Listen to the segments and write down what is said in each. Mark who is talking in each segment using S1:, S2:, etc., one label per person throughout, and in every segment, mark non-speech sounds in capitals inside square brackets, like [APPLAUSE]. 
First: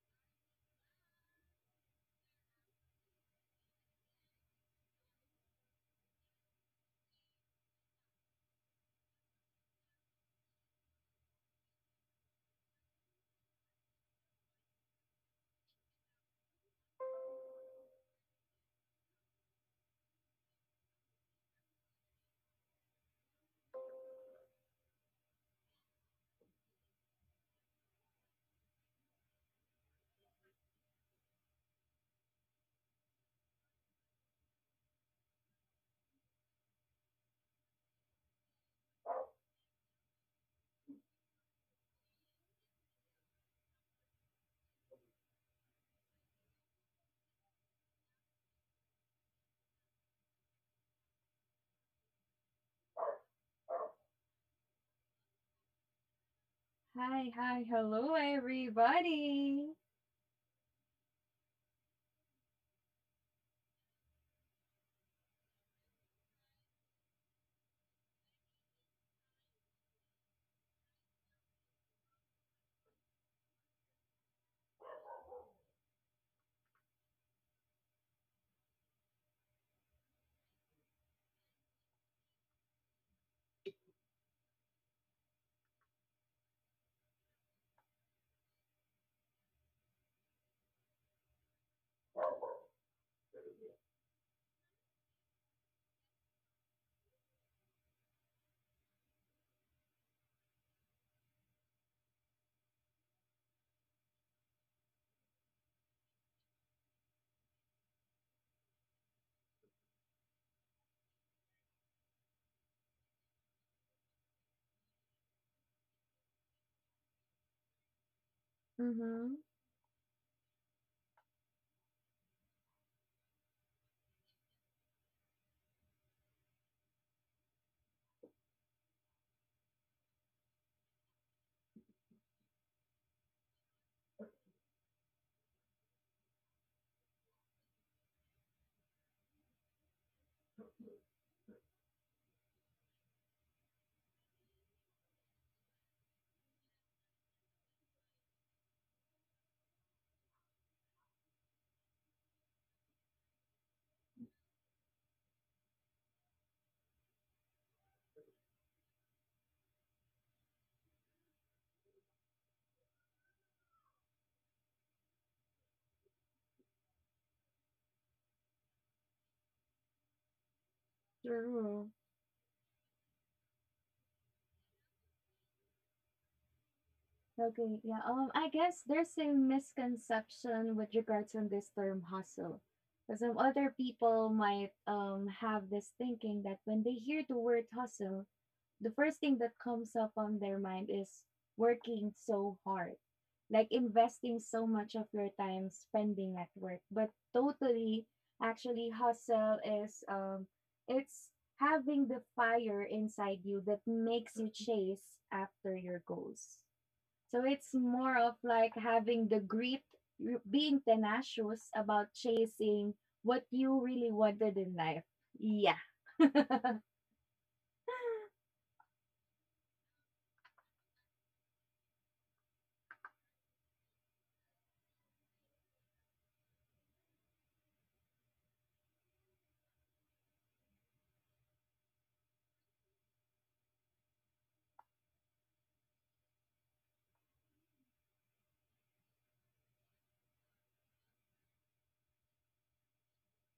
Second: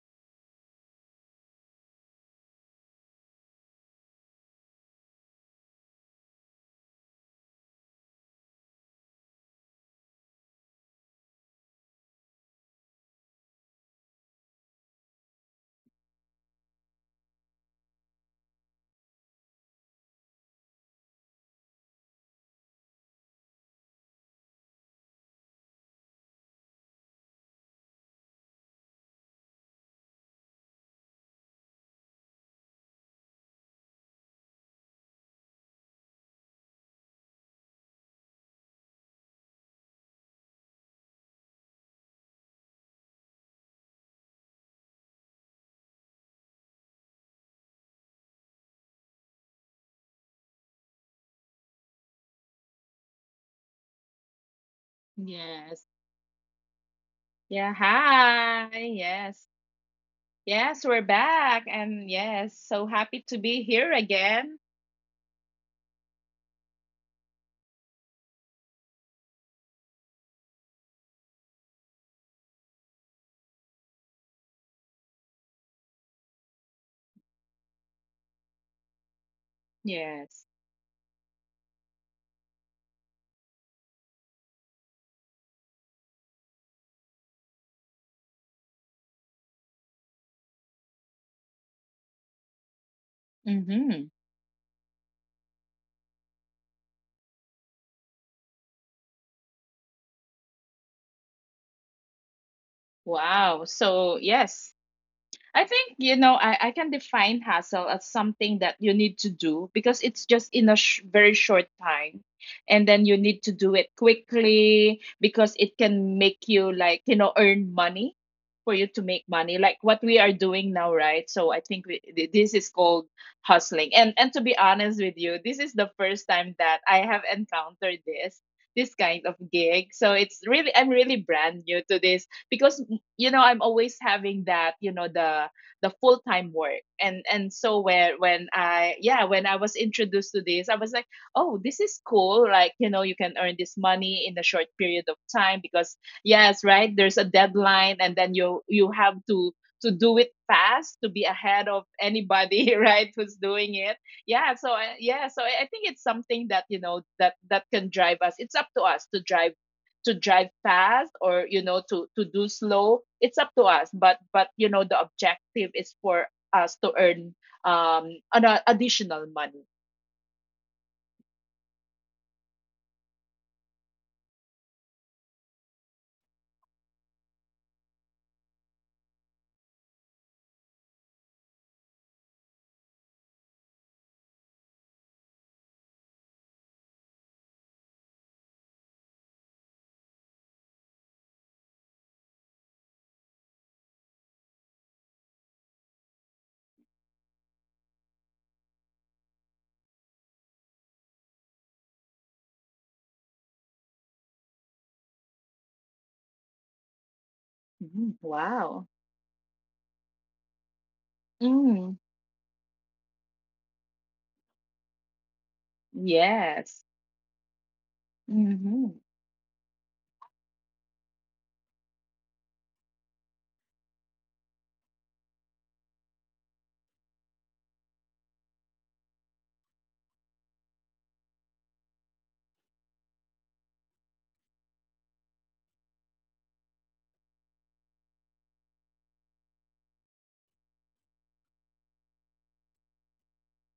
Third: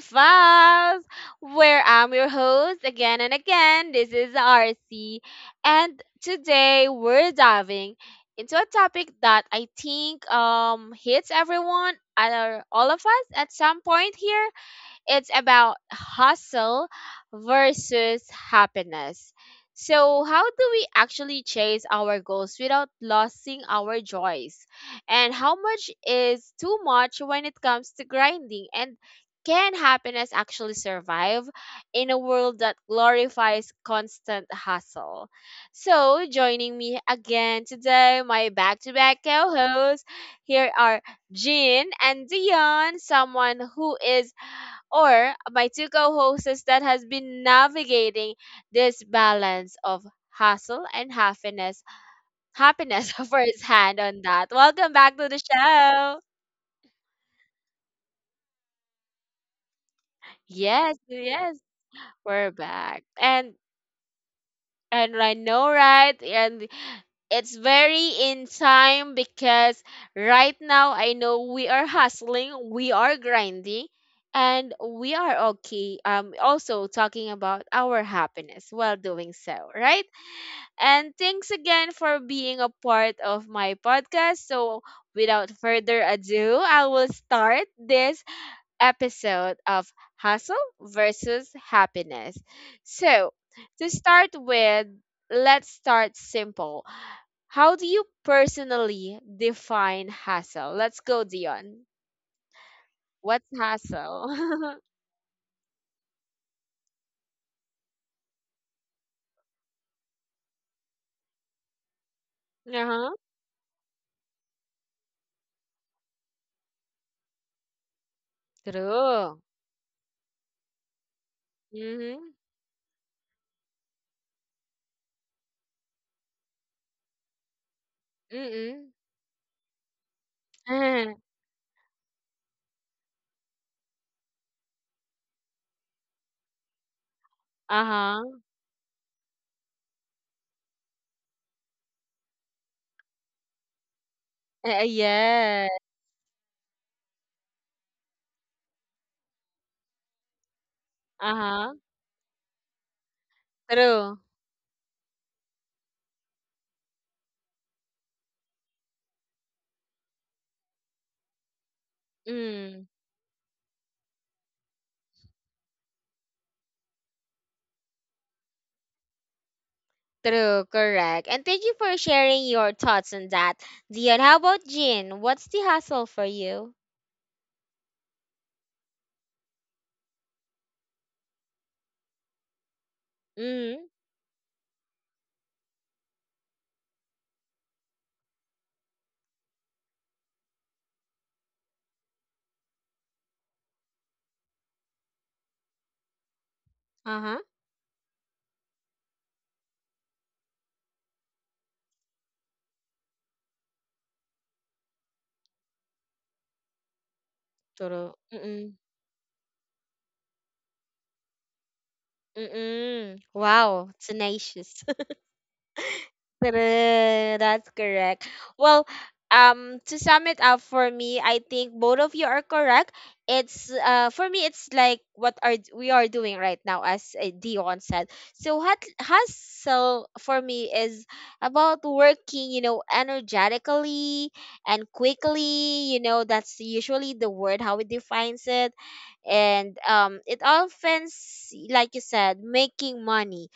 S1: Files, where I'm your host again and again. This is RC, and today we're diving into a topic that I think hits everyone and all of us at some point here. It's about hustle versus happiness. So, how do we actually chase our goals without losing our joys? And how much is too much when it comes to grinding? And can happiness actually survive in a world that glorifies constant hustle? So, joining me again today, my back to back co hosts, here are Jean and Dion, someone who is or my two co-hosts that has been navigating this balance of hustle and happiness. Happiness [LAUGHS] first hand on that. Welcome back to the
S2: Yes.
S1: show.
S3: Hi, hi,
S2: Yeah.
S3: hello
S2: Hi. Yes.
S3: everybody.
S2: Yes,
S1: Yes,
S2: we're
S1: yes,
S2: back. And
S1: we're
S2: yes, so
S1: back.
S2: happy to
S1: And
S2: be here again.
S1: and I know, right? And it's very in time because right now I know we are hustling, we are grinding, and we are okay. Also talking about our happiness while doing so, right?
S2: Yes.
S1: And thanks again for being a part of my podcast. So, without further ado, I will start this episode of Hustle versus Happiness. So,
S2: Mm-hmm.
S1: to start with, let's start simple. How do you personally define hustle? Let's go, Dion.
S2: Wow.
S1: What's
S2: So, yes.
S1: hustle? [LAUGHS]
S2: I think, you know, I can define hassle as something that you need to do because it's just in a very short time. And then you
S1: Uh-huh.
S2: need to do it quickly because it can make you, like, earn money for you to make
S3: Mm-hmm.
S2: money,
S1: True.
S2: like what we are doing now, right? So I think
S1: Mm-hmm.
S2: this is called hustling. And to be honest with you, this is the first time that I have encountered this. This
S1: Mm-mm.
S2: kind of gig. So it's really, I'm really
S1: [LAUGHS]
S2: brand new to this because I'm always having that the full-time work and so where when
S1: Uh-huh.
S2: I, yeah, when I was introduced to this I was like, oh, this is cool, like, you can earn this money in a short period of time
S1: Yeah.
S2: because, yes, right, there's a deadline, and then you have to do it fast to be ahead of
S1: Uh-huh.
S2: anybody [LAUGHS] right, who's doing it.
S1: True.
S2: Yeah, so I think it's something that you know that that can drive us. It's up to us to drive fast, or, to do
S1: Mm,
S2: slow. It's up to us, but the objective is for us to earn um an additional money.
S1: true, correct. And thank you
S3: True.
S1: for sharing your thoughts on that. Dion, how about Jean? What's the hassle for you?
S3: Okay, yeah. I guess there's a misconception with regards on this term hustle. Because some other
S1: Mm,
S3: people might have this thinking that when they hear the word hustle, the first thing that comes up on their mind is working so hard like investing so much of your time spending at work but
S1: uh-huh.
S3: totally actually hustle is it's having the fire inside you that makes you chase after your goals. So it's
S2: Mhm.
S1: True.
S3: more of
S2: Wow.
S3: like
S1: Mm-mm.
S3: having the grit, being tenacious
S2: Mm.
S3: about chasing
S1: Mm-mm.
S3: what you
S1: Wow,
S3: really wanted in
S1: tenacious.
S3: life. Yeah.
S2: Yes.
S1: Correct. That's correct.
S2: Hmm.
S1: Well, to sum it up for me, I think both of you are correct. It's for me, it's like what are we are doing right now, as Dion said. So what hustle for me is about working, energetically and quickly. That's usually the word how it defines it, and it often, like you said, making money,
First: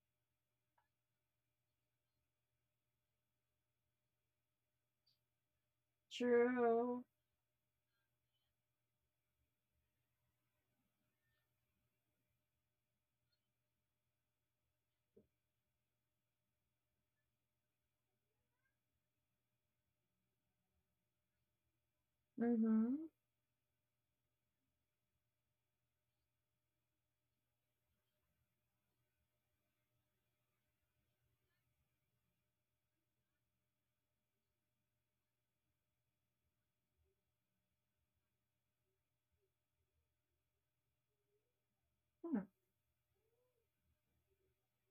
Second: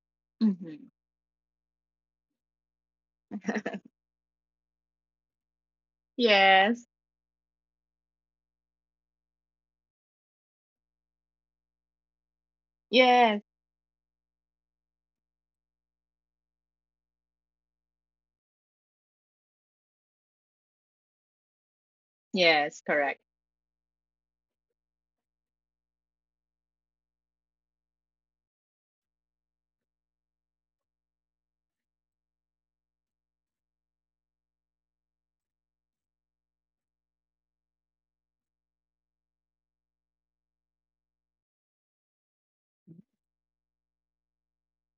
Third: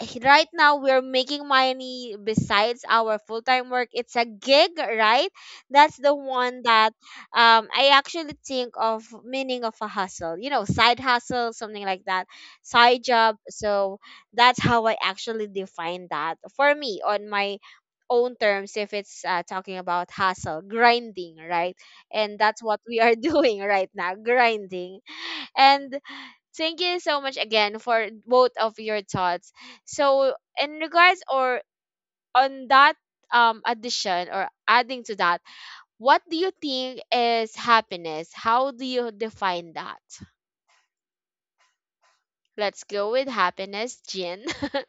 S1: right now
S2: Hmm.
S1: we're making money besides our full-time work.
S2: [LAUGHS]
S1: It's a gig, right? That's
S3: [LAUGHS]
S1: the one
S2: Yes.
S1: that,
S3: True.
S1: I actually think of meaning of a hustle, side hustle, something like that, side job.
S2: Yes.
S1: So that's how I actually define that for me on my own terms if it's, talking about hustle, grinding, right? And that's what
S2: Yes.
S1: we are [LAUGHS]
S2: Correct.
S3: Mm-hmm.
S1: doing right now, grinding. And thank you so much again for both of your thoughts. So, in regards or on that, addition or adding to that, what do you think is happiness? How do you define that?
S3: Hmm.
S1: Let's go with happiness, Jin. [LAUGHS]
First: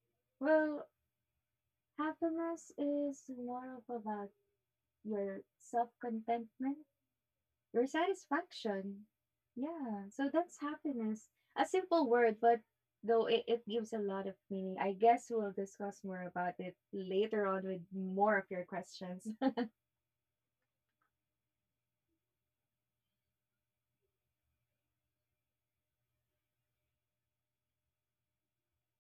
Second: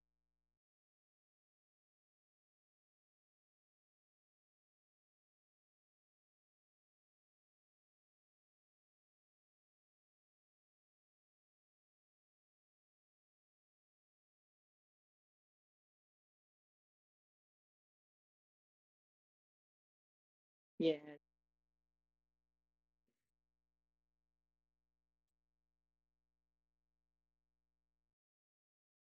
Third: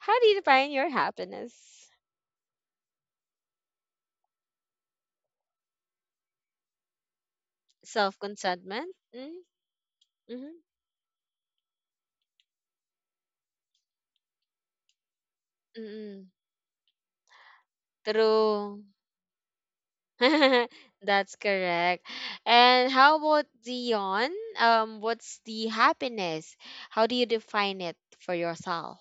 S1: How do you define
S3: Well,
S1: your happiness?
S3: happiness is more of about your self contentment, your
S1: Self contentment?
S3: satisfaction.
S1: Mm-hmm.
S3: Yeah, so that's happiness. A simple word, but though it gives a lot of meaning. I guess we'll discuss
S1: Mm-hmm.
S3: more about it later on with more of your
S1: True.
S3: questions.
S1: [LAUGHS]
S2: Yes.
S1: That's correct. And how about Dion? What's the happiness? How do you define it for yourself?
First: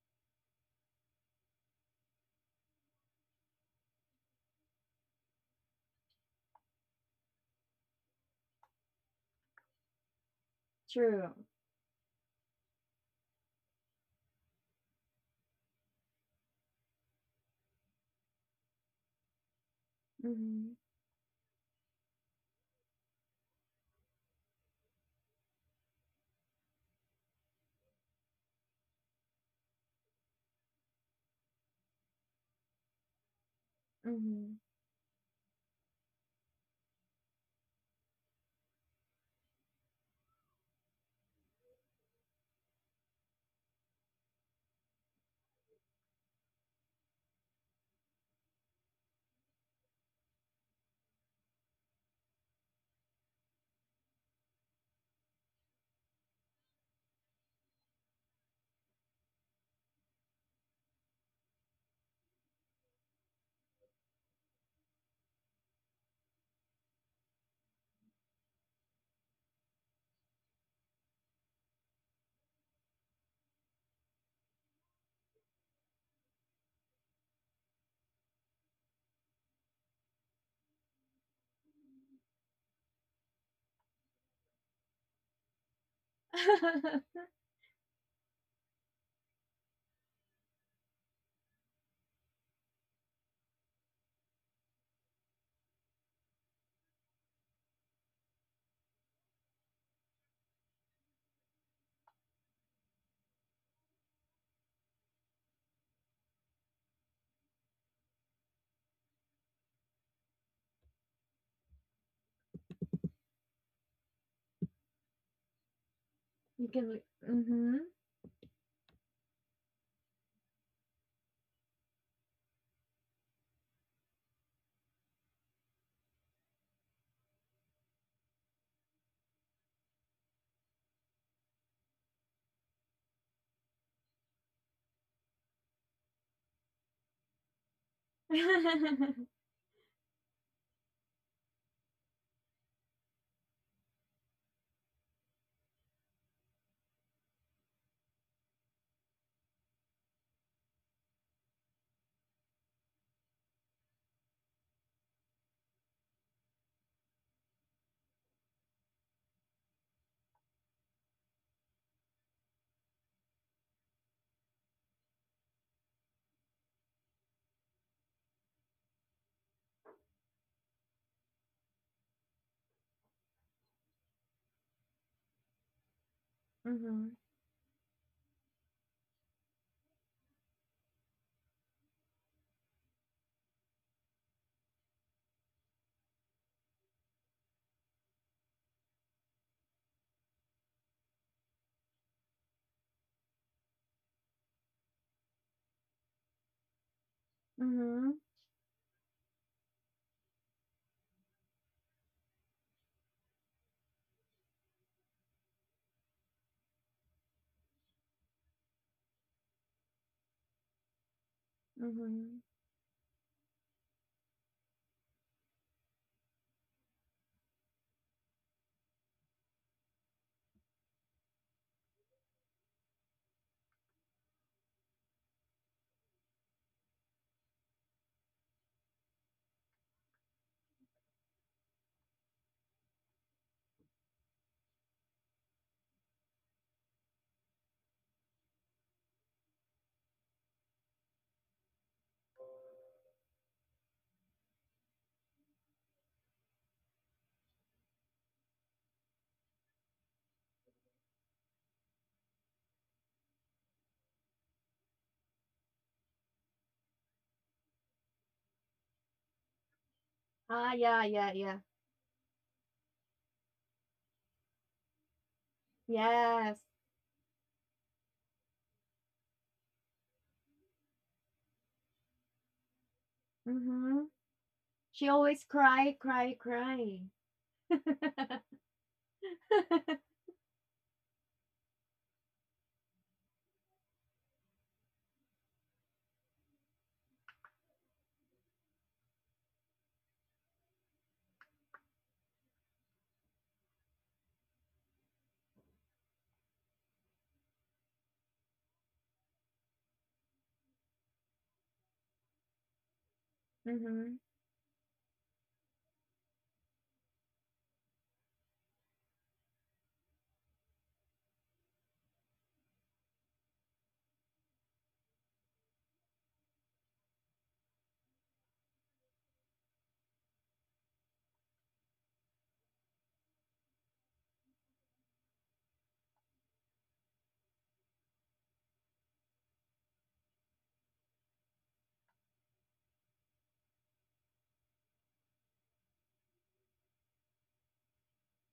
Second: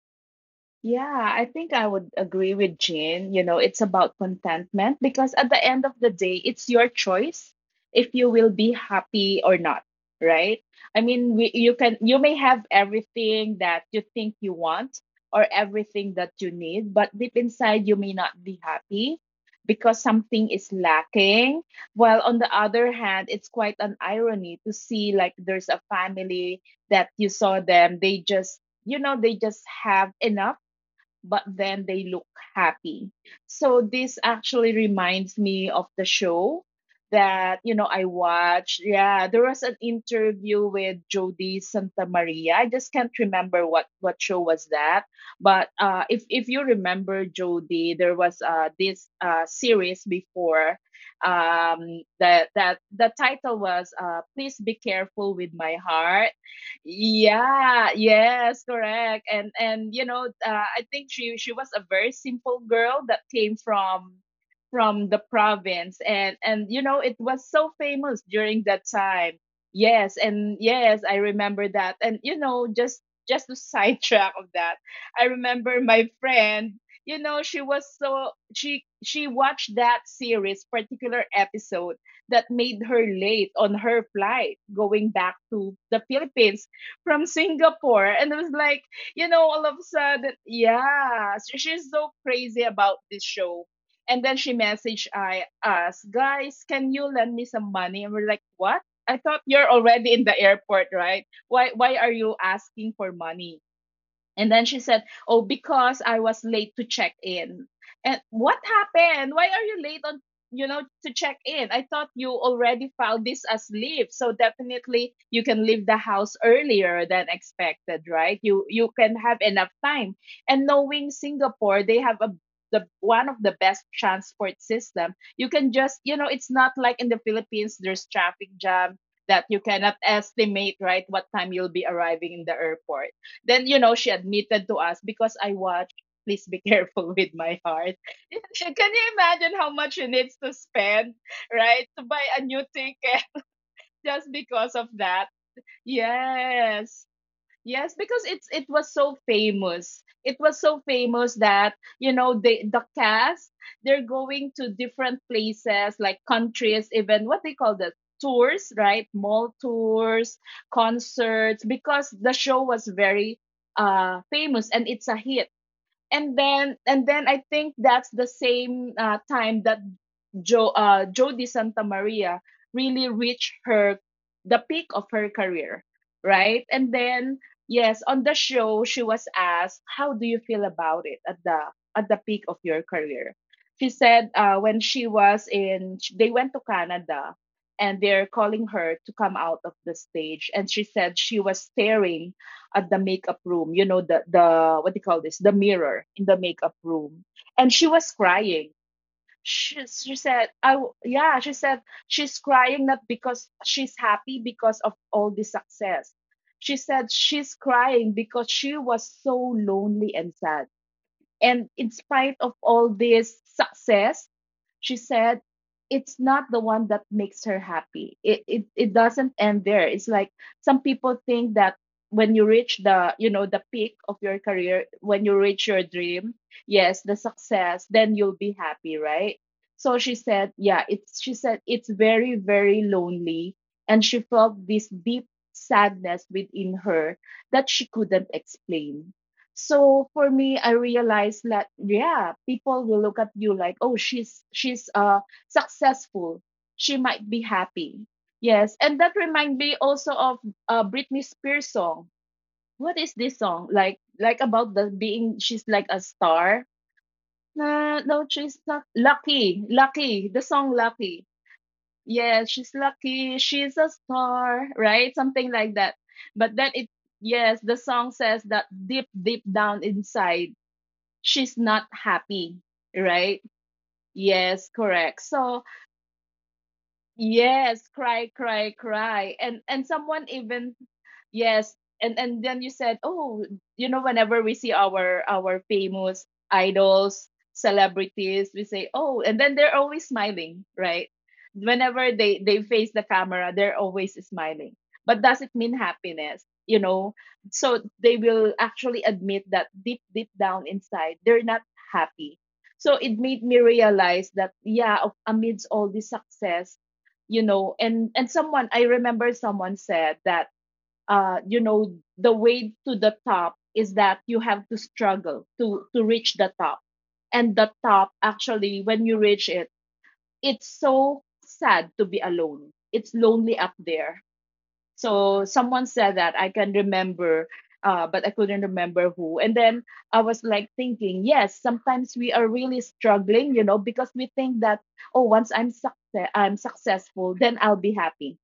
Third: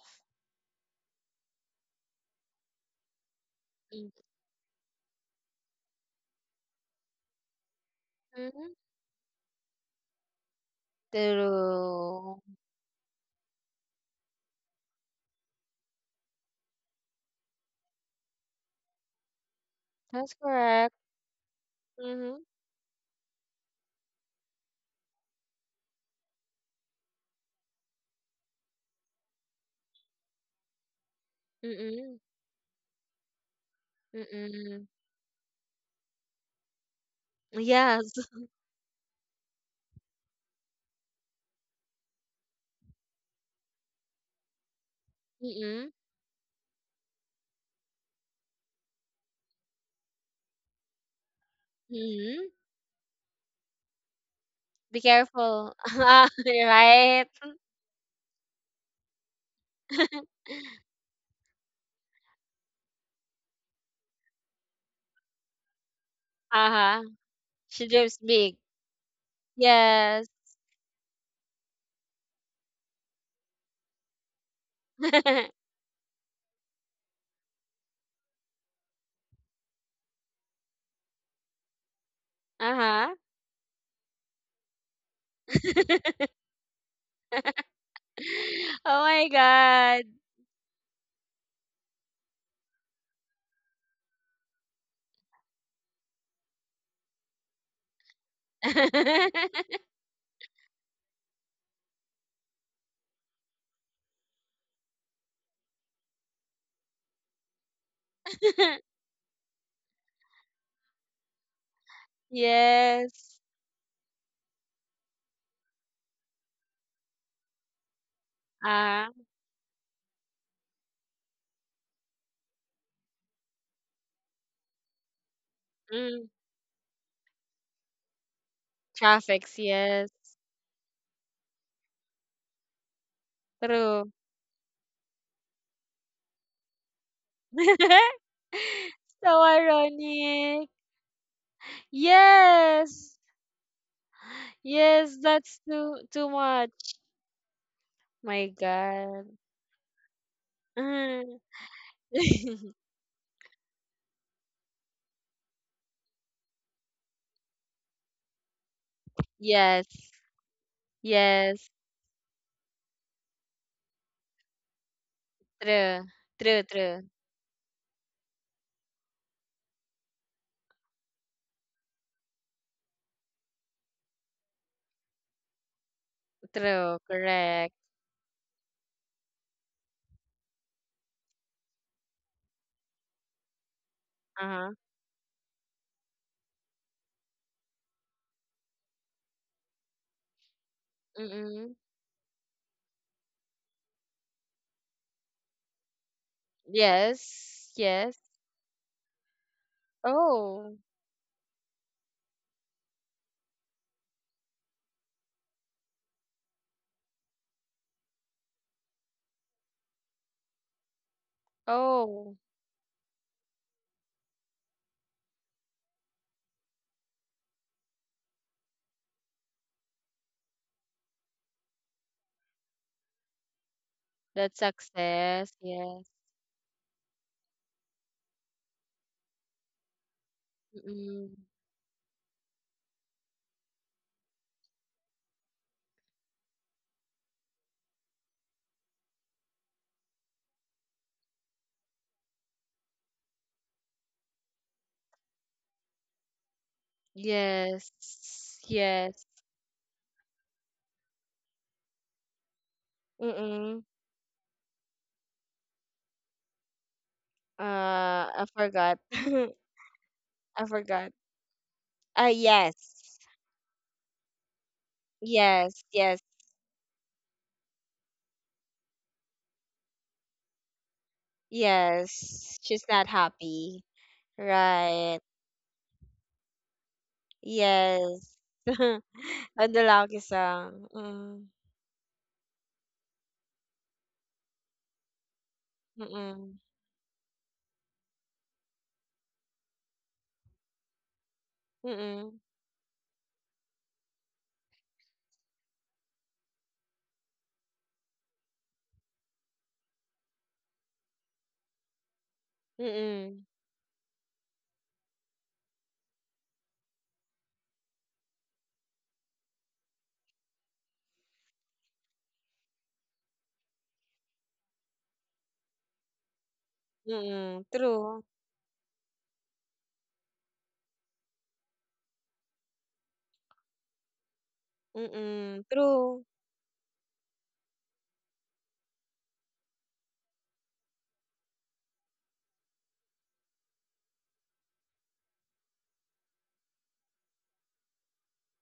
S2: Yeah, I think I would agree with Jane. It's about
S1: Mm-hmm.
S2: contentment because at the end of the day, it's your choice if you will be happy or not, right?
S3: [LAUGHS]
S2: I
S3: True.
S2: mean, we, you can you
S1: True.
S2: may have everything that you think you want, or everything that you need, but deep inside you may not be happy because
S1: That's
S2: something
S3: Mm-hmm.
S2: is
S1: correct.
S2: lacking. While
S1: Mm-hmm.
S2: on the other hand, it's quite an irony to see like there's a family that you saw them, they just, they just have enough, but then
S1: Mm-mm.
S2: they look happy. So
S3: Mm-hmm.
S2: this
S1: Mm-mm.
S2: actually reminds me of the show that you
S1: Yes.
S2: know I watched. Yeah, there was an interview with Jody Santa Maria. I just can't remember what show was that. But
S1: Mm-mm.
S2: if you remember Jody, there was this series before.
S1: Mm-hmm.
S2: That that the title was "Please Be
S1: Be
S2: Careful with
S1: careful. [LAUGHS]
S2: My
S1: Ah,
S2: Heart."
S1: right?
S2: Yeah, yes, correct. And
S1: [LAUGHS]
S2: I think she was a very simple girl that came from the province, and and you
S1: Uh-huh.
S2: know, it was so
S1: She dreams
S2: famous
S1: big.
S2: during that time.
S1: Yes.
S2: Yes, and yes, I remember that. And, you know, just, to [LAUGHS] sidetrack of that, I
S1: [LAUGHS]
S2: remember my friend, she was so, she watched that series particular episode that made
S1: Uh-huh.
S2: her late on her flight going back to the
S1: [LAUGHS]
S2: Philippines
S3: [LAUGHS]
S2: from Singapore. And I was like,
S1: Oh my
S2: all of a
S1: God.
S2: sudden, yeah, so she's so crazy about this show. And then she messaged I us, guys, can you lend me some money? And we're like, what? I thought you're
S1: [LAUGHS]
S2: already in the airport, right? Why are you asking for money? And then she said, oh, because I was late to check in. And what happened? Why are you late to check in? I thought you already filed
S1: Yes.
S2: this as leave. So definitely you can leave the house
S3: You can.
S2: earlier than
S3: Mm-hmm.
S2: expected, right? You
S1: Ah,
S2: can have enough time. And knowing Singapore, they have a the one of the best transport system. You can just,
S1: mm,
S2: it's not like in the Philippines there's traffic jam that
S1: traffics,
S2: you cannot
S1: yes.
S2: estimate, right, what time you'll be arriving in the airport. Then,
S1: True.
S2: she admitted to us because I watched Please Be Careful [LAUGHS] with My Heart.
S1: [LAUGHS]
S2: [LAUGHS]
S3: [LAUGHS]
S2: Can you
S1: So
S2: imagine how much she needs
S1: ironic.
S2: to spend, right, to buy a new
S1: Yes.
S2: ticket [LAUGHS] just because
S1: Yes,
S2: of
S1: that's
S2: that?
S1: too too much.
S2: Yes. Yes,
S1: My
S2: because it was
S1: God.
S2: so famous. It was so
S1: Mm.
S2: famous that you know
S1: [LAUGHS]
S2: the the cast, they're going to different places like countries, even what they call the tours, right? Mall
S1: Yes.
S2: tours,
S1: Yes.
S2: concerts, because the show was very famous, and it's a hit.
S1: True.
S2: and
S1: True,
S2: then
S1: true.
S2: and then I think that's the same time that Jo Jody Santa Maria really reached her the peak of her career, right?
S1: True.
S3: Mm-hmm.
S2: And then,
S1: Correct.
S2: yes, on the show she was asked, "How do you feel about it at the peak of your career?" She said,
S1: Uh-huh.
S2: when she was they went to Canada, and they're calling her to come out of the stage, and she said she
S1: Mm-mm.
S2: was staring at the makeup room, the what do you call this? The mirror in the makeup room.
S1: Yes.
S2: And she
S3: Mm-hmm.
S1: Yes.
S2: was crying. She said,
S1: Oh.
S2: she's crying not because she's happy, because of all the success. She said she's crying because she was so lonely and sad. And in
S1: Oh.
S3: Mm-hmm.
S2: spite of all this success, she said it's not the one that makes her happy. It doesn't end there. It's like some people think that when you reach the peak of your
S1: That's
S2: career, when you
S1: success.
S2: reach your
S1: Yes.
S2: dream, yes, the success, then you'll be happy, right? So she said, yeah,
S1: Mm-mm.
S2: it's she said it's very, very lonely, and she felt this deep sadness within her that she couldn't explain. So for me, I realized that, yeah, people will look at you like, oh, she's, she's successful, she might be
S1: Yes.
S2: happy. Yes. And
S1: Yes.
S2: that remind me also of Britney Spears song. What is this song,
S1: Mm-mm.
S2: like, about the being she's like a star? Nah,
S1: Uh,
S2: no,
S1: I
S2: she's not
S1: forgot.
S2: lucky, lucky the
S1: [LAUGHS] I
S3: Ah,
S2: song,
S1: forgot.
S3: yeah,
S2: lucky.
S3: yeah, yeah.
S1: Uh,
S2: Yeah, she's
S1: yes.
S2: lucky, she's a star, right, something
S1: Yes.
S2: like that.
S1: Yes.
S3: Yes.
S2: But then, it yes, the song says that deep, deep down inside, she's not
S1: Yes.
S2: happy,
S1: She's not
S2: right?
S1: happy.
S3: Mm-hmm.
S2: Yes,
S3: She
S1: Right.
S2: correct.
S3: always
S2: So
S3: cry, cry, cry.
S2: yes,
S3: [LAUGHS]
S1: Yes.
S2: cry, cry,
S1: [LAUGHS]
S2: cry.
S1: On
S2: And
S1: the
S2: and
S1: Lucky
S2: someone
S1: song.
S2: even,
S1: Mm.
S2: yes, and then you said, "Oh, you know whenever we see our famous
S1: Mm-mm.
S2: idols, celebrities, we say, 'Oh,' and then they're always smiling, right? Whenever
S1: Mm-mm.
S2: they face the camera, they're always smiling. But does it mean happiness?" So they will actually admit that deep, deep down inside, they're not happy. So it
S1: Mm-mm.
S2: made me
S3: Mhm.
S2: realize that, yeah, amidst all this success, and, someone, I remember someone said that the way to the top is that you have to struggle to reach the top,
S1: Mm-mm.
S2: and the
S1: True.
S2: top, actually, when you reach it, it's so sad to be alone, it's lonely up there.
S1: Mm-mm.
S2: So someone
S1: True.
S2: said that I can remember, but I couldn't remember who. And then I was like, thinking, yes, sometimes we are really struggling, because we think that, oh, once I'm successful, then I'll be happy,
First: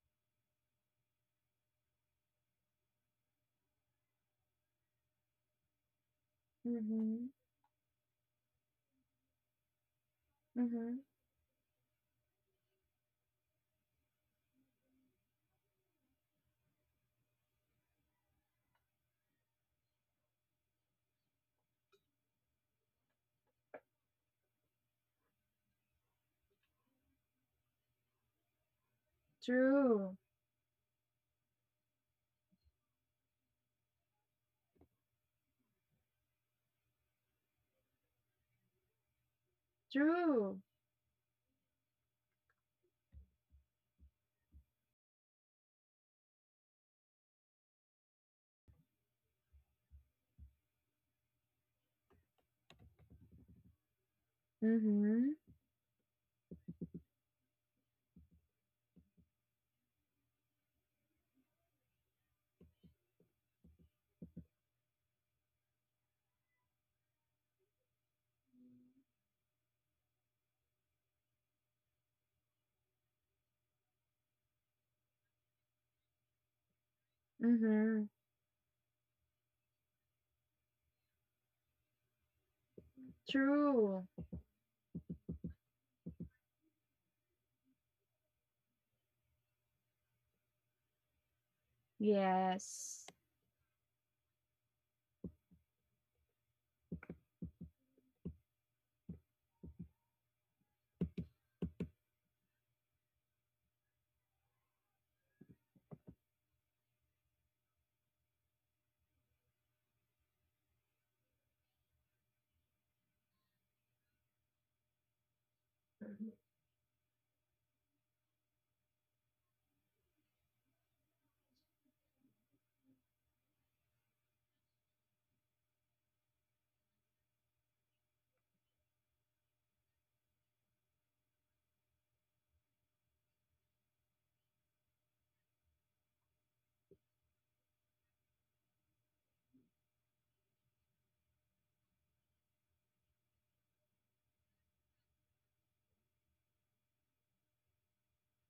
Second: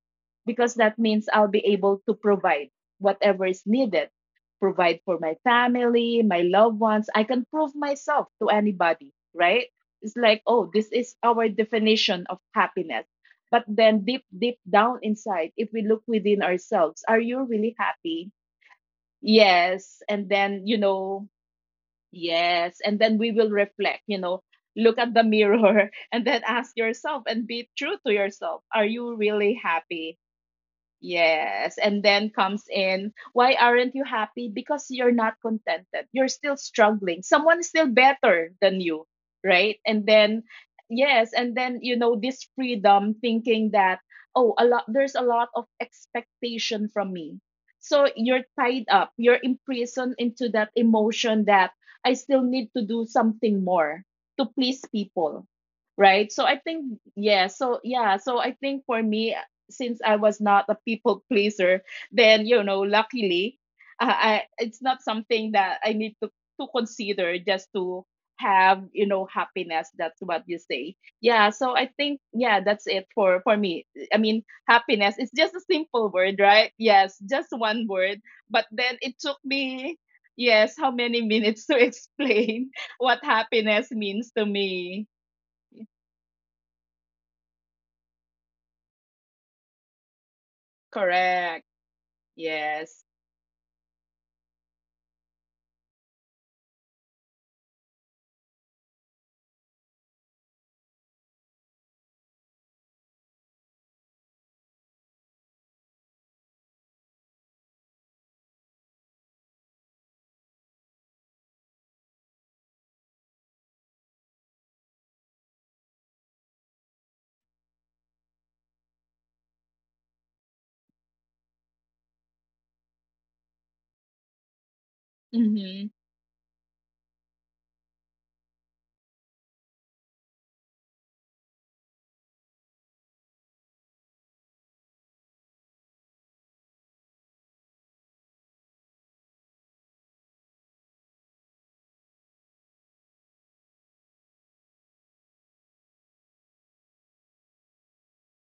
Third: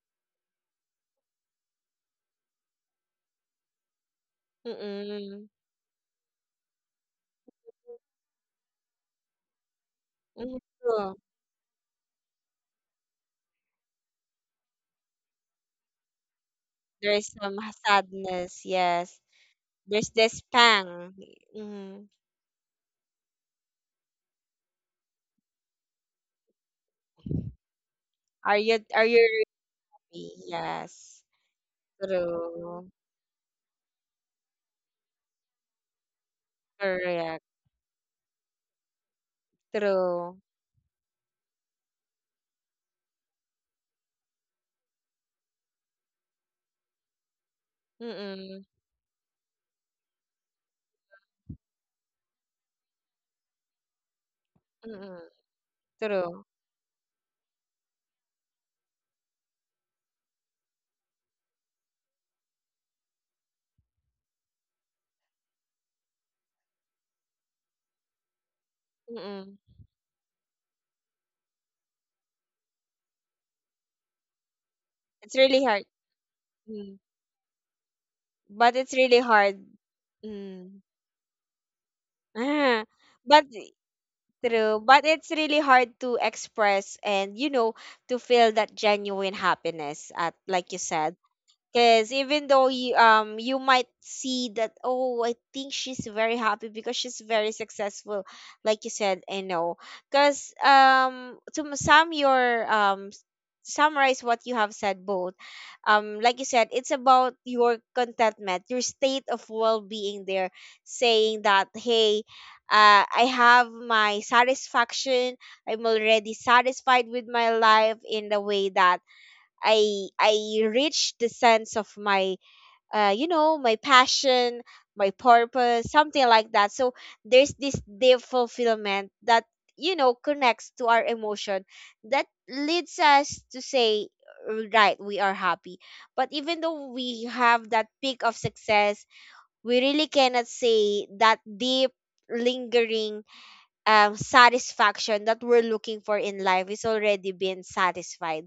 S2: because that means I'll be able to provide whatever is needed, provide for my
S1: Mm-mm.
S2: family, my loved ones. I
S3: Mhm.
S2: can prove myself to anybody, right? It's like,
S1: Mm-mm.
S2: oh,
S3: Mhm.
S2: this
S1: True.
S2: is our definition of happiness. But then, deep, deep down inside, if we look within ourselves, are
S1: There's
S2: you
S1: some
S2: really happy?
S1: sadness. Yes.
S2: Yes.
S1: There's
S2: And
S1: this
S2: then,
S1: pang. Mm.
S2: yes. And then we will reflect, look at the mirror [LAUGHS] and then ask yourself and be true to
S1: Are
S2: yourself. Are
S1: you are
S2: you
S1: you
S2: really
S3: True.
S2: happy?
S1: ready? Yes.
S2: Yes. And then comes
S1: True.
S2: in, why aren't you happy? Because you're not contented. You're still struggling.
S1: Correct.
S2: Someone is still better than you, right? And
S1: True.
S2: then,
S3: True.
S2: yes. And then, this freedom thinking that, oh, there's a lot of expectation from me. So you're
S1: Mm-mm.
S2: tied up, you're imprisoned into that emotion that I still need to do something more to please
S1: Mm-mm.
S3: Mhm.
S2: people, right. So
S1: True.
S2: I think yeah so yeah so I think, for me, since I was not a people pleaser, then, luckily, I it's not something that I need to consider just to have
S1: Mm-mm.
S2: happiness. That's what you say. Yeah so i think yeah that's it for me. I mean, happiness, it's
S1: It's
S2: just a
S1: really hard.
S2: simple word, right?
S1: Mm.
S2: Yes, just one
S3: Mhm.
S2: word. But
S1: But
S2: then,
S1: it's
S2: it
S1: really
S2: took
S1: hard.
S2: me, yes,
S1: Mm.
S2: how many minutes to explain
S1: [LAUGHS]
S2: [LAUGHS] what
S1: But
S2: happiness
S3: True.
S2: means to
S1: true.
S2: me.
S1: But it's really hard to express, and to feel that genuine happiness at, like you said.
S2: Correct.
S1: Because even though you,
S2: Yes.
S3: Yes.
S1: you might see that, oh, I think she's very happy because she's very successful, like you said. I know. Because, to sum your, summarize what you have said, both, like you said, it's about your contentment, your state of well-being there, saying that, hey, I have my satisfaction. I'm already satisfied with my life in the way that I reach the sense of my, my passion, my
S2: Mhm.
S1: purpose, something like that. So there's this deep fulfillment that connects to our emotion that leads us to say, right, we are happy. But even though we have that peak of success, we really cannot say that deep, lingering, satisfaction that we're looking for in life is already been satisfied.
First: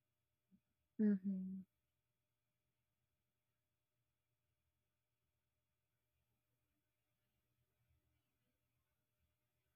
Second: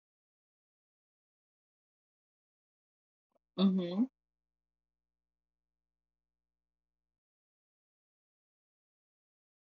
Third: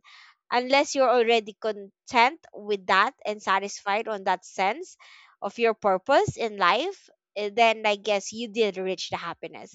S1: Unless you're already
S3: Mhm.
S1: content with that and satisfied
S2: Mhm.
S1: on that sense of your purpose in life, eh, then I guess you did reach the happiness.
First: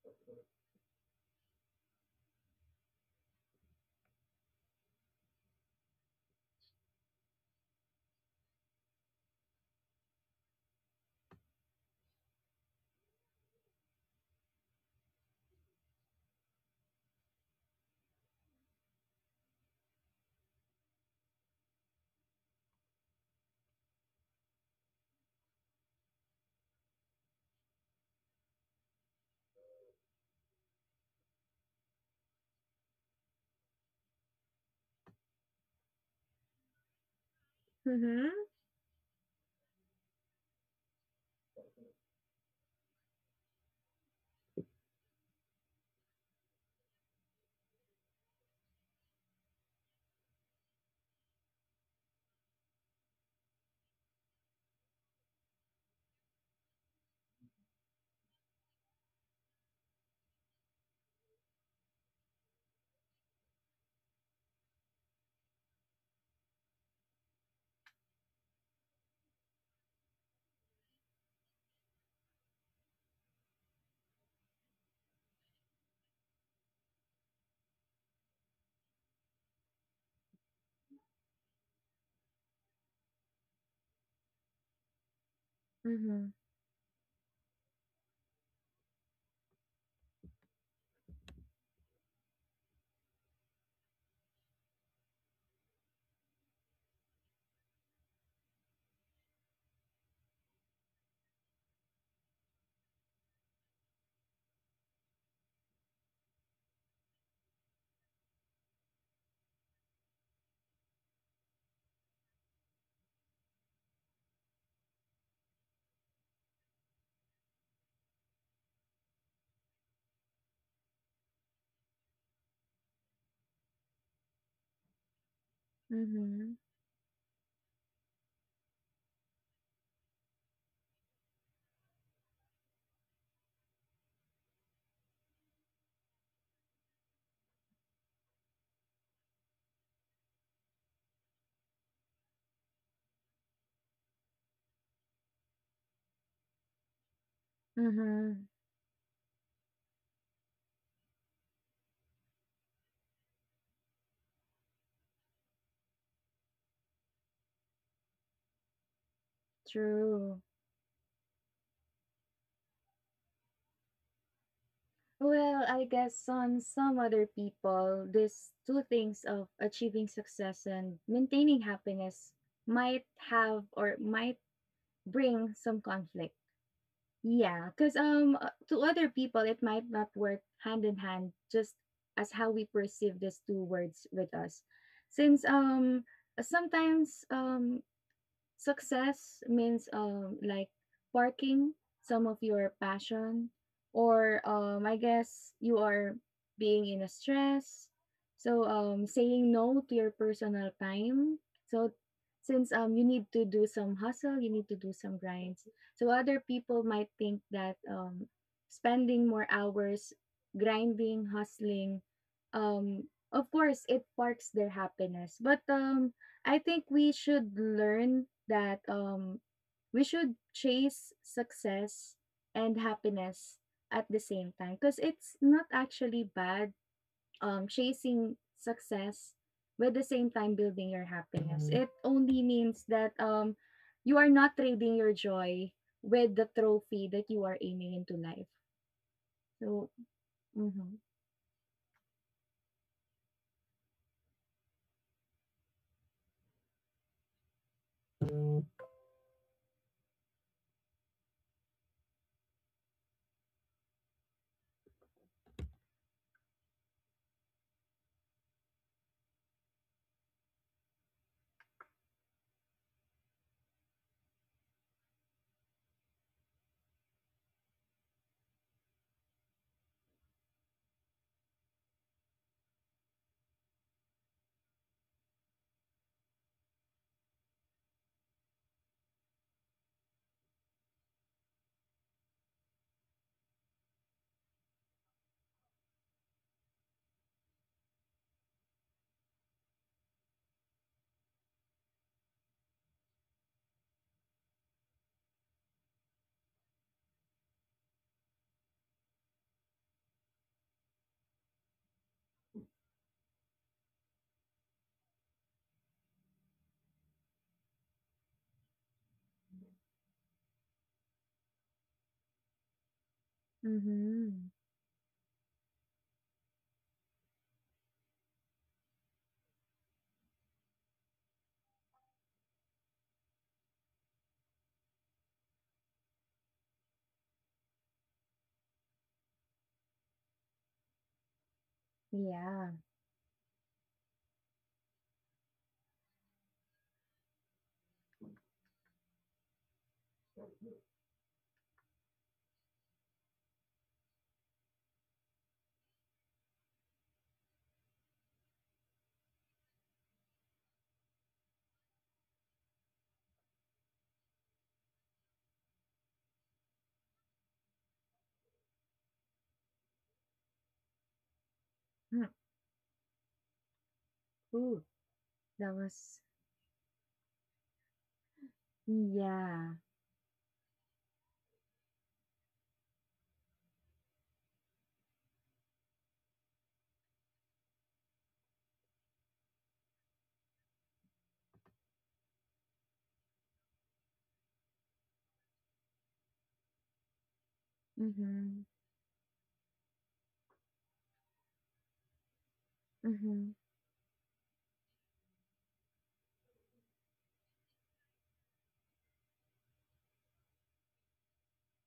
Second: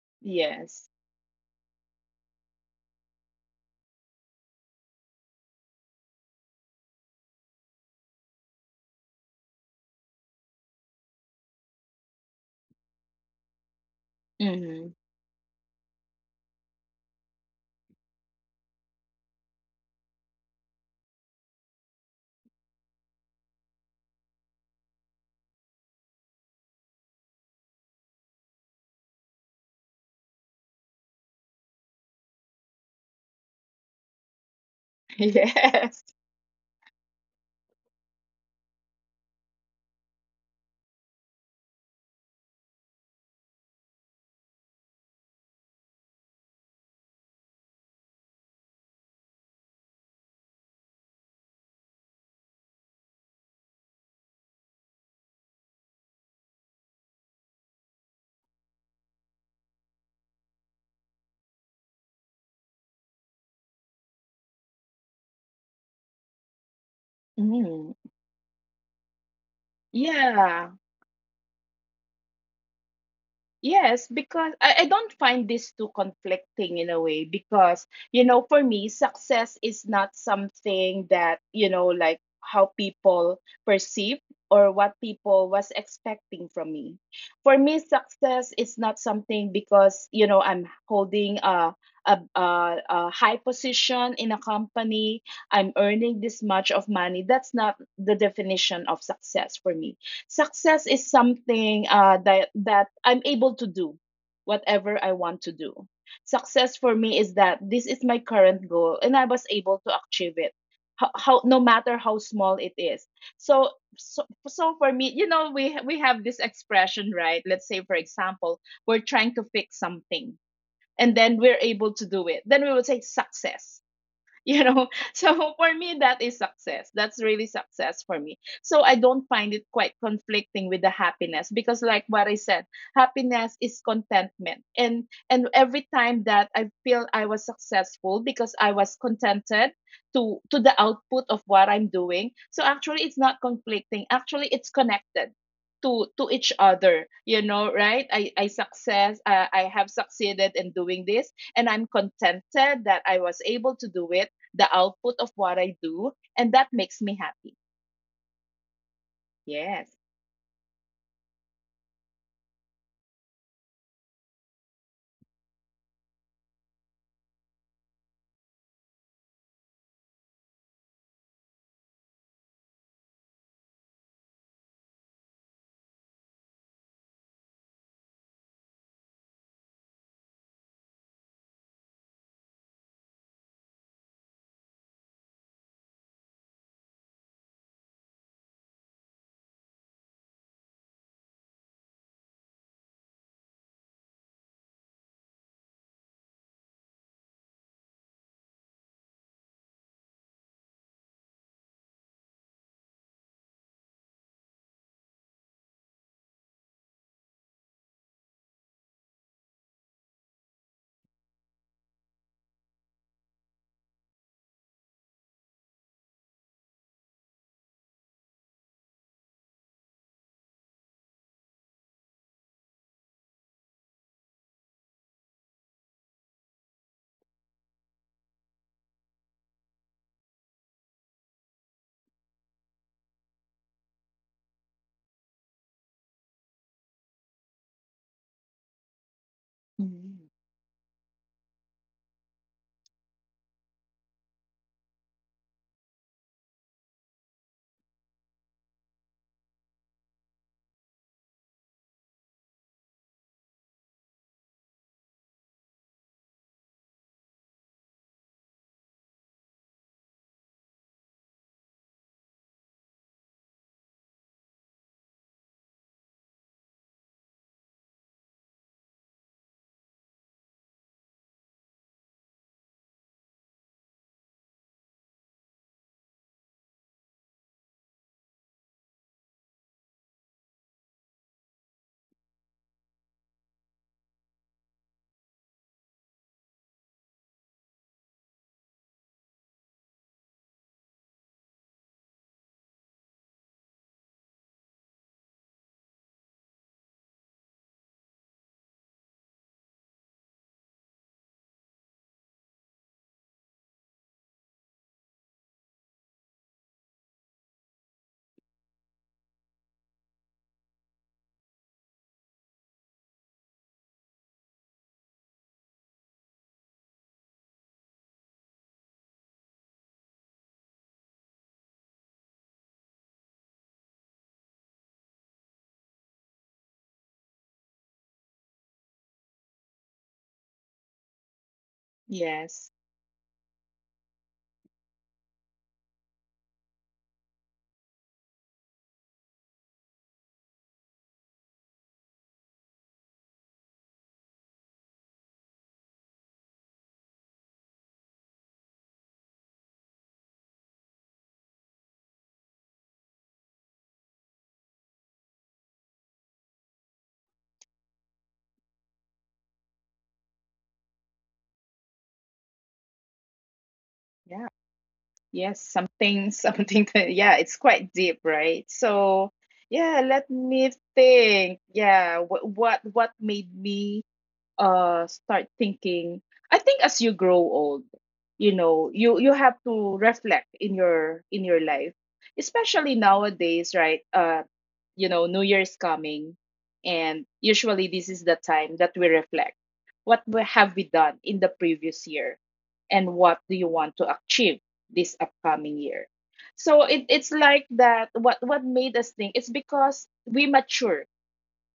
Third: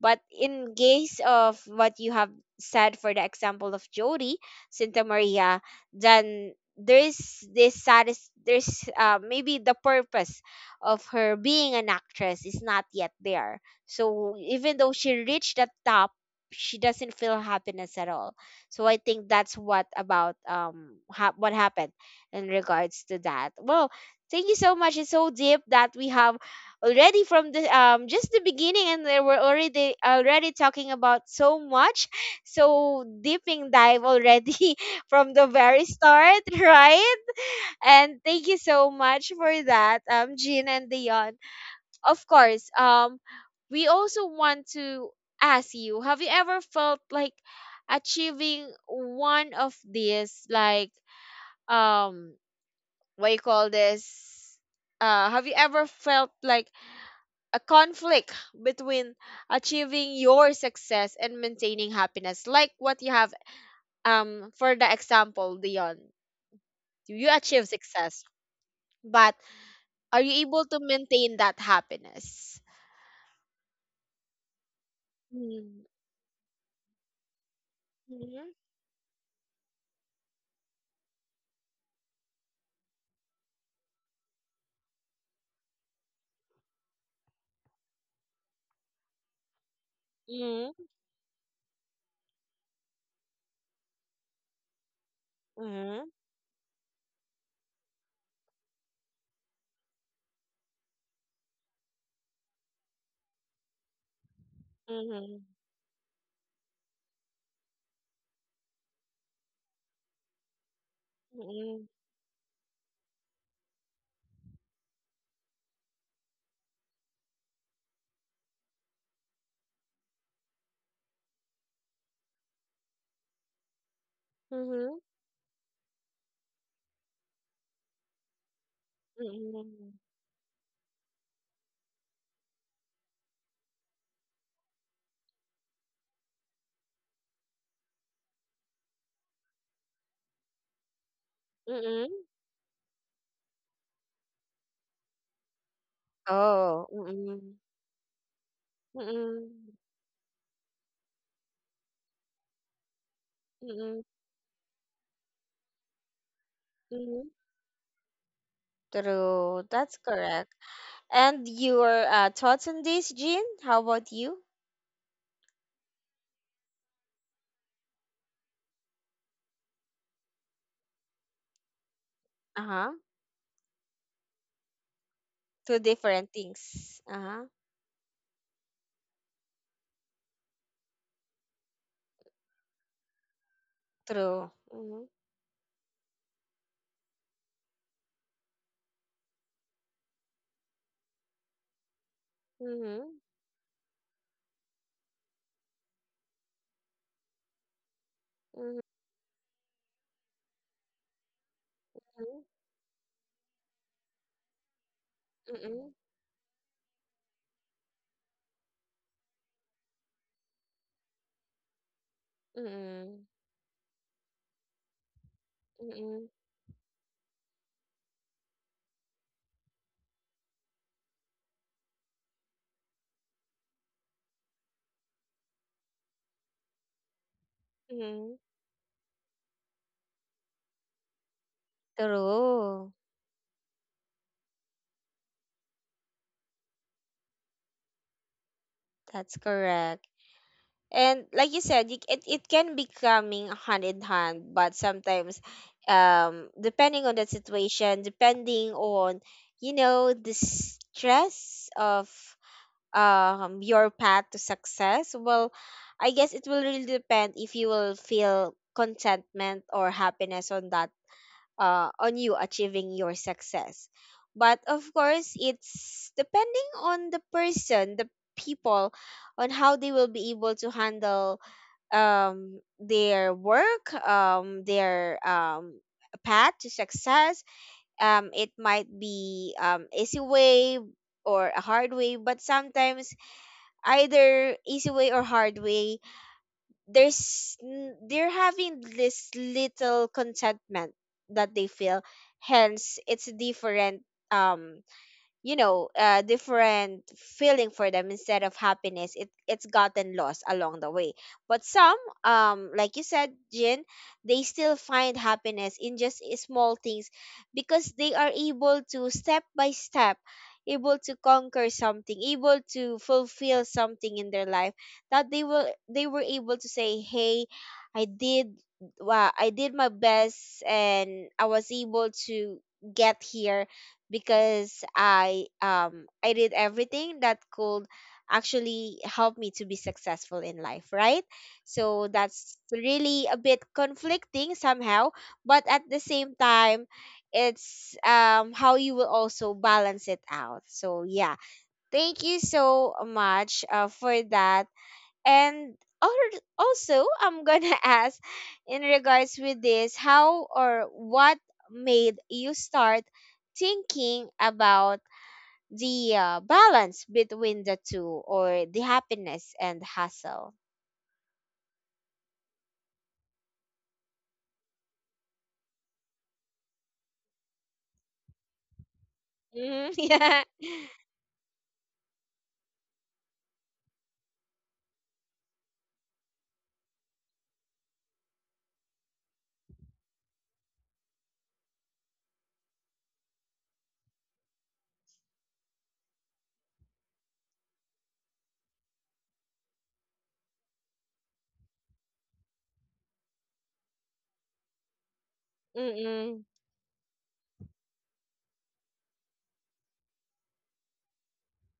S1: But in
S2: Yes.
S1: case of what you have said for the example of Jody Santa Maria, then there's this, there's, maybe the purpose of her being an actress is not yet there, so even though
S2: Mhm.
S1: she reached the top, she doesn't feel happiness at all. So I think that's what about, what happened in regards to that. Well, thank you so much. It's so deep that we have already, from the, just the beginning, and they were already talking about so much, so deeping dive already [LAUGHS]
S2: [LAUGHS]
S1: from the very
S2: Yes.
S1: start, [LAUGHS] right? And
S3: Mhm.
S1: thank you so much for that, Jean and Dion, of course. We also want to ask, you have you ever felt like achieving one of these, like, um what you call this, have you ever felt like a conflict between achieving your success and maintaining happiness, like what you have, for the example, Dion, you achieve
S2: Mm.
S1: success, but are you able to
S2: Yeah.
S1: maintain that happiness?
S2: Yes, because I don't find
S1: Mm-hmm.
S2: this too conflicting in a way because, for me, success is not something that, like how people perceive or what people was
S3: Mhm.
S2: expecting from me. For me, success is not something because, I'm holding a high position in a company, I'm
S1: Mm-hmm.
S2: earning this much of money. That's not the definition of success for me. Success is something that I'm able to do whatever I
S1: Mhm,
S2: want to do. Success for me is that this is my current goal and I was able to achieve it. How no
S1: mm.
S2: matter how small it is. So, so for me, you know, we have this expression, right? Let's say for example, we're trying to fix something and then we're able to do it. Then we will say success [LAUGHS] you know
S1: Mhm,
S2: so for me that is
S3: Mhm.
S2: success. That's really success for me. So I don't find it
S1: mm.
S2: quite conflicting with the happiness because like what I said, happiness is contentment, and every time that I feel I was successful because I was contented to the output of what I'm
S1: Mm.
S2: doing. So actually it's not conflicting. Actually it's connected to each
S1: Oh.
S2: other, you
S1: Mm,
S2: know, right? i
S3: Mhm.
S2: i success, I
S1: mm,
S2: have succeeded in doing this and I'm contented that I was able to
S1: mm,
S2: do it, the output of what I do, and that makes me
S1: mhm.
S2: happy.
S1: True. That's
S2: Yes.
S3: True.
S1: correct. And your, thoughts on this, Jean? How about you?
S3: Well, I guess on some other people, these two things of achieving success and maintaining happiness
S1: Uh-huh.
S3: might have or might bring some
S1: Two
S3: conflict.
S1: different things. Uh-huh.
S3: Yeah, because to other people, it might not work hand in hand, just as how we perceive these two words with
S1: True.
S3: us.
S1: Mhm,
S3: Since sometimes Success means like parking some of your
S1: mhm,
S3: passion, or I guess you are being in a stress. So saying no to your personal time. So
S1: mhm,
S3: since you need to do some hustle, you need to do some grinds.
S1: mhm,
S3: So other people might think that spending more hours grinding, um
S1: mhm,
S3: of course it sparks their happiness. But
S1: mhm, mhm,
S3: I think we should learn that we should chase success and happiness at the same time because it's not actually bad chasing
S1: mhm.
S3: success but at the same time building your happiness. It only means
S1: True.
S3: that you are not trading your joy with the trophy that you are aiming into life.
S1: That's
S3: So,
S1: correct.
S2: Mhm.
S3: mm-hmm.
S1: And like you said, it can be coming hand in hand, but sometimes, depending on the situation, depending on, the stress of, your path to success, well, I guess it will really depend if you will feel contentment or happiness on that, on you achieving your success. But of course, it's depending on the person, the people, on how they will be able to handle their work, their, path to success. It might be, easy way or a hard way, but sometimes, either easy way or hard way, there's, they're having this little contentment that they feel, hence it's different, um different feeling for them. Instead of happiness, it's gotten lost along the way. But some, like you said, Jin, they still find happiness in just, small things, because they are able to, step by step, able to conquer something, able to fulfill something
S3: mm-hmm,
S1: in their life, that they will, they were able to say, hey, I did well, I did my best, and I was able to get here because I, I did everything that could actually help me to be successful in life, right? So that's
S3: yeah.
S2: Yes.
S1: really a bit conflicting somehow, but at the same time, it's, how you will also balance it out. So yeah. Thank you so much, for that. And, also, I'm gonna [LAUGHS] ask, in regards with this, how or what made you start thinking about the, balance between the two, or the happiness and hustle?
S3: Mm.
S2: Yeah.
S3: Ooh,
S2: Yes.
S3: that was,
S2: Something, [LAUGHS] yeah. It's quite deep, right? So,
S3: yeah.
S1: Mm-hmm.
S2: yeah. Let
S1: [LAUGHS]
S2: me
S1: Yeah.
S2: think. Yeah. What made me start thinking? I think as you grow old, you know, you have to reflect in your life, especially nowadays, right? You know, New Year's coming. And usually this is the
S3: Mm-hmm,
S2: time that we reflect. Have we done in the previous year? And what
S3: mm-hmm.
S2: do you want to achieve this upcoming year?
S1: Mm-mm.
S2: So it's like that. What made us think, it's because we mature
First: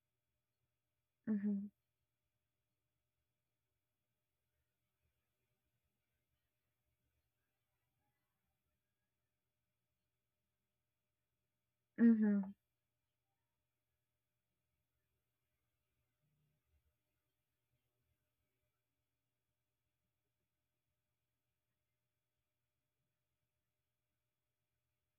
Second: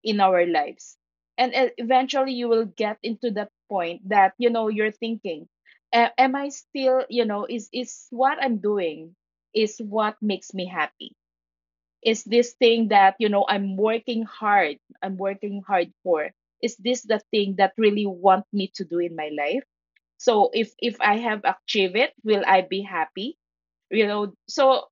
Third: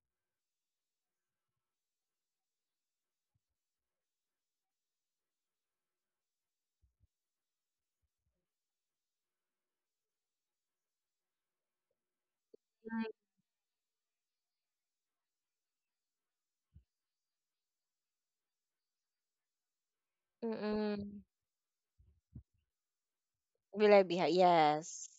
S2: in our lives. And
S3: Mhm.
S2: eventually you will get into that point that you know you're thinking, "Am I still, you know, is what I'm doing is what makes me happy? Is this
S3: Mhm.
S2: thing that you know I'm working hard for, is this the thing that really want me to do in my life? So if
S1: Mm-mm.
S2: I have achieved it, will I be happy?"
S1: Will I be?
S2: You know.
S1: Yes.
S2: So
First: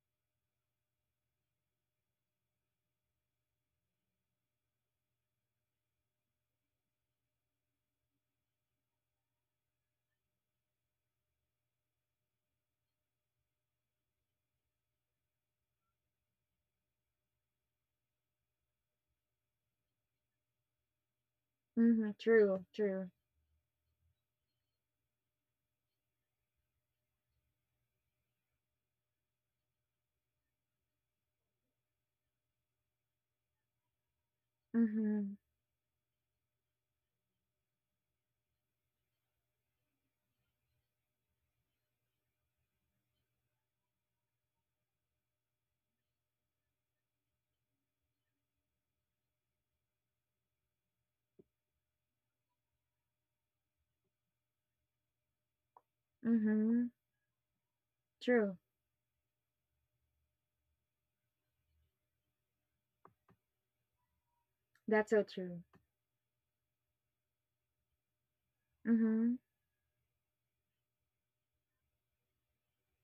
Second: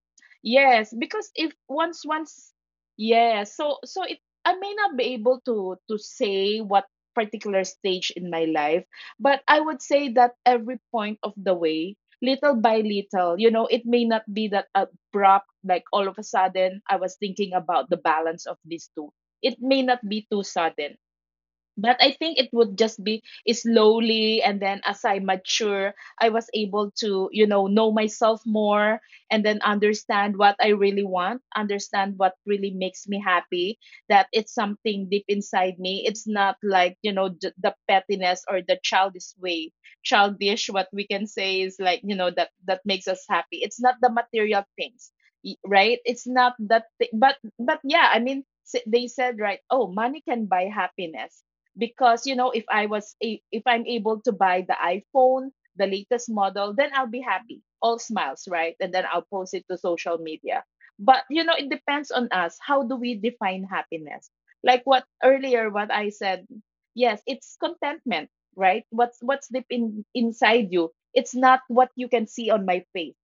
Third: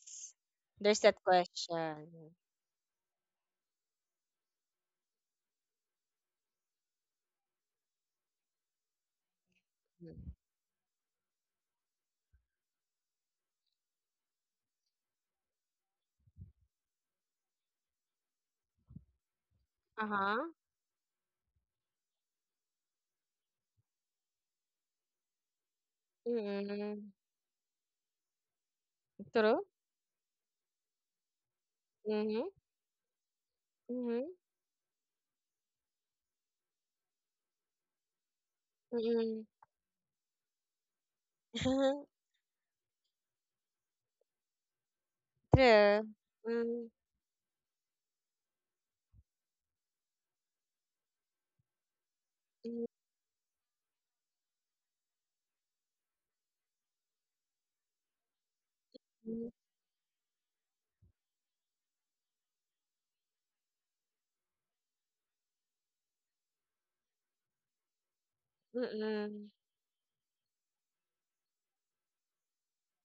S2: yes,
S1: There's that
S2: because if once
S1: question.
S2: once yeah, so so it, I may not be able to say what particular stage in my life, but I would say that every point of the way, little by little, you know, it may not be that abrupt, like all of a sudden I was thinking about the balance of these two. It may not
S1: Uh
S2: be too
S1: huh.
S2: sudden, but I
S3: Mhm.
S2: think it
S3: True.
S2: would just
S3: True.
S2: be slowly, and then as I mature, I was able
S1: Mm-mm.
S2: to, you know myself more, and then
S1: True.
S2: understand what I really want, understand what
S1: Mm-hmm.
S2: really makes me happy. That
S1: Mm-hmm.
S2: it's something deep
S3: Mhm.
S2: inside me. It's not like, you know, the pettiness or the childish
S1: Mm-hmm.
S2: way. Childish, what we can say is, like, you know,
S1: [LAUGHS]
S2: that makes us happy. It's not the material things, right?
S1: True.
S2: It's not that thi-
S1: Mm,
S2: but But yeah, I mean, they said, right, oh, money can buy happiness, because you know, if i
S1: mm,
S2: was a, if i'm able to buy the iPhone, the latest model, then
S3: Mhm.
S2: I'll be happy, all smiles,
S3: True.
S2: right? And then I'll post
S1: mm,
S2: it to social media. But you know, it depends on us how do we define happiness. Like what
S3: That's so
S2: earlier
S3: true.
S2: what I said, yes, it's contentment. Right? What's
S3: Mhm.
S2: deep
S1: mm,
S2: in inside you. It's not what you can see on my face.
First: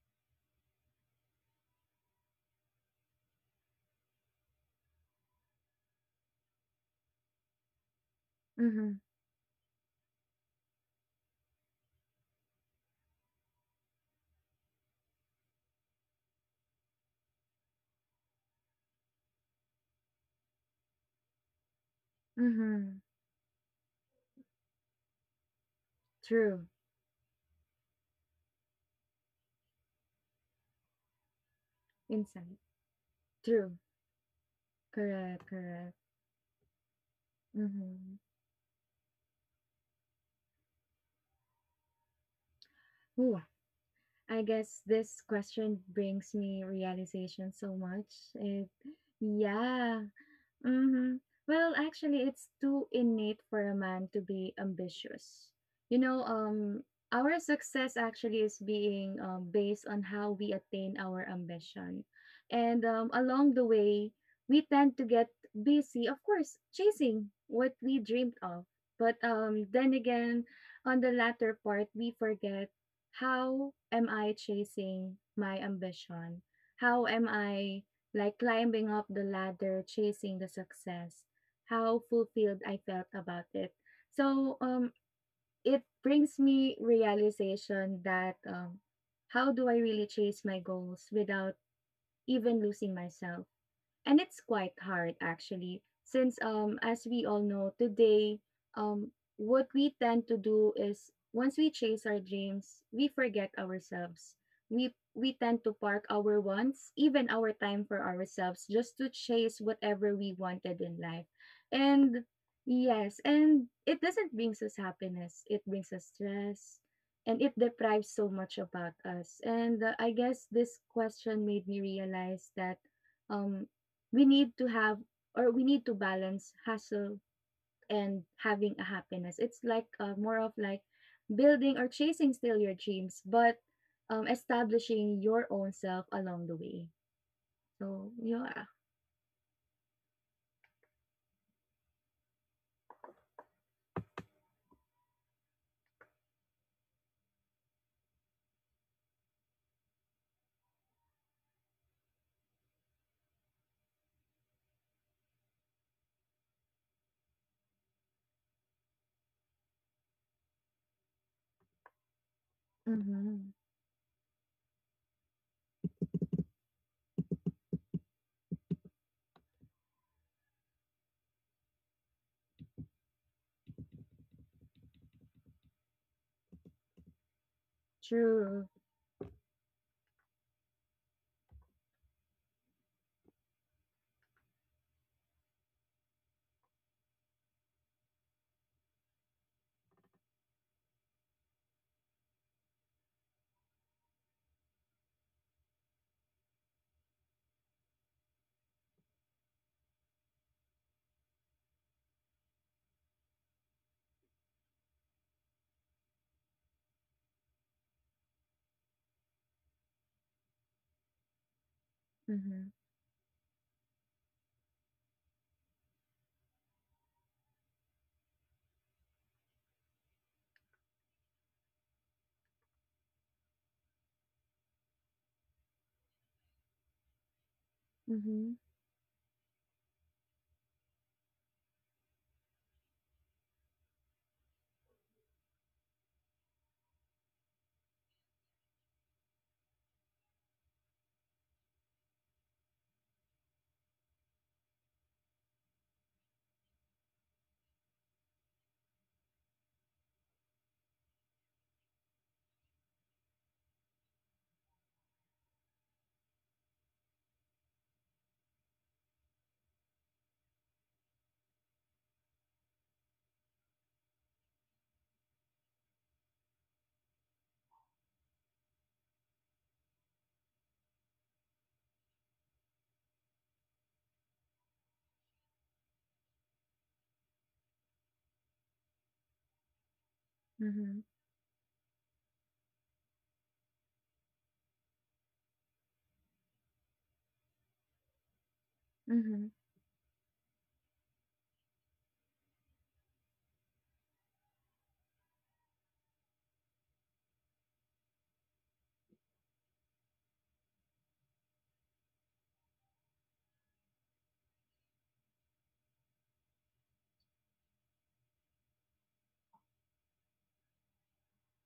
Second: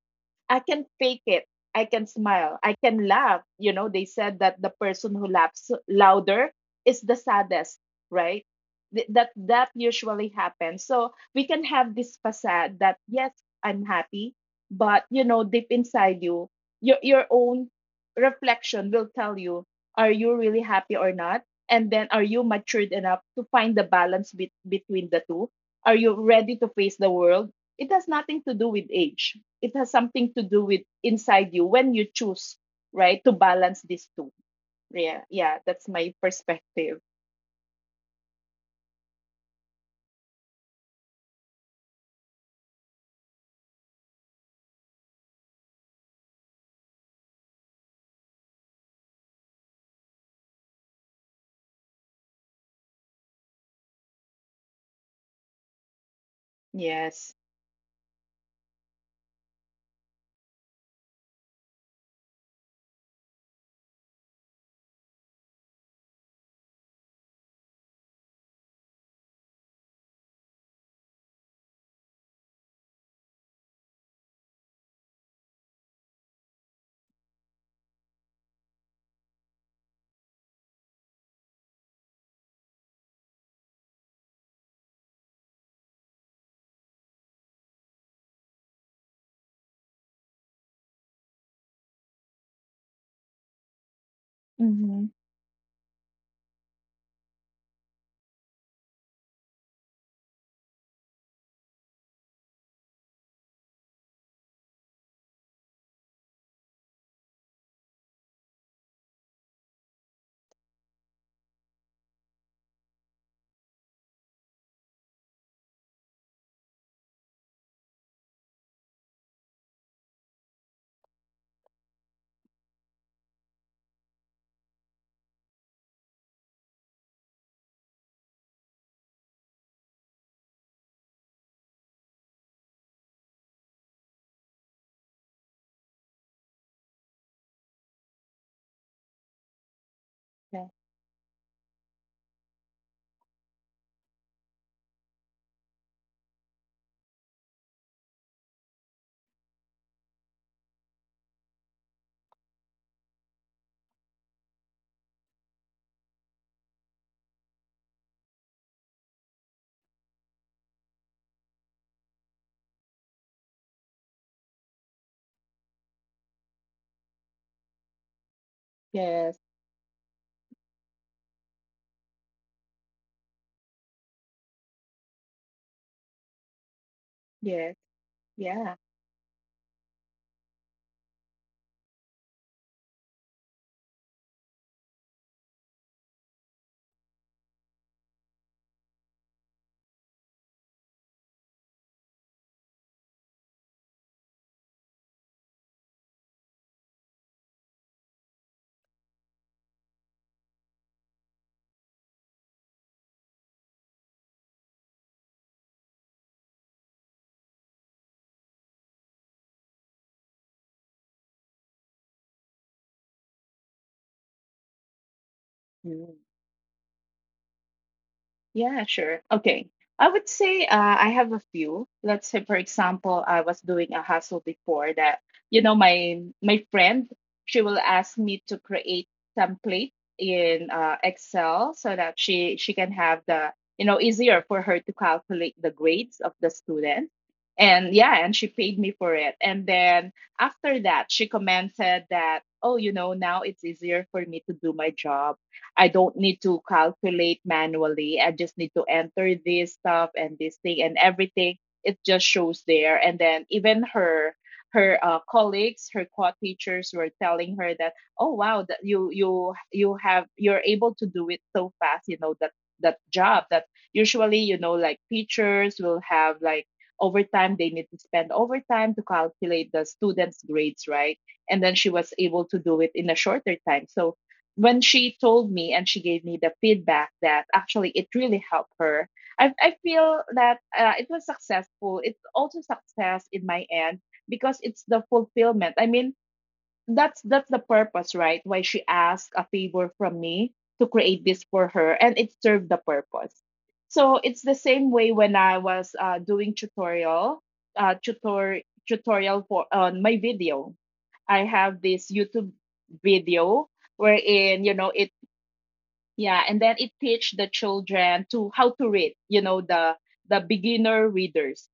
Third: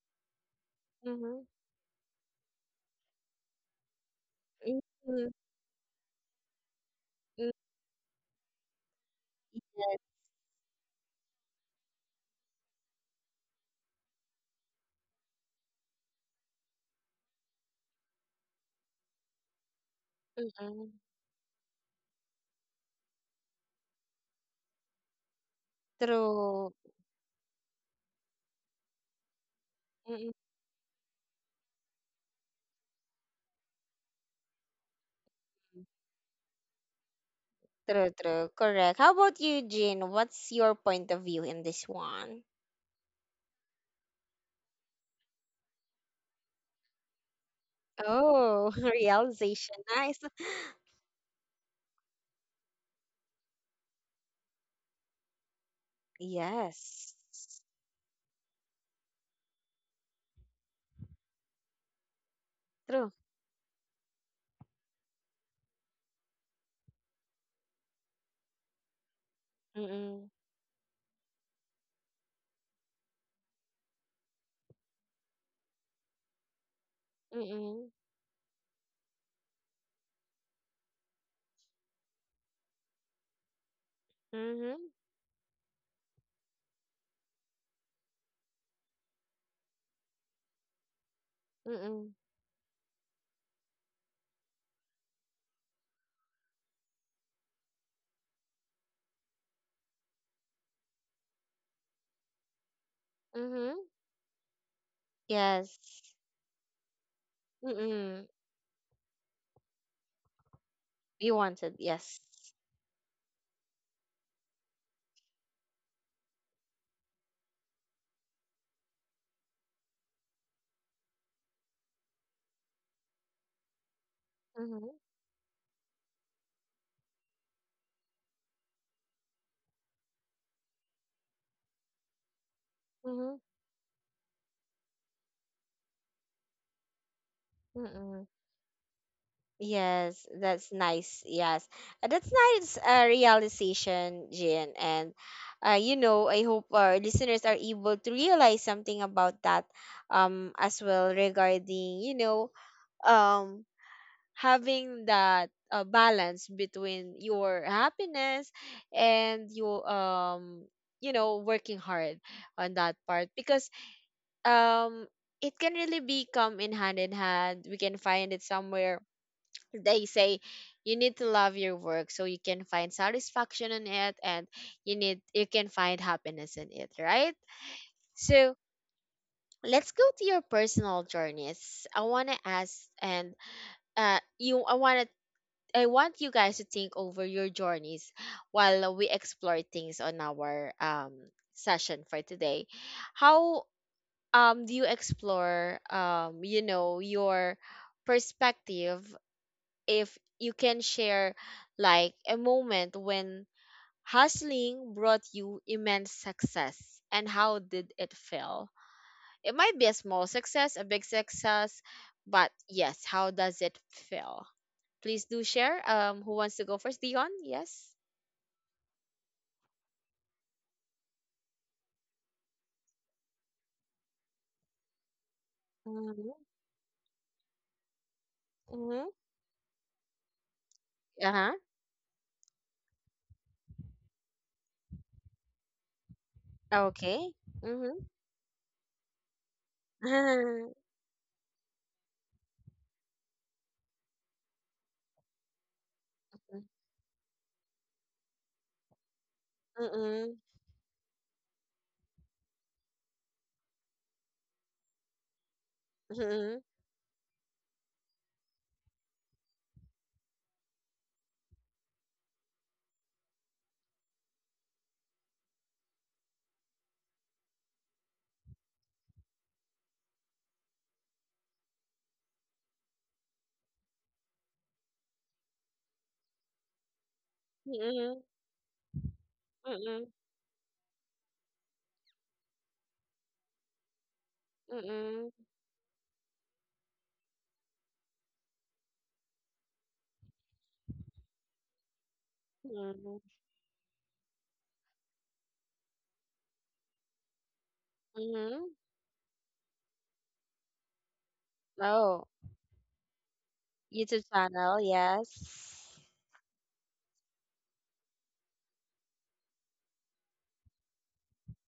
S2: I can fake
S1: mhm,
S2: it. I can smile. I can laugh. You know, they said that the
S1: mm,
S2: person who
S1: mm,
S2: laughs louder is the
S1: mm,
S2: saddest, right?
S3: Mhm.
S2: That
S1: yes,
S2: usually happens. So we can have this facade that yes, I'm happy, but you know, deep inside you, your own reflection will tell you, are you really
S1: mm.
S2: happy or not? And then are you matured
S3: Mhm.
S2: enough to find the balance between the two? Are you ready
S3: True.
S2: to
S1: True.
S2: face the world? It has nothing to do with age. It has
S1: Mm,
S2: something to do with inside you, when you choose
S3: Insight.
S2: right to
S3: True.
S2: balance these two. Yeah,
S3: Correct.
S2: yeah, that's
S3: Correct.
S2: my perspective.
S1: True,
S3: Mhm.
S1: true. Correct. How about you, Jean? What's your point of view in this one?
S3: Ooh, I guess this question brings me realization so much. It,
S1: Oh, [LAUGHS] realization.
S3: yeah.
S1: Nice.
S3: Mhm. Well, actually, it's too innate for a man to be ambitious. You know, um,
S1: Yes.
S2: Yes.
S3: our success actually is being based on how we attain our ambition. And
S1: True.
S3: along the way, we tend to get busy, of course, chasing what we dreamed of. But then
S1: Mm-mm.
S3: again, on the latter part, we forget how am I chasing my ambition? How am I
S1: Mm-mm.
S3: like climbing up the ladder, chasing the success, how fulfilled I felt about it. So
S1: Mm-hmm.
S3: it brings me realization that how do I really chase my goals without
S1: Mm-mm.
S3: even losing myself? And it's quite
S2: Mm-hmm.
S3: hard actually since as we all know today, um what we tend to do is once we chase our dreams, we forget
S1: Mm-hmm.
S3: ourselves. We tend to
S1: Yes.
S3: park our wants, even our time for
S1: Mm-mm.
S3: ourselves, just to chase whatever we wanted in life.
S1: You wanted, yes.
S3: And yes, and it doesn't bring us happiness, it brings us stress, and it deprives so much about us. And I guess this question made me realize that um we need to
S1: Mm-hmm.
S3: have or we need to balance hustle and having a happiness. It's like more of like building or chasing still your dreams,
S1: Mm-hmm.
S3: but establishing your own self along the way. So
S1: Mm-mm.
S3: yeah.
S1: Yes, that's
S2: Yes.
S1: nice. Yes. That's nice, realization, Jin. And, I hope our listeners are able to realize something about that as well, regarding, um having that, balance between your happiness and your, working hard on that part,
S3: Mm-hmm.
S1: because um it can really be come in hand in hand. We can find it somewhere.
S2: Yes.
S1: They say you need to love your work so you can find satisfaction in it, and you can find happiness in it, right?
S2: Yes.
S1: So
S3: True.
S2: Yeah.
S1: let's go to your personal journeys. I want to ask, and you I want you guys to think over your journeys while we explore things on our, session for today. How, do you explore, your perspective, if you can share like a moment when hustling brought you immense success and how did it feel? It might be a small success, a big success, but
S3: Mhm.
S1: yes, how does it feel? Please do share. Who
S2: Mm.
S1: wants to go first? Dion? Yes.
S2: Yeah, sure. Okay. I would say I have a few. Let's say, for example, I was doing a hustle before that, you know,
S1: Mm-hmm.
S2: my friend, she will ask me
S3: Mhm.
S2: to
S1: Mm-hmm.
S2: create template in
S1: Uh-huh.
S2: Excel so that she can have the, you know, easier for her to calculate the grades of the student.
S1: Okay.
S2: And
S1: Mm-hmm.
S2: yeah, and she paid me for it. And then after
S1: [LAUGHS]
S2: that, she commented that, oh, you know, now it's easier for me to do my job. I don't need to calculate manually. I just need to enter this stuff and
S1: Mm-mm.
S2: this thing and everything. It just shows there. And then even her colleagues, her co
S1: Mm-mm.
S2: teachers were telling her that, oh wow, that you have you're able to do it so fast. You know that that job that usually, you know, like teachers will have like overtime, they need to spend overtime to calculate the students grades, right? And then she was able to do it in a shorter time. So when she told me and she gave me the feedback that actually it
S1: Mm-mm.
S2: really helped her, I
S1: Mm-mm.
S2: feel that it
S3: Mhm.
S2: was successful. It's also success in my end because it's the
S1: Mm-mm.
S2: fulfillment. I mean, that's the purpose, right? Why she asked a
S3: Mhm.
S2: favor from me to create this for her, and it served the
S1: Mm-mm.
S2: purpose. So it's the same way when I was doing tutorial, uh, tutor
S1: Mm-mm.
S2: tutorial for on my video. I have this
S1: Oh,
S2: YouTube video
S1: YouTube
S2: wherein you
S1: channel,
S2: know it,
S1: yes.
S2: yeah, and then it teach the children to how to read. You know the beginner readers.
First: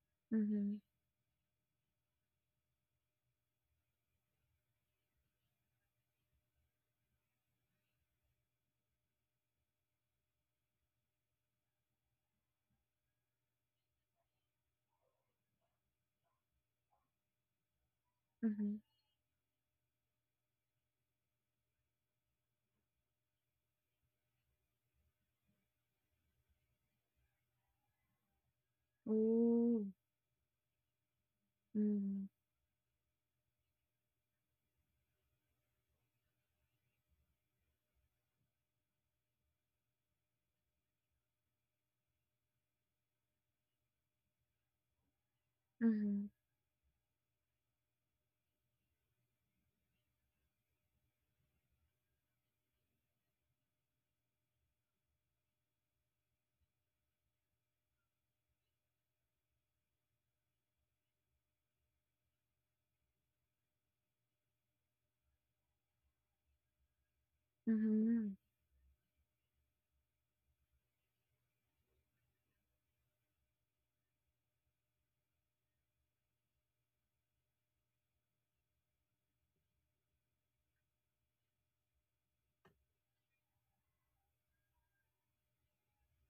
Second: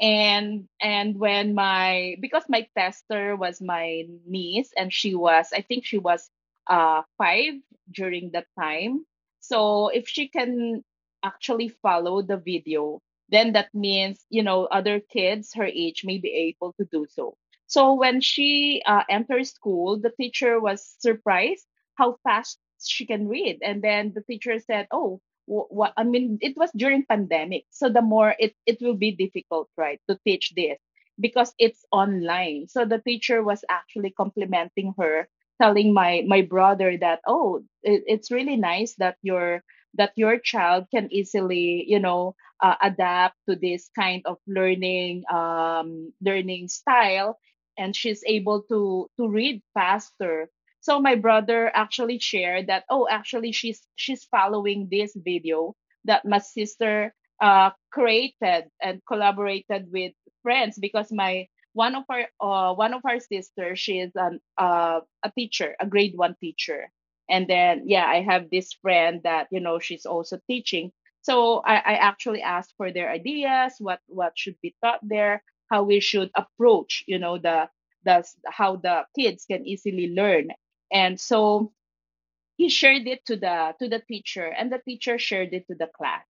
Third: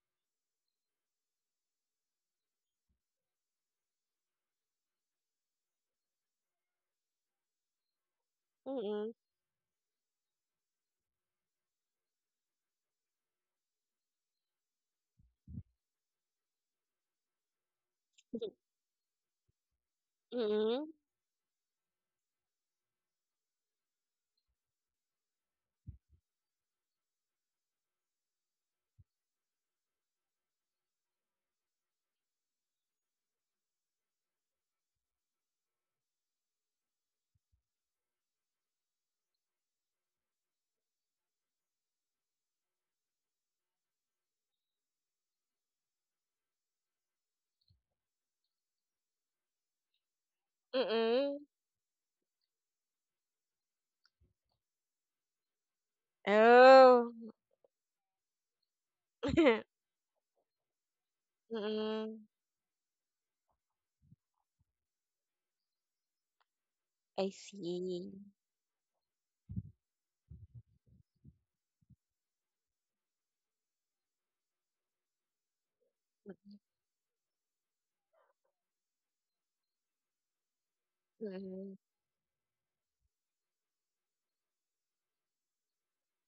S2: and
S3: Mhm.
S2: and when my, because my tester was my niece and she was, I think she was five during that time.
S1: Mm-mm.
S2: So if she can actually follow the video, then that means, you know, other kids her age may be able to do so. So when
S3: Mhm.
S2: she enters school, the teacher
S1: Mm-mm.
S2: was surprised how fast she can read. And then the teacher said, oh, wh- I mean, it was during pandemic, so the more it it will be difficult,
S3: Ooh.
S2: right, to teach this because it's
S3: Mhm.
S2: online. So the teacher was actually complimenting her, telling my brother that, oh, it, it's really nice that your child can easily, you know, adapt to this kind of learning
S3: Mhm.
S2: learning style, and she's able to read faster. So my
S1: Mm-mm.
S2: brother actually shared that, oh, actually she's following this video that my
S1: Oh.
S2: sister created and
S1: [LAUGHS]
S2: collaborated with friends. Because my
S1: Mm-mm.
S2: one of our sisters, she is an a teacher, a grade one teacher.
S1: I
S2: And then yeah,
S1: see.
S2: I
S3: Mhm.
S2: have this friend that you know she's also teaching. So I actually asked for their ideas, what should be taught there, how we should approach, you know, the how the kids can easily learn. And so
S1: Mm-mm.
S2: he shared it to the teacher, and the teacher shared it to the class.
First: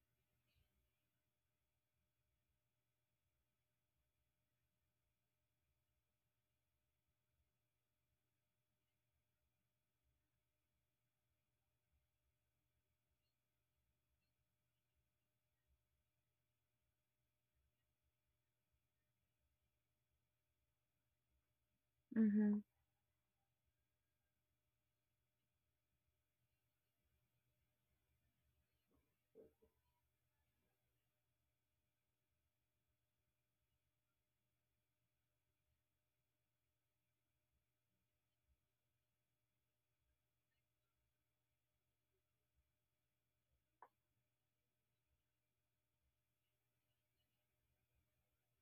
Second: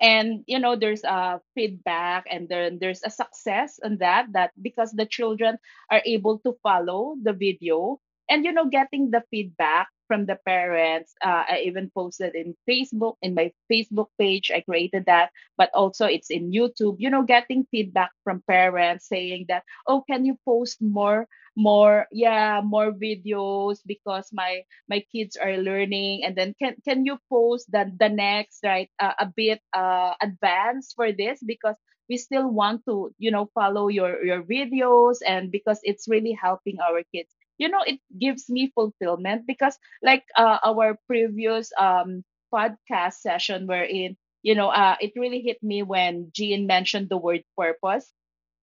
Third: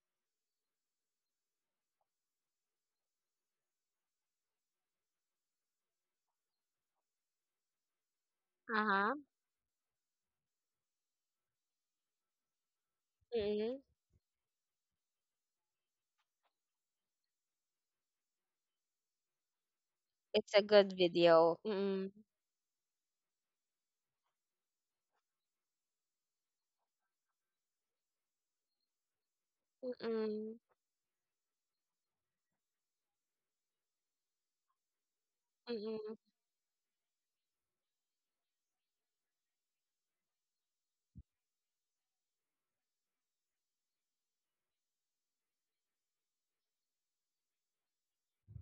S2: And you know, there's a feedback, and then there's a success on that. That because the children are able to follow the video, and you know, getting
S1: Uh-huh.
S2: the feedback from the parents. I even posted in Facebook, in my
S1: Mm-mm.
S2: Facebook page, I created that, but also it's in YouTube. You know, getting feedback from parents saying that, oh, can you
S1: It's a
S2: post
S1: good video. Mm-mm.
S3: Mhm.
S2: yeah, more videos because my kids are learning, and then can you post the next, right? Uh, a bit
S1: Mm-mm.
S2: advanced for this, because we still want to, you know, follow your videos, and because it's
S1: Mm-mm.
S2: really helping our kids. You know, it gives me fulfillment, because like our previous podcast session, wherein you know, it really hit me when Jean mentioned the word purpose.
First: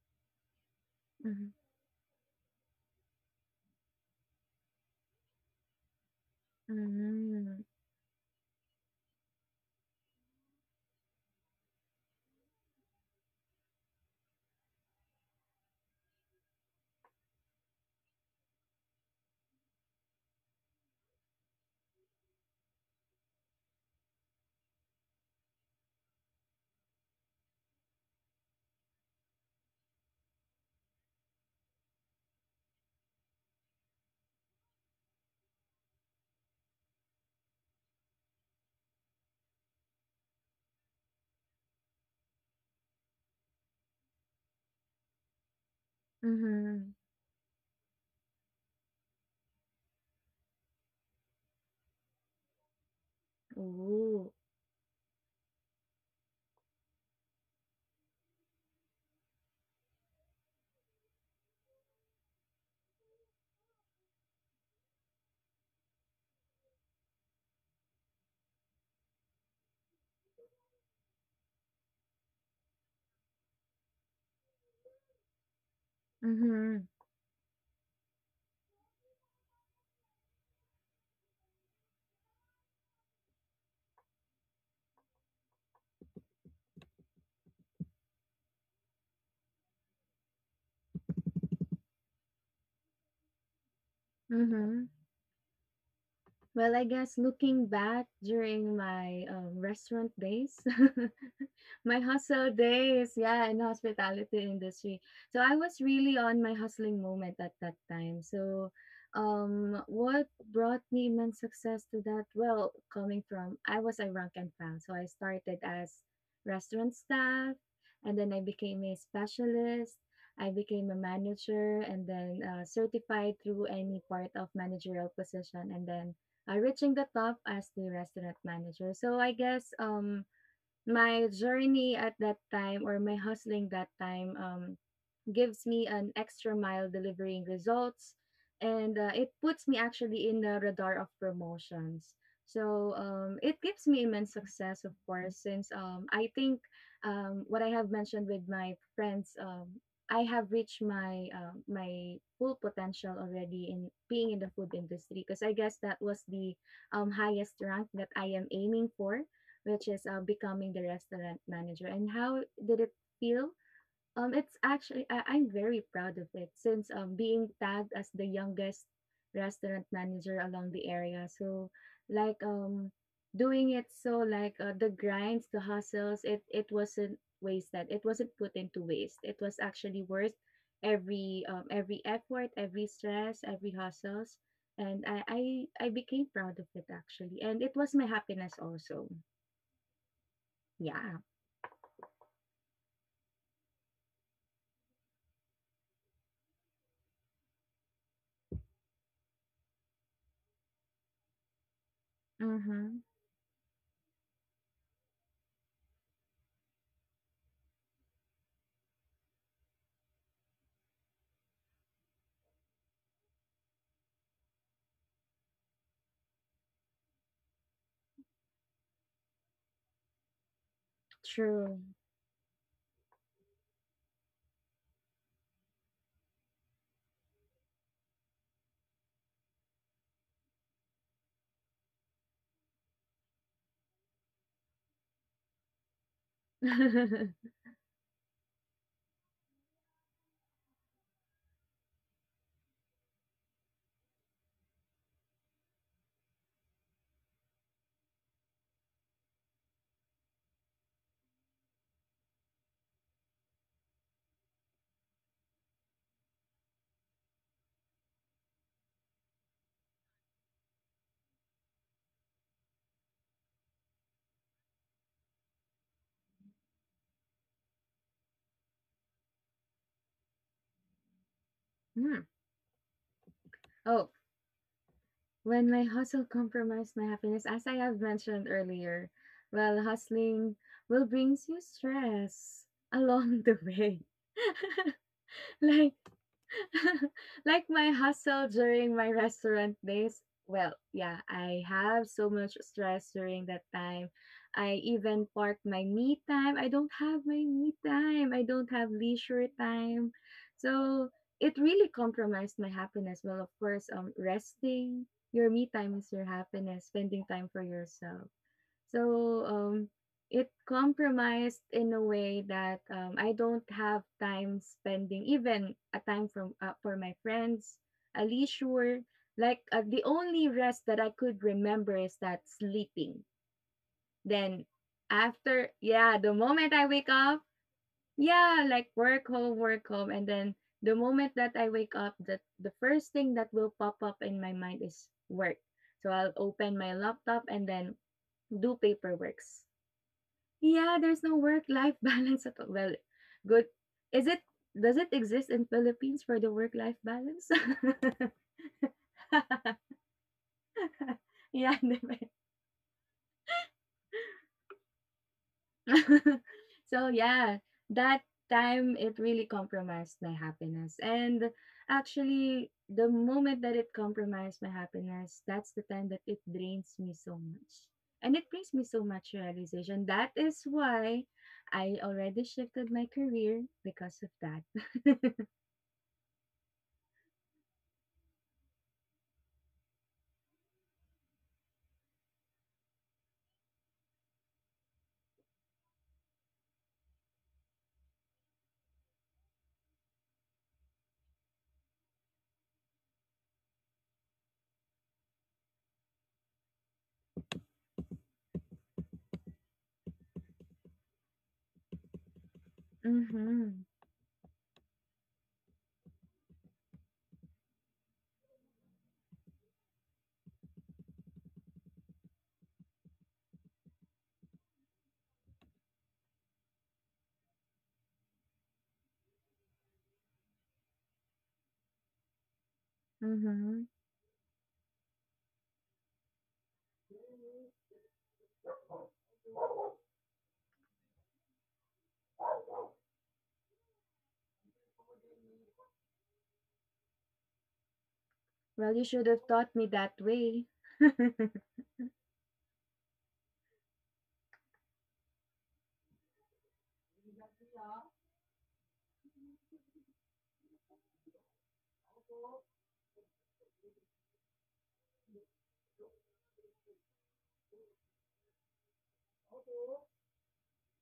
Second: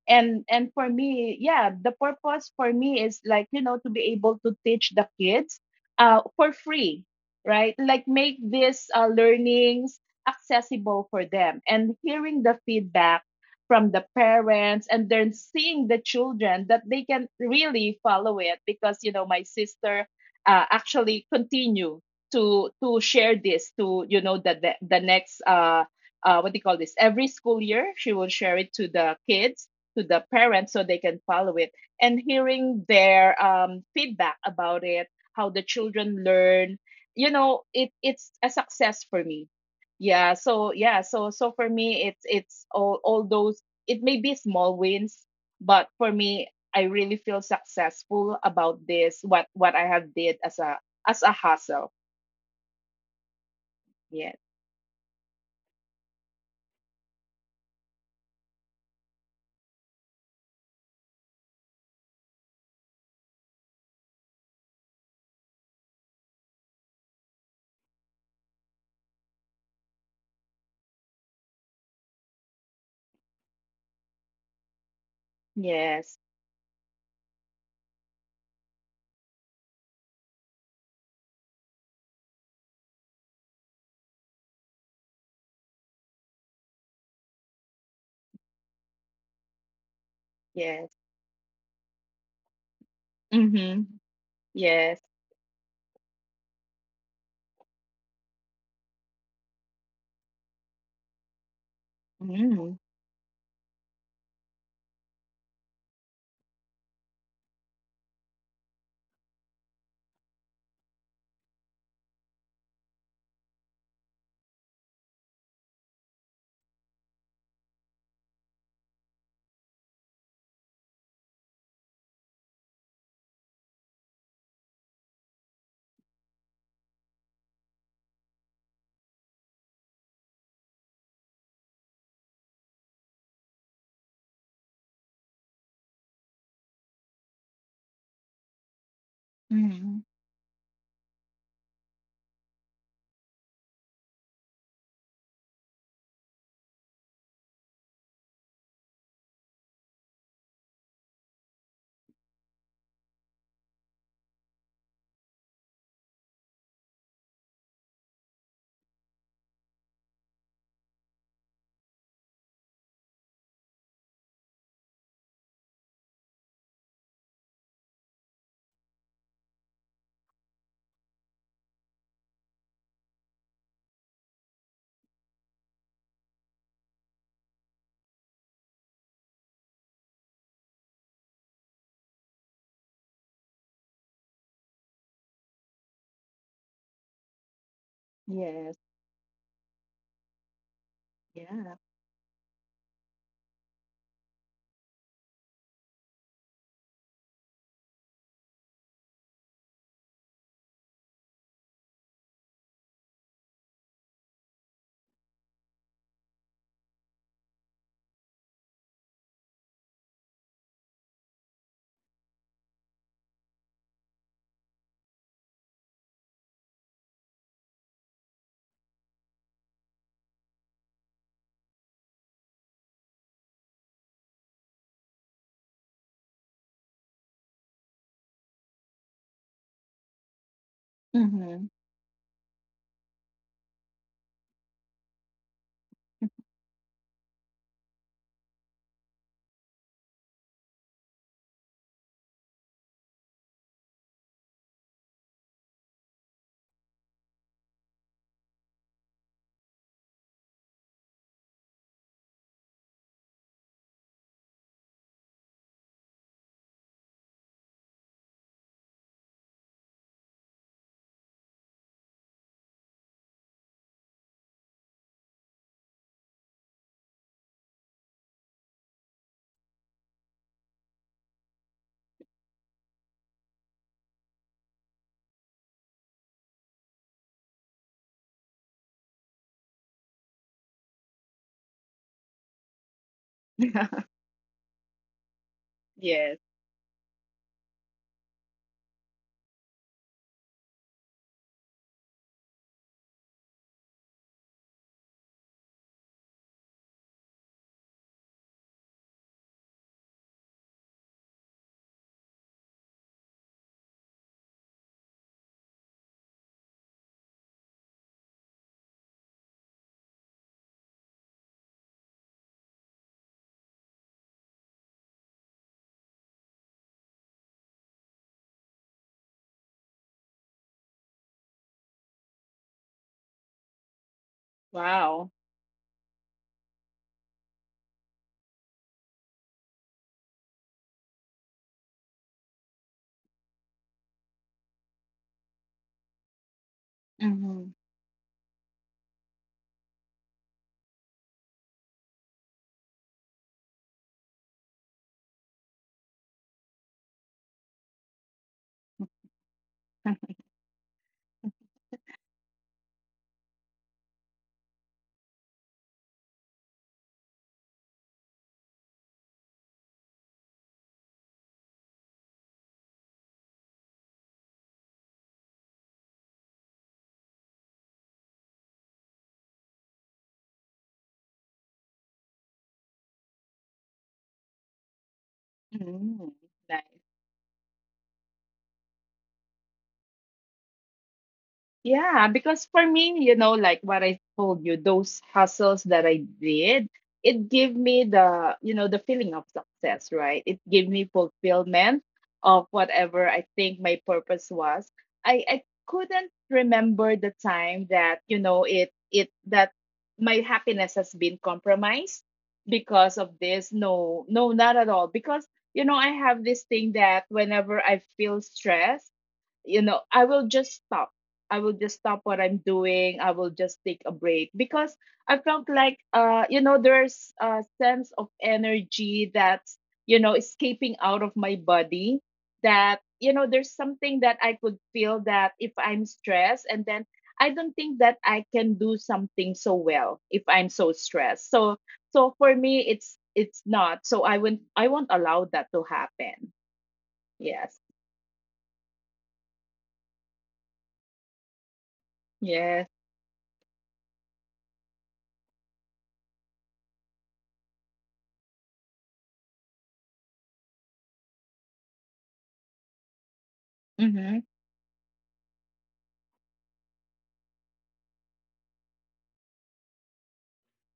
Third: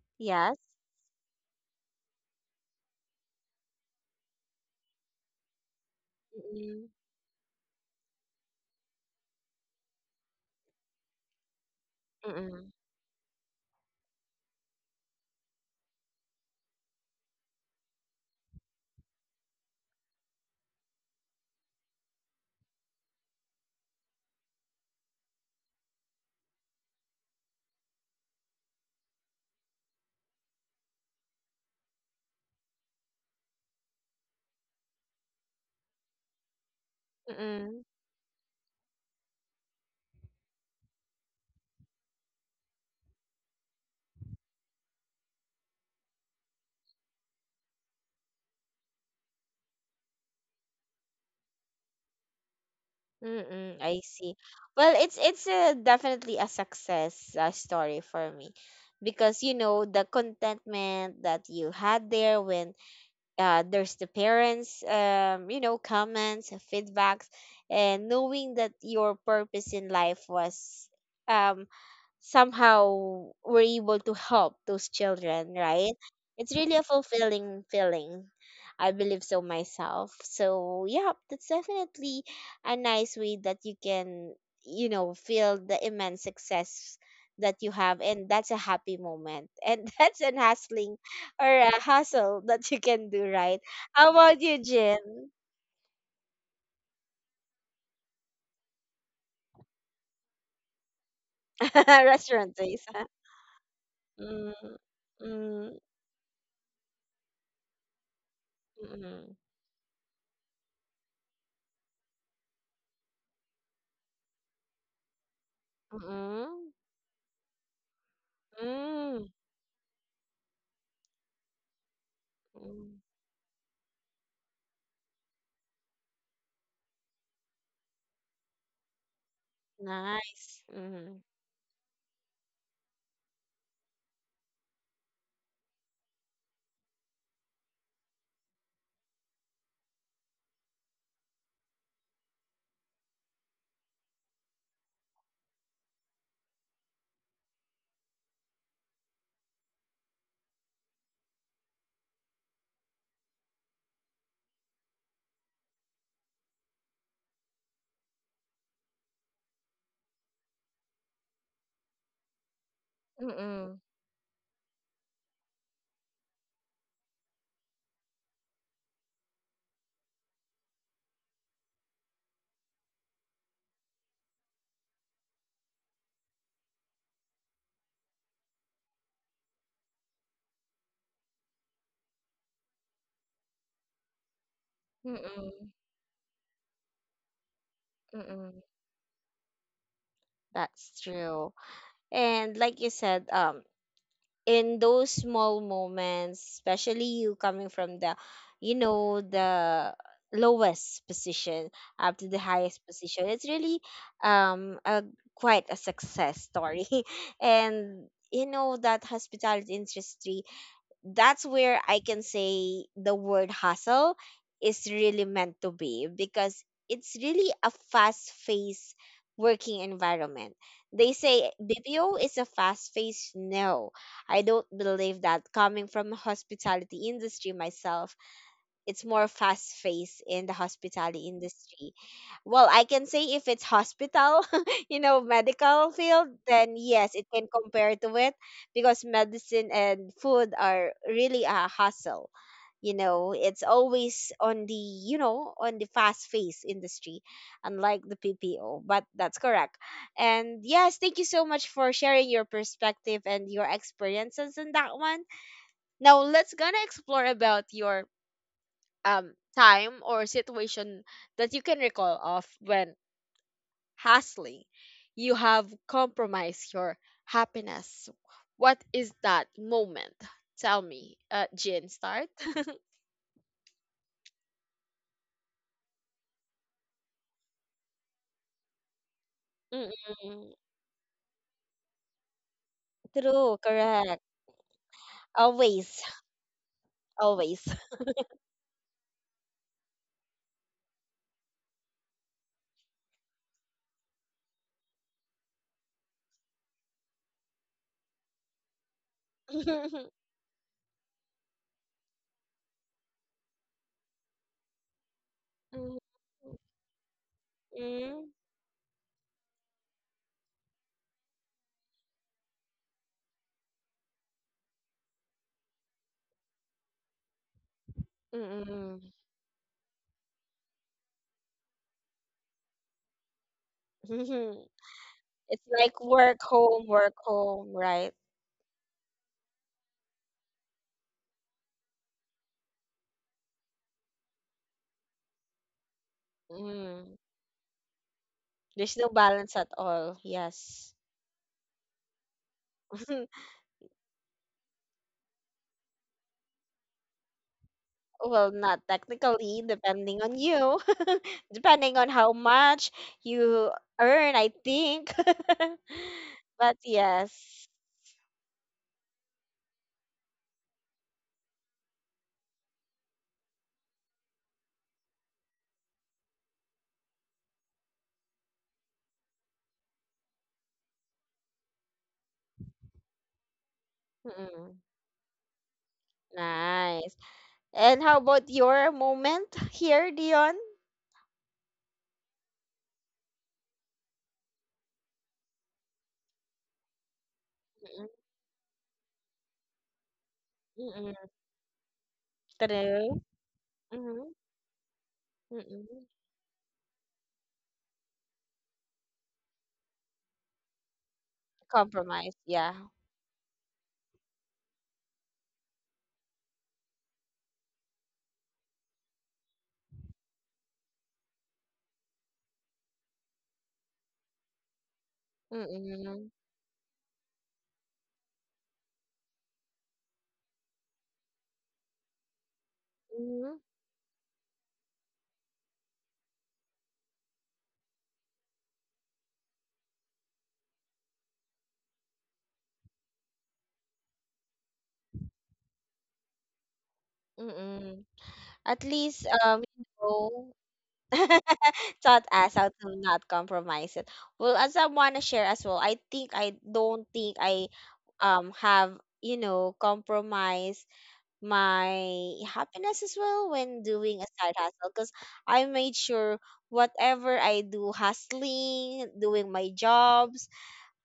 S2: and
S1: Yes.
S2: and for me,
S3: Mhm.
S2: yeah, the purpose for me is like, you know, to be able to teach the kids for
S1: Mm-mm.
S2: free,
S3: Mhm.
S2: right? Like make these learnings accessible for them, and hearing the
S1: Mm-mm.
S2: feedback from the parents, and then seeing the children that they can really follow it. Because, you know, my sister actually continue to share this to, you know, the the next what do you call this? Every school year, she will share it to the kids, to the parents so they can follow it, and hearing their feedback about it, how the children learn, you know,
S1: Mm-mm.
S2: it it's a success for me. Yeah, so yeah, so so for me, it's all those. It may be small wins, but for me, I
S3: Mhm.
S2: really feel successful about this, what I have did as a hustle.
S1: Mm-mm. I
S3: Ooh.
S1: see.
S2: Yes.
S1: Well, it's a, definitely a success story for me because you know the contentment that you had there when there's the parents you know comments feedbacks and knowing that your purpose in life was um, somehow we're able to help those children, right?
S2: Yes.
S1: It's really a
S3: Mhm.
S1: fulfilling feeling. I believe so myself. So, yeah, that's definitely a nice way that you can, you know, feel the immense success that you have. And that's a happy moment. And [LAUGHS] that's an hustling
S2: Yes.
S1: or a hustle that you can do, right?
S2: Mm-hmm.
S1: How about you,
S3: Mhm.
S2: Yes.
S1: Jim?
S3: Well, I guess looking back during my restaurant days, [LAUGHS] my
S1: [LAUGHS]
S3: hustle
S1: Restaurant days.
S2: Mm-hmm.
S3: days,
S1: [LAUGHS]
S3: yeah, in hospitality
S1: Mm,
S3: industry. So I
S1: mm,
S3: was really on my hustling moment at that time. So
S1: mm,
S3: what brought me immense success to that? Well, coming from I was a rank and file. So I started as
S1: mm,
S3: restaurant staff and then I became a
S1: mm.
S3: specialist. I became a manager and then
S1: Mm,
S3: certified through any part of managerial position, and then reaching the top as the restaurant manager. So I guess
S1: nice. Hmm.
S3: my journey at that time, or my hustling that time, gives me an extra mile delivering results, and it puts me
S2: Mm-hmm.
S3: actually in the radar of promotions. So it gives me immense success, of course, since I think what I have mentioned with my friends, I have reached my full potential already in being in the food industry. Because I guess that was the highest rank that I am aiming for, which is becoming the restaurant manager. And how did it feel?
S1: Mm-mm.
S3: It's actually I'm very proud of it since being tagged as the youngest restaurant manager along the area. So like doing it so like the grinds, the hustles, it wasn't wasted. It wasn't put into waste. It was actually worth every effort, every stress, every hustles. And I I
S1: Mm-mm.
S3: I became proud of it actually, and it was my happiness
S1: Mm-mm.
S2: Yes.
S3: also.
S1: That's
S3: Yeah.
S1: true.
S2: Yeah.
S1: And like you said, in those small moments, especially you coming from the, you know, the lowest position up to the highest
S3: Mm-hmm.
S1: position, it's really a quite a success story. [LAUGHS] And you know that hospitality industry, that's where I can say the word hustle is really meant to be because it's really a fast paced working environment. They say
S3: True.
S1: BPO is a fast paced. No, I don't believe that. Coming from a hospitality industry myself, it's more fast paced in the hospitality
S2: Mm-hmm.
S1: industry. Well, I can say if it's hospital, [LAUGHS] you know, medical field, then yes, it
S3: [LAUGHS]
S1: can compare to it because medicine and food are really a hustle. You know, it's always on the, you know, on the fast paced industry, unlike the PPO, but that's correct. And yes, thank you so much for sharing your perspective and your experiences in that one. Now let's gonna explore about your time or situation that you can recall of when hustling, you have compromised your happiness. What is that moment? Tell me, Jin,
S3: Hmm.
S1: start. [LAUGHS]
S3: Oh, when my hustle compromised my happiness, as I have mentioned earlier, well,
S1: Mm-mm.
S3: hustling will brings you stress [LAUGHS] along
S1: True,
S3: the way.
S1: correct.
S2: [LAUGHS]
S3: [LAUGHS] Like
S1: Always,
S2: Yes.
S3: [LAUGHS]
S1: always.
S3: like my hustle during my restaurant days. Well, yeah, I have so much stress during that time. I even park my me time. I don't have my me time. I don't have leisure time.
S1: [LAUGHS]
S3: So it really compromised my happiness. Well, of course, resting, your me time is your happiness, spending time for yourself.
S1: Mm,
S3: So it compromised in a way that I don't have time spending even a time from for my friends, a
S1: mm,
S3: leisure.
S1: mm,
S3: Like the only rest that I could remember is that sleeping.
S1: mm.
S3: Then
S1: [LAUGHS]
S2: Wow.
S1: It's
S3: after,
S1: like
S3: yeah, the moment I wake
S1: work,
S3: up,
S1: home, right?
S3: yeah, like work home, and then the moment that I wake up, that the first thing that will pop up in my mind is work. So I'll open my
S1: Mm.
S3: laptop and
S2: Mhm.
S3: then do
S1: There's no balance
S3: paperworks.
S1: at all. Yes.
S3: Yeah, there's no work-life [LAUGHS] balance at all. Well,
S1: [LAUGHS]
S3: good is it does it exist in Philippines for the work-life balance?
S1: Well, not technically,
S3: [LAUGHS]
S1: depending on
S2: [LAUGHS]
S1: you, [LAUGHS]
S3: Yeah, [LAUGHS]
S1: depending
S3: 'di
S1: on
S3: ba?
S1: how much you earn, I think. [LAUGHS]
S3: [LAUGHS]
S1: But
S3: So yeah,
S1: yes.
S3: that time it really compromised my happiness. And actually, the moment that it compromised my happiness, that's the time that it drains me so much. And it brings me so much realization. That is why I already shifted my career because of
S1: Mm,
S3: that. [LAUGHS]
S2: Mhm. Nice.
S1: nice. And how about your moment here, Dion?
S2: Yeah, because for me, you know, like what I told you, those hustles that I did, it gave
S1: Mm,
S2: me the, you know, the feeling of success, right? It gave me
S1: mm,
S2: fulfillment of
S1: true.
S2: whatever I think my
S1: Mm-hmm.
S2: purpose was. I
S1: Mm-mm.
S2: couldn't remember the time that, it it that my happiness has been compromised
S1: Compromise, yeah.
S2: because of
S3: Mm-hmm.
S2: this. No, no, not at all. Because, I have this thing that whenever I feel stress, I will just stop. I will just stop what I'm doing. I will just take a break because I felt like
S1: Mm-mm.
S2: there's a sense of energy that's escaping out of my body, that
S1: Mm-hmm.
S2: there's
S3: Mm-hmm.
S2: something that I could feel, that if I'm stressed, and then I don't think that I can do something so well if I'm so stressed. So for me, it's not, so I won't, I won't allow that to happen. Yes.
S1: Mm-mm. At
S3: Well, you
S1: least,
S3: should have taught
S1: you
S3: me that
S1: know,
S3: way. [LAUGHS]
S1: [LAUGHS] taught us how
S2: Yes.
S1: to not compromise it. Well, as I wanna share as well, I think I don't think I have, you know, compromised my happiness as well when doing a
S2: Mm-hmm.
S1: side hustle because I made sure whatever I do hustling, doing my jobs,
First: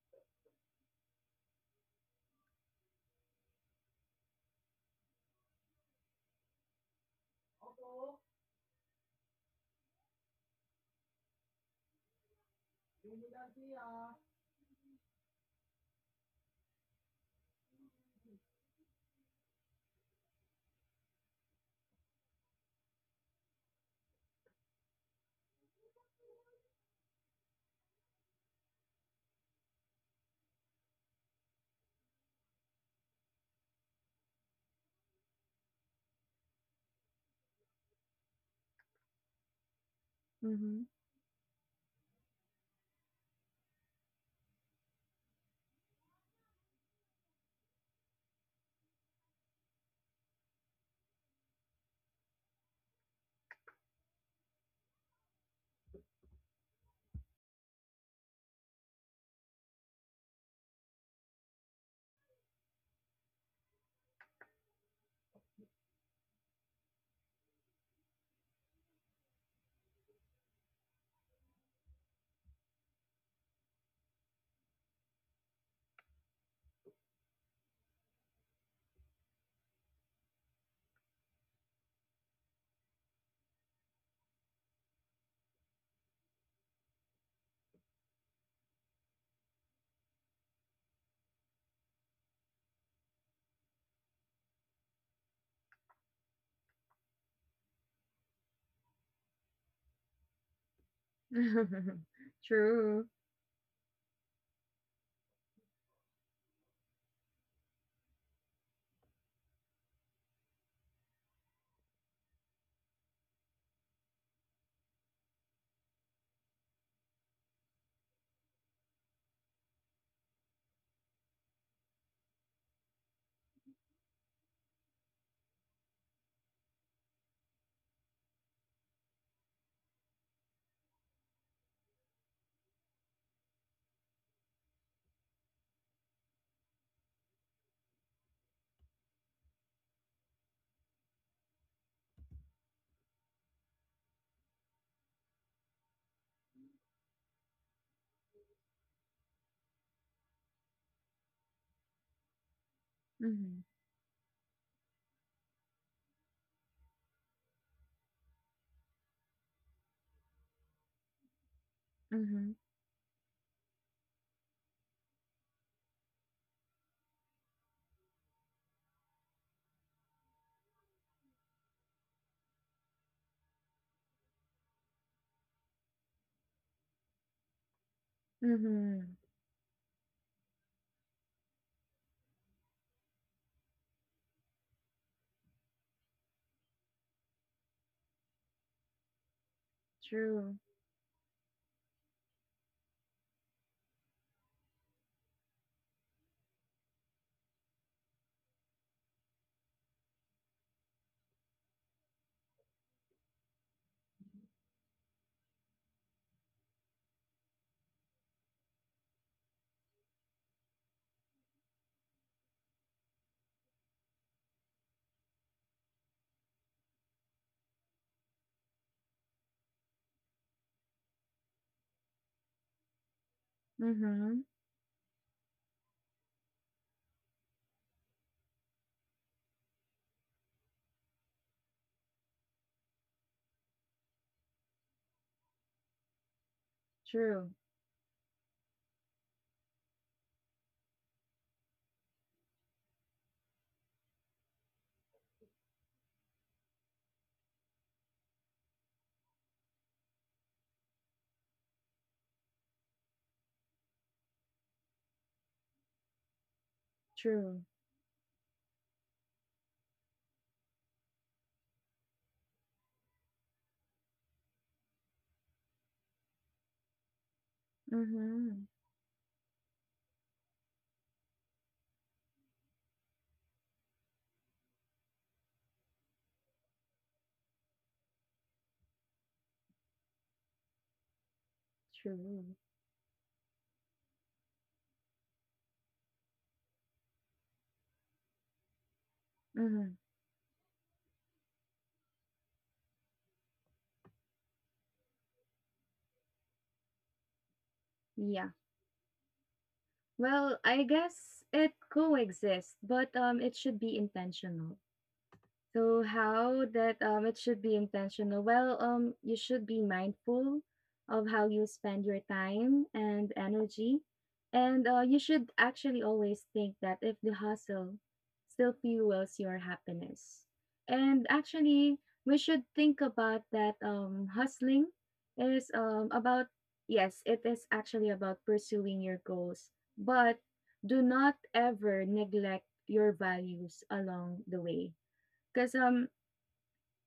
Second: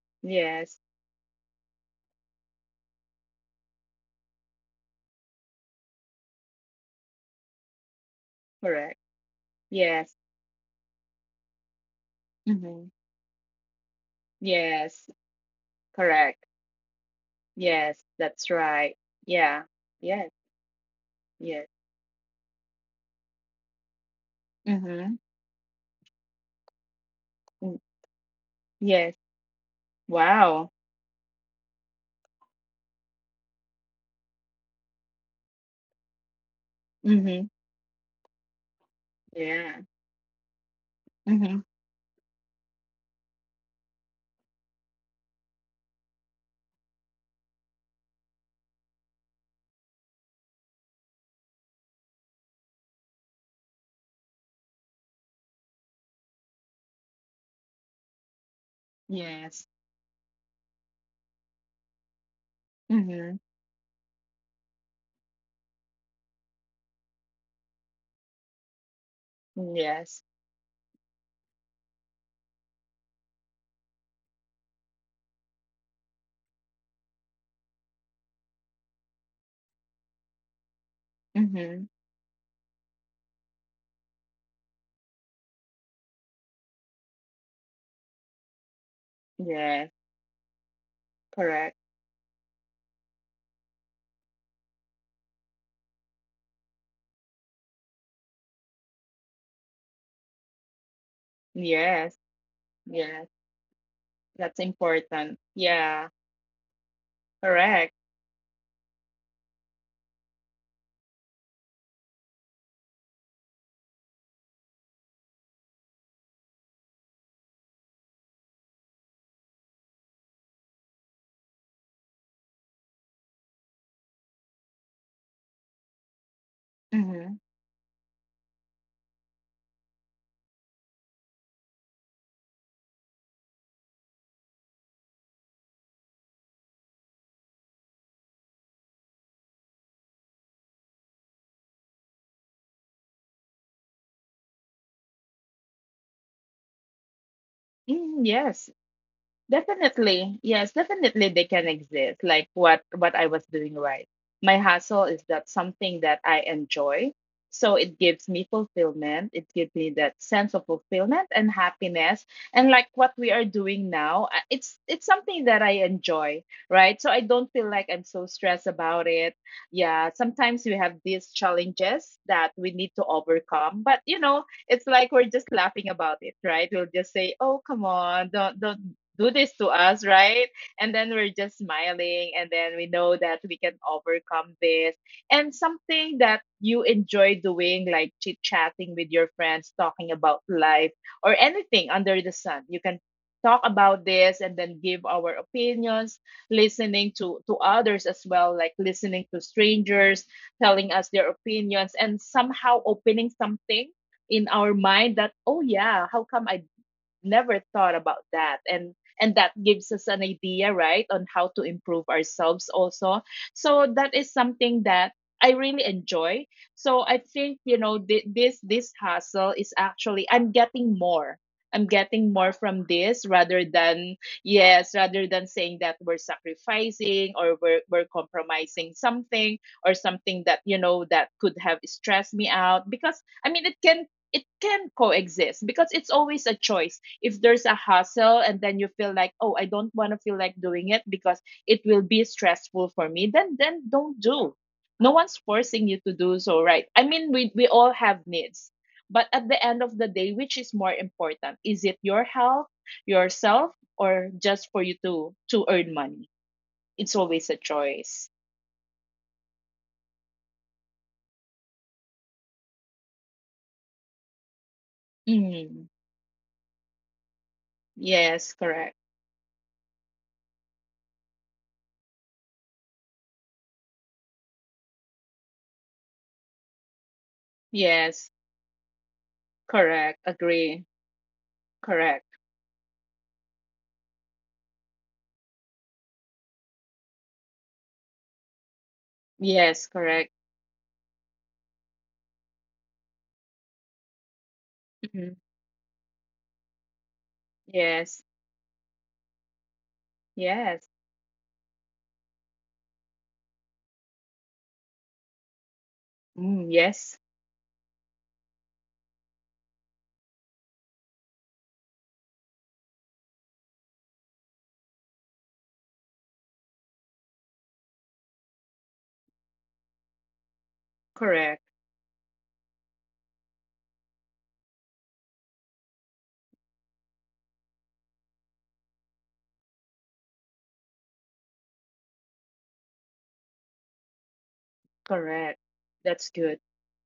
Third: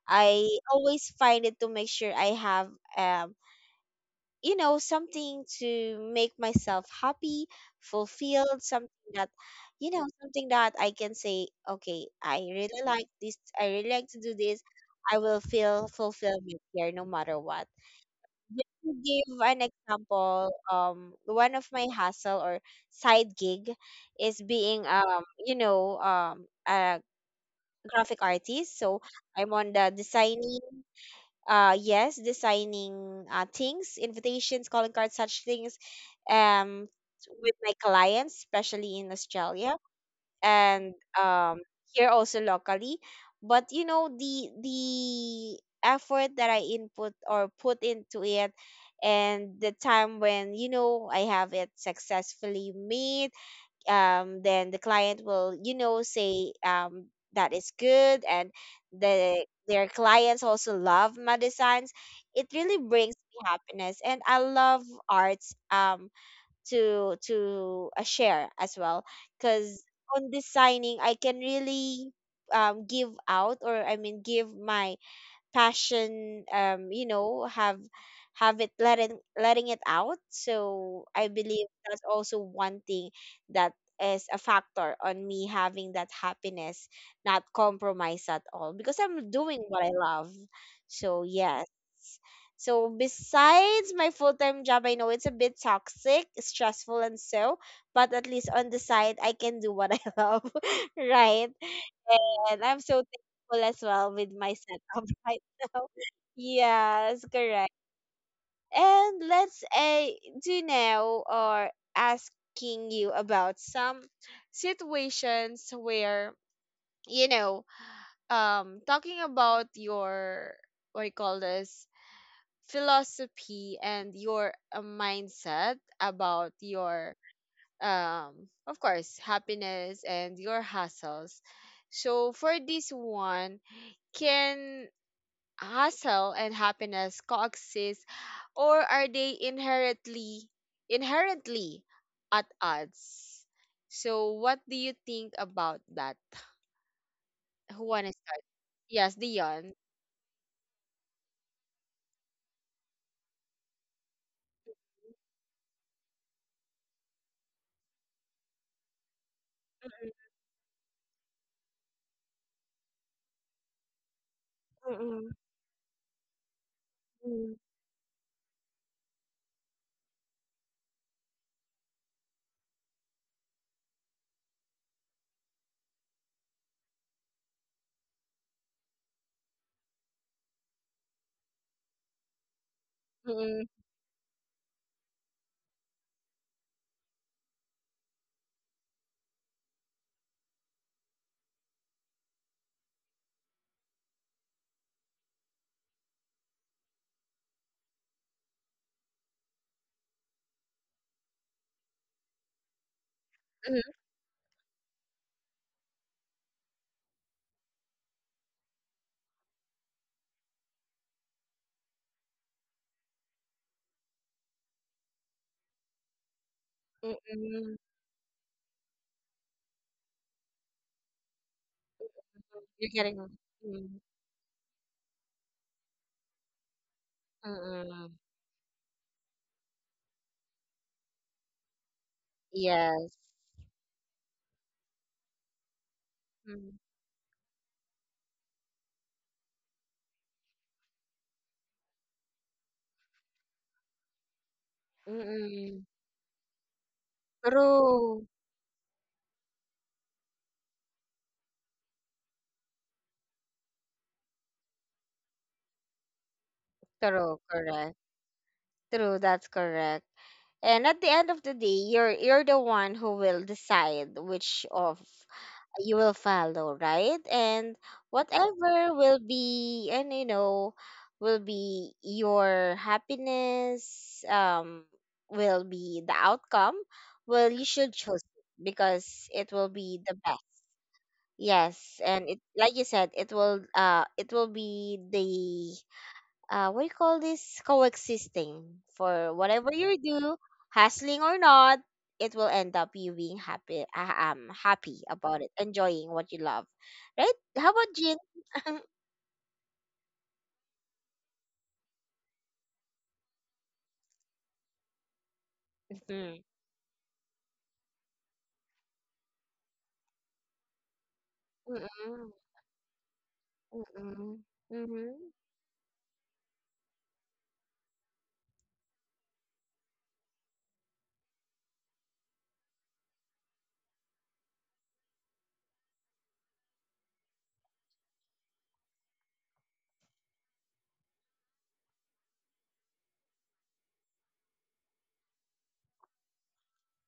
S1: I
S2: Yes.
S1: always find it to make sure I have um you know something to make myself happy, fulfilled,
S2: Correct.
S1: something that you know,
S2: Yes.
S1: something that I can say, okay, I really
S2: Hmm.
S1: like this, I really like to do this, I
S2: Yes.
S1: will feel
S2: Correct.
S1: fulfillment here no matter what.
S2: Yes. That's
S1: Just to
S2: right.
S1: give an
S2: Yeah. Yes.
S1: example, one of
S2: Yes.
S1: my hustle or side gig is being
S2: Mm-hmm.
S1: you know a
S2: Mm,
S1: graphic artist. So
S2: yes.
S1: I'm on the designing,
S2: Wow.
S1: yes, designing, things, invitations, calling cards, such things, um
S2: Mm-hmm.
S1: with my clients, especially in Australia,
S2: Yeah.
S3: Mm-hmm.
S1: and um
S2: Mm-hmm.
S1: here also locally. But you know, the effort that I input or put into it, and the time when, you know, I have it successfully made, then the client will, you know, say, that is good, and the
S2: Yes.
S1: their clients also love my designs. It really brings me
S2: Mm-hmm.
S1: happiness, and I love arts, to, share as well, because
S2: Yes.
S1: on designing I can really give out, or I mean give my passion, you know, have it, letting it out. So I believe
S2: Mm-hmm.
S1: that's also one thing that is a factor on me having that happiness not compromise at all, because I'm doing what I
S2: Yes.
S1: love. So yes,
S2: Correct.
S1: so besides my full-time job, I know it's a bit toxic, stressful, and so, but at least on the side I can do what I [LAUGHS] love, right?
S2: Yes.
S3: [LAUGHS]
S1: And I'm so
S3: True.
S2: Yes.
S1: thankful as well with my
S2: That's
S1: setup.
S2: important.
S1: [LAUGHS] Oh,
S2: Yeah.
S1: yes, correct.
S2: Correct.
S1: And let's do now, or asking you about some situations where you know, talking about your what you call this philosophy and your mindset about your
S2: Mm-hmm.
S1: of course, happiness and your hustles. So for this one, can hustle and happiness coexist, or are they inherently at odds? So what do you think about that? Who wanna
S2: Mm,
S1: start?
S2: yes.
S1: Yes, Dion.
S2: Definitely. Yes, definitely they can exist. Like what I was
S3: Mm-hmm.
S2: doing, right. My hustle is that something that I enjoy. So it gives me fulfillment. It gives me that sense of fulfillment and happiness.
S3: Mm-hmm.
S2: And like what we are doing now, I- it's
S1: Mm-mm.
S2: something that I enjoy, right? So I don't
S1: Mm.
S2: feel like I'm so stressed about it. Yeah, sometimes we have these challenges that we need to overcome, but you know, it's like we're just laughing about it, right? We'll just say, "Oh, come on, don't
S3: Mm-hmm.
S2: don't do this to us, right? And then we're just smiling, and then we know that
S1: Mm-mm,
S2: we can overcome this. And something that you enjoy doing, like chit chatting with your friends, talking about
S3: True.
S2: life or anything under the sun, you can talk about this and then give our opinions, listening to others as well, like listening to strangers telling us their opinions and somehow opening something in our mind that, oh yeah, how come I never thought about that? And that gives us an idea, right, on how to improve ourselves also. So that is something that I really enjoy. So
S1: mhm,
S2: I think,
S1: mm-mm.
S2: you know, this hustle is actually, I'm getting more, I'm getting more from
S1: You're getting,
S2: this rather
S1: mm,
S2: than,
S3: Mhm.
S2: yes, rather than saying that we're sacrificing, or we're
S1: mm-mm.
S2: compromising something or something that, you know, that could have stressed me out.
S1: Yes.
S2: Because I mean it can, it can coexist because it's always a
S1: Mm,
S2: choice. If
S3: True.
S2: there's a hustle and then you feel like, oh I don't want to feel like doing it because it will be stressful for me, then don't do, no one's
S1: mm-mm.
S2: forcing you to do so, right? I mean, we all have
S1: True.
S2: needs, but at the end of the day, which is more important, is it your health, yourself, or just for you to earn money? It's
S1: True,
S2: always a
S3: True.
S1: correct.
S2: choice.
S1: True, that's correct. And at the end of the day, you're the one who will decide which of
S2: Mm.
S1: you will follow, right? And
S2: Yes.
S3: Mhm.
S1: whatever
S2: Correct.
S1: will be, and you know, will be your happiness, will be the outcome. Well, you should choose
S2: Yes.
S1: it because it will be the
S2: Correct.
S1: best.
S2: Agree.
S1: Yes, and
S2: Correct.
S1: it,
S3: True.
S1: like you said, it will be the what do you call this? Coexisting for whatever
S2: Yes.
S3: Mhm.
S1: you
S2: Correct.
S1: do, hustling or not, it will end up you being happy, happy
S2: Mhm.
S1: about it, enjoying what you love, right? How about Jin?
S2: Yes.
S3: Yeah.
S1: [LAUGHS]
S3: Well, I
S2: Yes.
S3: guess it coexists, but it should be intentional. So
S1: Mm.
S3: how
S2: Mm,
S3: that
S2: yes,
S3: it should be intentional. Well, you should be mindful of how you spend your
S1: Mm-mm.
S3: time and energy,
S1: Mm-mm.
S3: and you
S1: Hmm.
S3: should actually always think that if the hustle still fuels your happiness, and
S2: correct,
S3: actually we should think about that hustling is about yes, it is actually about pursuing your goals, but do not ever neglect your values along the way.
S2: correct.
S3: Cause
S2: That's good.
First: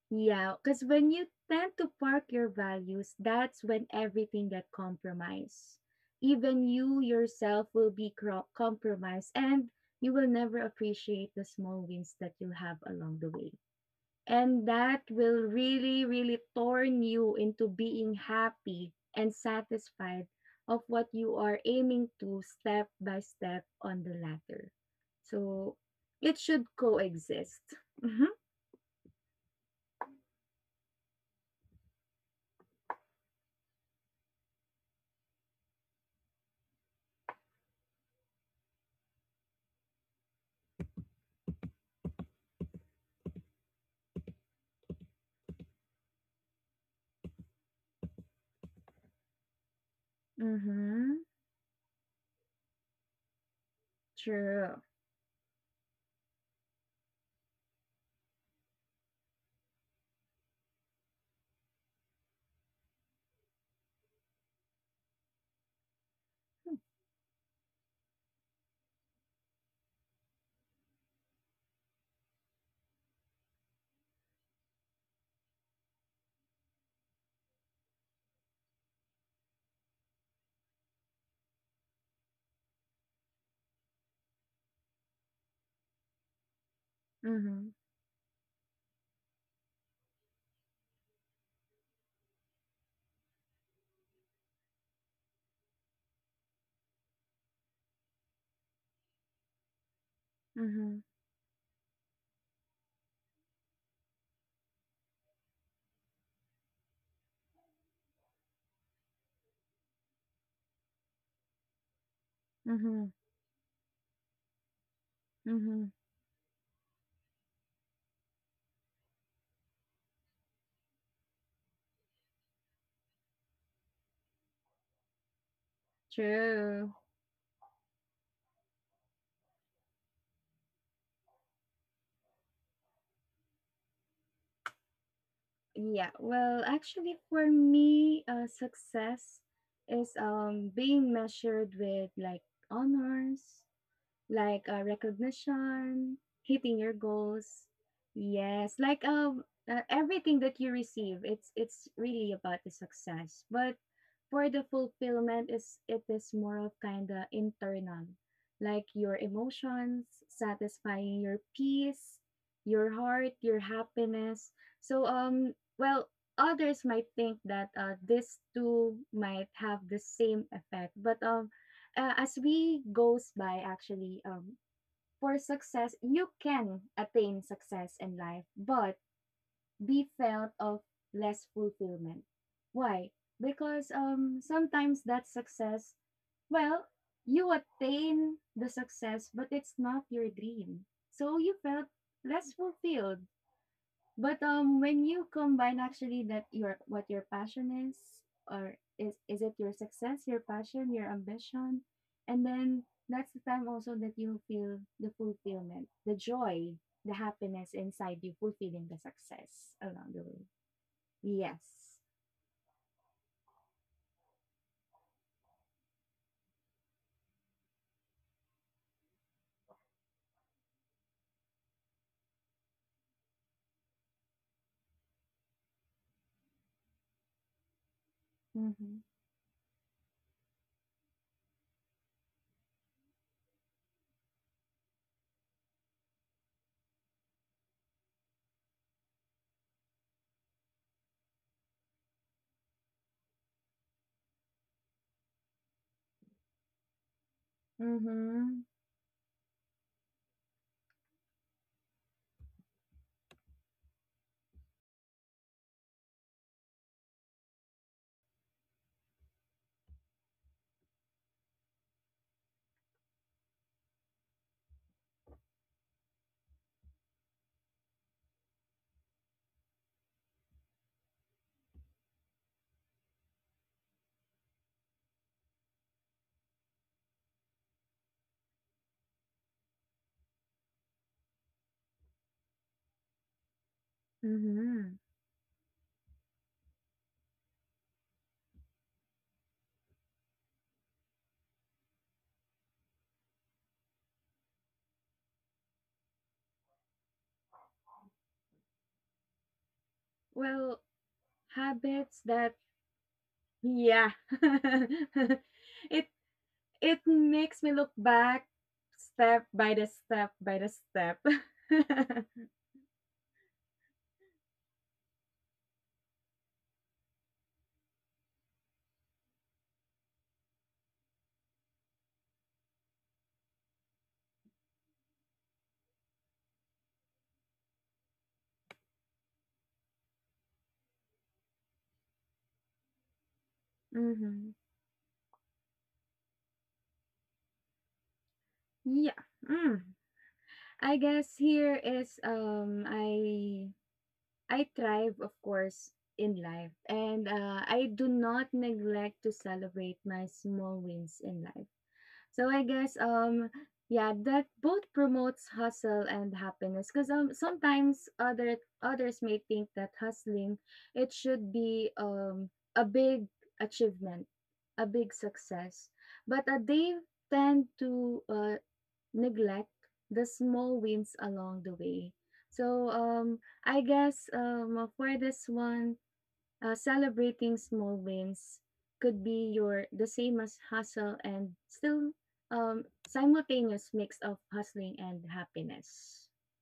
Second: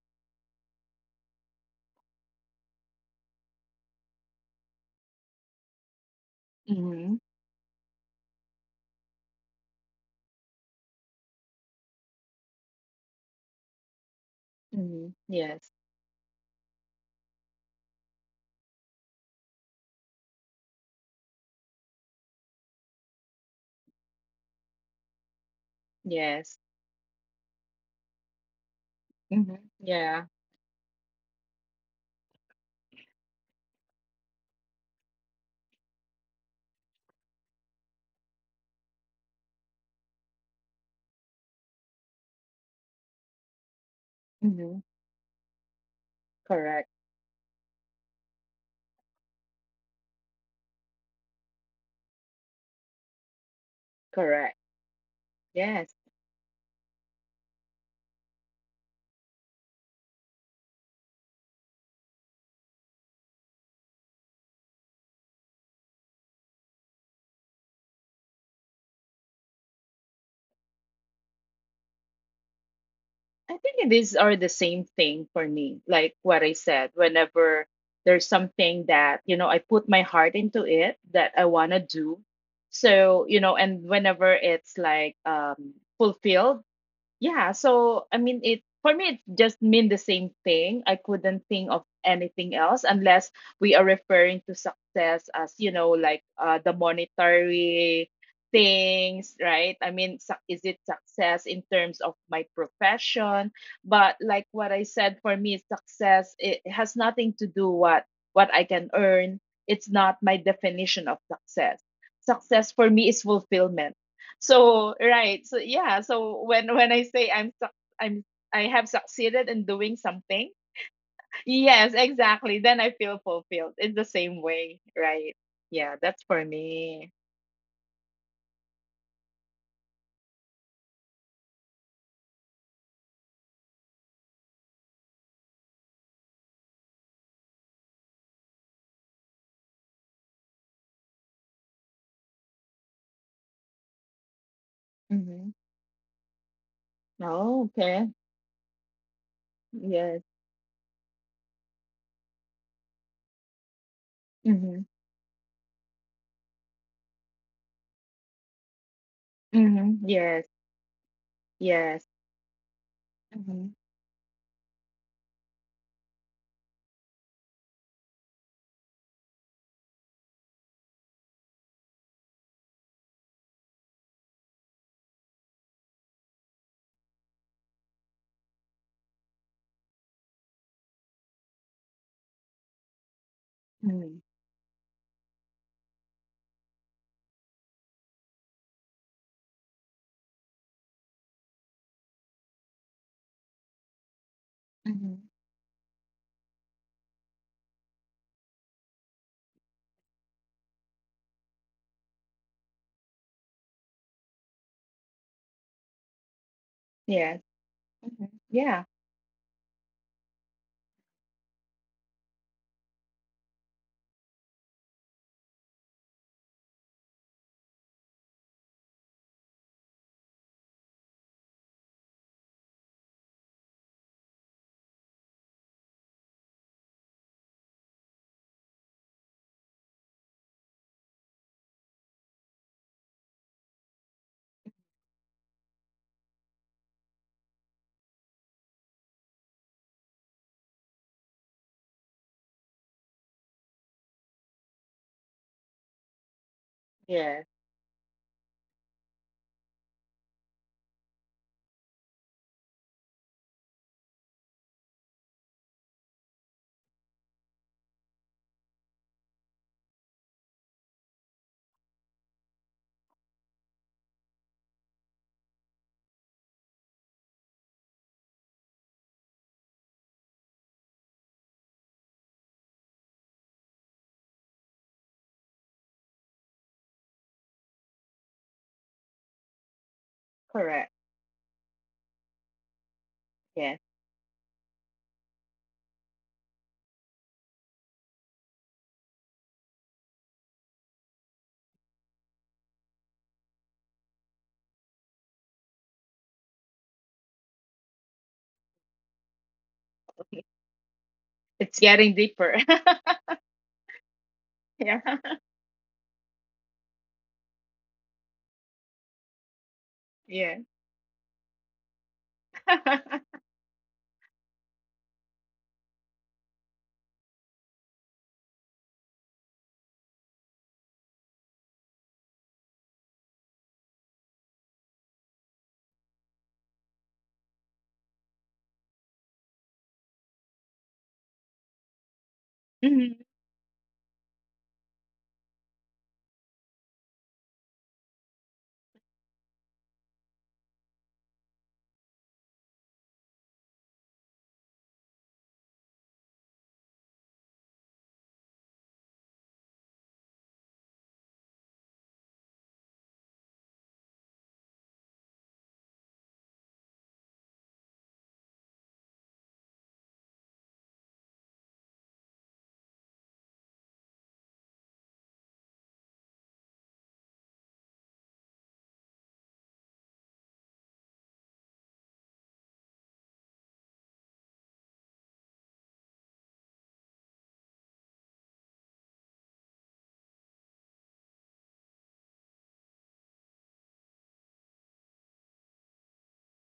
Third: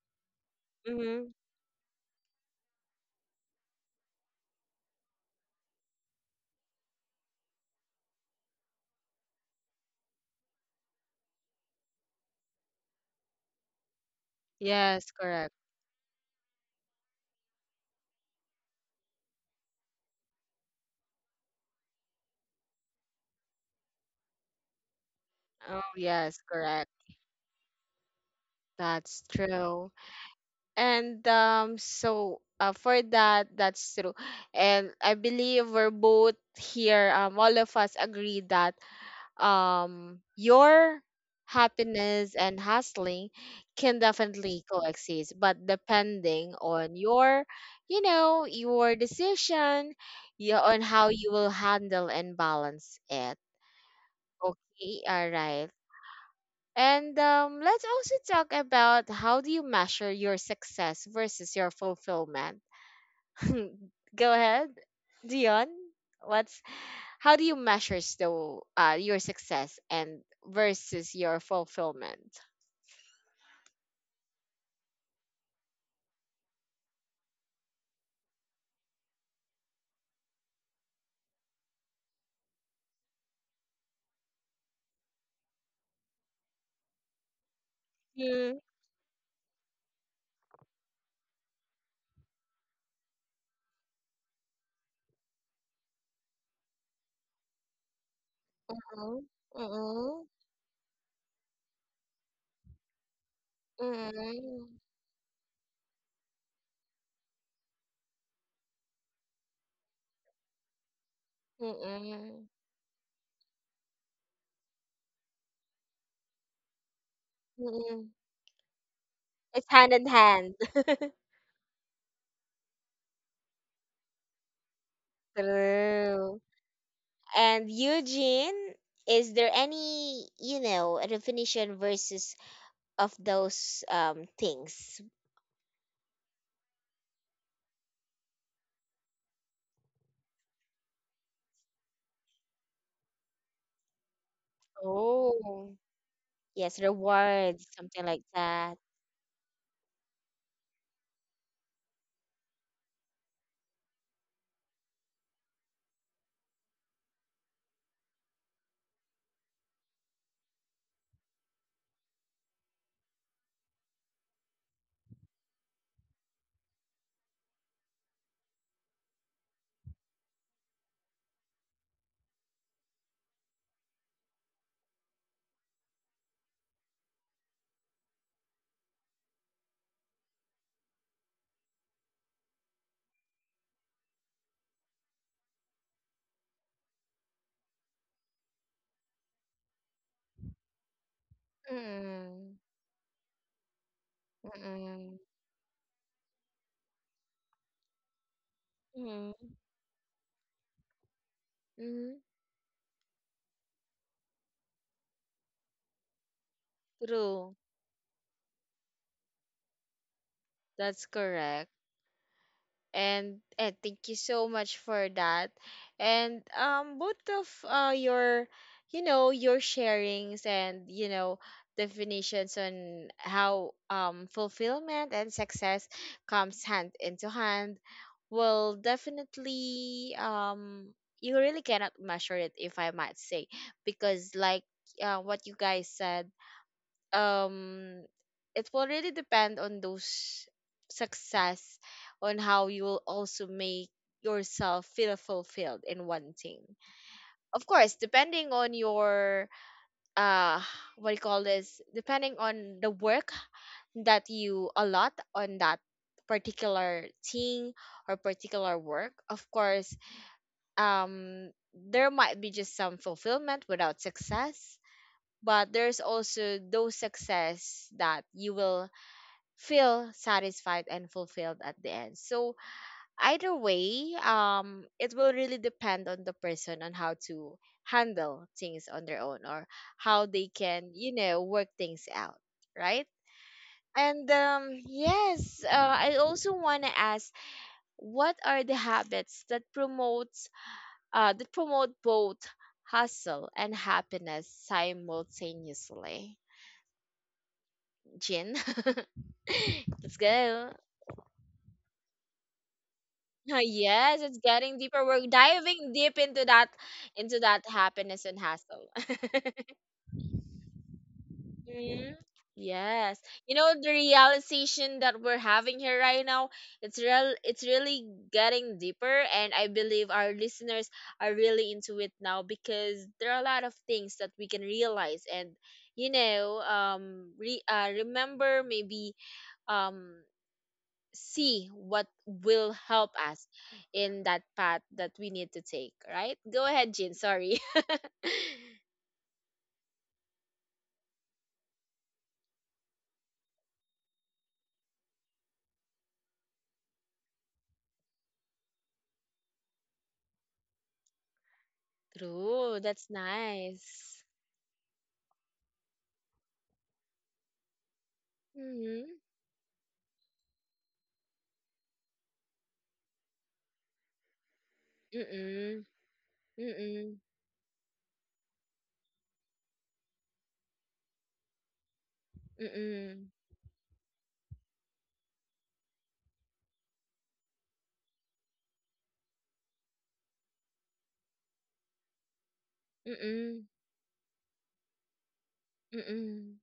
S3: yeah, cause when you
S1: Hmm.
S3: tend to park your values, that's when everything get compromised. Even you
S2: Mm-hmm.
S3: yourself will be cro- compromised, and you will never appreciate the small wins that you have along the way. And that
S2: Mm-hmm.
S1: Yes,
S3: will
S1: correct.
S2: Yes,
S3: really, really turn you into being happy and satisfied of what you are aiming to step by step on the ladder. So
S1: Oh, yes,
S3: it
S2: yes.
S3: should
S1: correct.
S3: coexist. Mm-hmm.
S1: That's
S2: Mm-hmm.
S1: true.
S2: Yeah.
S1: And so for that, that's true. And I believe we're both here. All of us agree that your happiness and hustling can definitely
S2: Mm-hmm.
S1: coexist, but depending
S2: Correct,
S1: on your, you know, your decision, yeah, on how
S3: Mm-hmm.
S1: you will handle and balance it.
S2: correct.
S3: True.
S1: Okay, all right.
S2: Yes.
S1: And let's also talk about how do you measure your success versus your fulfillment. [CLEARS THROAT] Go ahead, Dion. What's how do you measure the your success and versus your fulfillment?
S2: I think these are the same thing for me. Like what I said, whenever there's something that, you know, I put my heart into it that I want to do. So, you know, and whenever it's like fulfilled. Yeah,
S3: Mhm.
S2: so I mean, it,
S1: Mm,
S2: for me it just mean the same thing. I couldn't think of anything else unless we are referring to success as, you know, like the monetary
S1: mm-mm.
S2: things, right? I mean,
S1: Mm-mm.
S2: su- is it
S3: Mhm.
S2: success in terms of my profession? But like what
S1: Mm-mm.
S2: I said, for me success it has nothing to do what I can earn. It's not my definition of success.
S1: Mm-mm.
S2: Success for me
S3: Mhm.
S2: is fulfillment, so right. So
S3: Mhm.
S2: yeah. So when I say I'm suc-, I'm, I have succeeded in
S1: It's
S2: doing
S1: hand in
S2: something,
S1: hand. [LAUGHS]
S2: yes, exactly. Then I feel fulfilled. It's the same way, right? Yeah, that's for
S1: True.
S3: True.
S2: me.
S1: And Eugene, is there any, you know, definition versus of those things?
S3: Yeah. Well, actually, for me, success is being measured with like honors, like
S2: Mm-hmm.
S1: Oh,
S3: recognition, hitting
S1: yes,
S3: your goals.
S1: rewards,
S2: Oh,
S1: something
S2: okay.
S1: like
S3: Yes,
S1: that.
S3: like
S2: Yes.
S3: everything that you receive, it's really about the success. But for the
S2: Mm-hmm.
S3: fulfillment, is it is more of kind of internal, like your emotions,
S2: Mm-hmm. Yes.
S3: satisfying your peace,
S2: Yes.
S3: your heart, your
S2: Mm-hmm.
S3: happiness. So well, others might think that these two might have the same effect, but as we goes by actually, for success you can attain success in life but be felt of less fulfillment. Why? Because
S2: Mm-hmm.
S3: sometimes that success, well, you attain the success but it's not your dream, so you felt less
S1: Mm.
S3: fulfilled. But when
S1: Mm.
S3: you
S2: Mm-hmm.
S3: combine actually that your what your passion is, or is is it
S1: Mm-hmm.
S3: your success, your passion, your ambition,
S1: Mm-hmm.
S3: and then that's the time also that you feel the fulfillment, the joy, the
S1: True.
S2: Yes.
S3: happiness inside you,
S2: Mm-hmm.
S3: fulfilling the
S2: Yeah.
S3: success along the way.
S1: That's
S3: Yes.
S1: correct. And eh, thank you so much for that. And both of your, you know, your sharings, and you know, definitions on how fulfillment and success comes hand into hand will
S3: Mm-hmm.
S1: definitely you really cannot measure it, if I might say, because like what you guys said, um it will really depend on those success on how you will also make yourself feel fulfilled in one thing,
S2: Yes.
S1: of course depending
S3: Mm-hmm.
S1: on your uh what do you call this, depending on the work that you allot on that particular thing or particular work. Of course, um there might be just some fulfillment without success, but there's also those success that you will feel satisfied and fulfilled at the end. So either way, it will really depend on the person on how to handle things on their own, or how they can, you
S2: Correct.
S1: know, work things out, right?
S2: Yes.
S1: And
S3: Mm-hmm.
S1: yes, I also want to ask, what are the habits that promotes that promote both hustle and happiness simultaneously? Jin, [LAUGHS] let's
S2: Okay.
S1: go.
S3: Well,
S2: It's
S3: habits
S2: getting
S3: that
S2: deeper.
S1: [LAUGHS]
S3: yeah,
S1: Yes, it's getting
S2: [LAUGHS]
S1: deeper.
S2: yeah.
S1: We're
S3: [LAUGHS]
S1: diving
S3: it
S1: deep into that,
S3: It
S1: into that
S3: makes me look
S1: happiness and
S3: back
S1: hassle.
S3: step by
S1: [LAUGHS]
S3: the step by the
S2: Yeah.
S3: step.
S1: Mhm.
S3: [LAUGHS]
S1: Yes. You
S2: [LAUGHS]
S1: know the realization that we're having here right now, it's really getting deeper, and I believe our listeners are really into it now, because there are a lot of things that we can realize, and you know, remember maybe um see what will help
S2: Mhm.
S1: us in that
S3: Mhm.
S1: path that we need to take, right? Go ahead, Jin. Sorry. [LAUGHS]
S3: Yeah. Mm. I guess here is I thrive of course in life, and I do not neglect to celebrate my small wins in life. So I
S1: True.
S3: guess
S1: That's
S3: yeah,
S1: nice.
S3: that both promotes hustle and happiness because sometimes other
S1: Mm-hmm.
S3: others may think that hustling it should be a big achievement, a big
S1: Mm-mm.
S3: success. But they
S1: Mm-mm.
S3: tend to neglect the small wins along the way. So
S1: Mm-mm.
S3: I guess for this one, celebrating small wins could be your the same as hustle and still
S1: Mm-mm.
S3: simultaneous mix of hustling and happiness.
S1: Mm-mm.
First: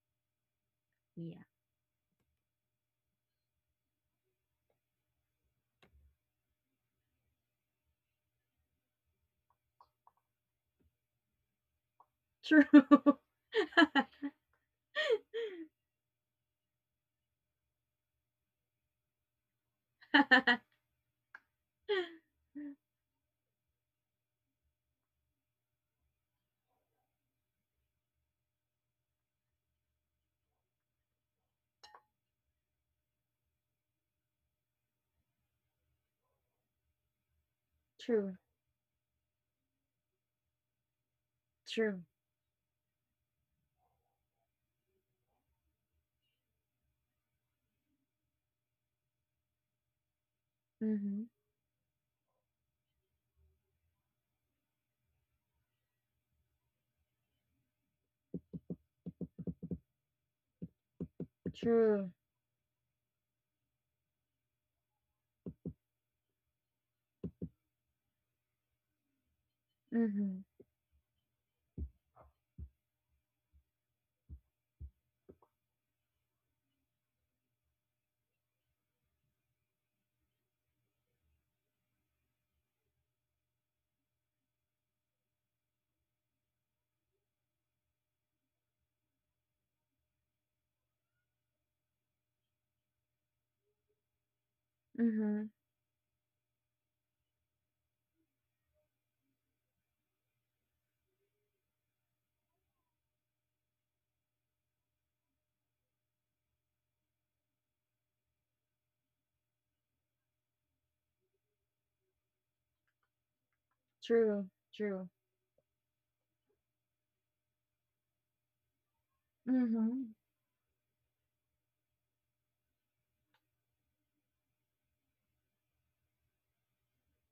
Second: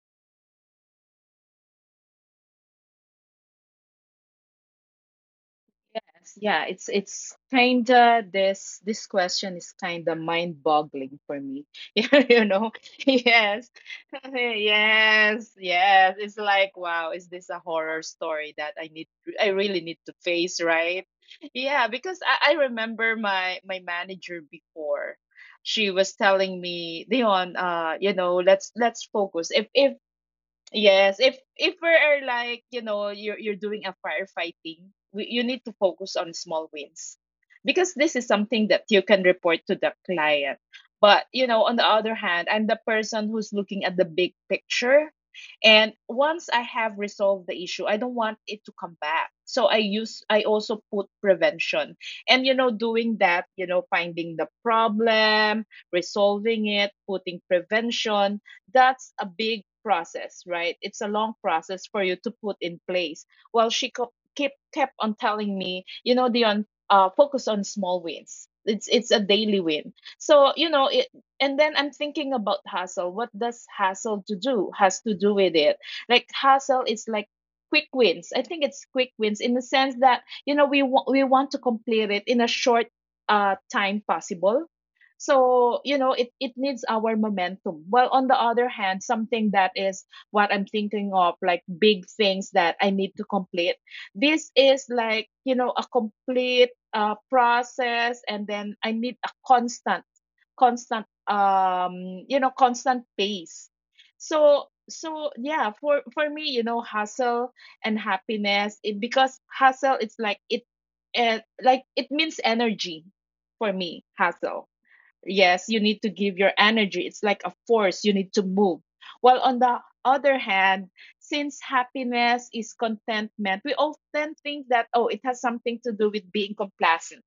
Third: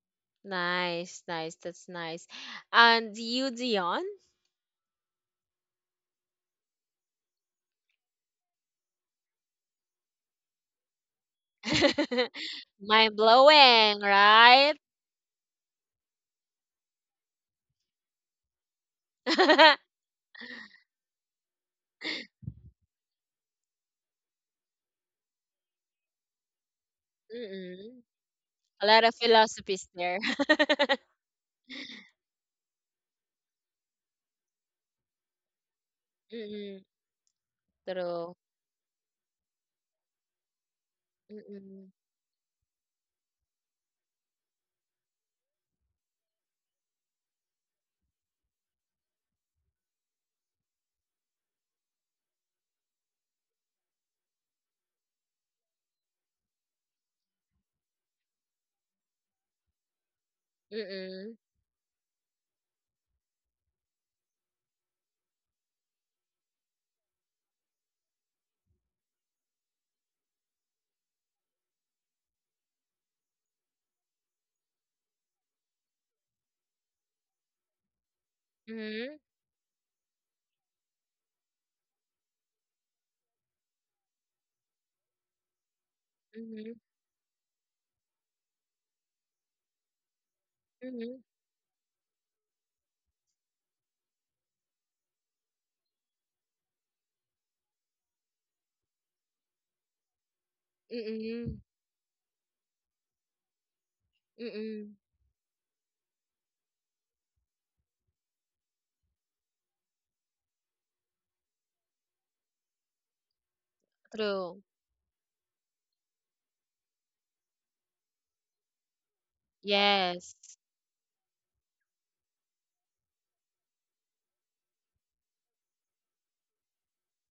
S1: Nice,
S3: Yeah.
S1: nice. That's nice. And you, Dion?
S2: Yes, yeah, it's kinda, this question is kinda mind-boggling for me.
S1: [LAUGHS]
S2: [LAUGHS] You
S3: True.
S2: know?
S1: Mind
S3: [LAUGHS]
S2: [LAUGHS] Yes.
S1: blowing,
S2: [LAUGHS]
S1: right?
S2: Yes, yes. It's like, wow, is this a horror story that
S1: [LAUGHS]
S2: I
S1: Mm-mm.
S2: really need to face, right? Yeah, because I remember my manager before. She was telling me, Dion, you know, let's
S1: A lot of
S2: let's focus. If
S1: philosophies there. [LAUGHS]
S2: yes, if we are like, you know, you're doing a firefighting, we, you need to focus on small
S1: Mm-mm.
S2: wins because this
S3: True.
S2: is
S1: True.
S2: something that you can report to the client. But you know, on the
S3: True.
S2: other hand, I'm the person who's looking at the big picture, and once I have resolved the issue, I don't want it to come back. So I also put
S3: Mm-hmm.
S2: prevention, and you know, doing that, you know, finding the problem, resolving it, putting prevention, that's a big process, right? It's a
S1: Mm.
S2: long process
S3: True.
S2: for you to put in place. Well, she co- kept on telling me, you know, Dion, focus on small wins. It's a daily win.
S3: Mm-hmm.
S2: So you know it. And then I'm thinking about hustle. What does hustle to do has to do with it? Like hustle is like quick wins. I think it's quick
S1: Mhm.
S2: wins in the sense that you know, we want to complete it in a short time possible. So, you know, it
S1: Mhm.
S2: needs our momentum. Well, on the other hand, something that is what I'm thinking
S1: Mhm.
S2: of, like big things that I need to complete. This is like,
S3: Mm-hmm.
S2: you know, a complete process. And then I need a constant,
S1: Mm.
S2: you know, constant pace. So,
S1: Mm.
S2: yeah, for me, you know, hustle and happiness, because hustle, it's like, like it means energy for me,
S3: True.
S1: True.
S2: hustle,
S3: True.
S2: yes, you need to give your energy. It's like a force. You need to move. While on the
S3: Mm-hmm.
S1: Yes.
S2: other hand, since happiness is contentment, we often think that, oh, it has something to do with being complacent,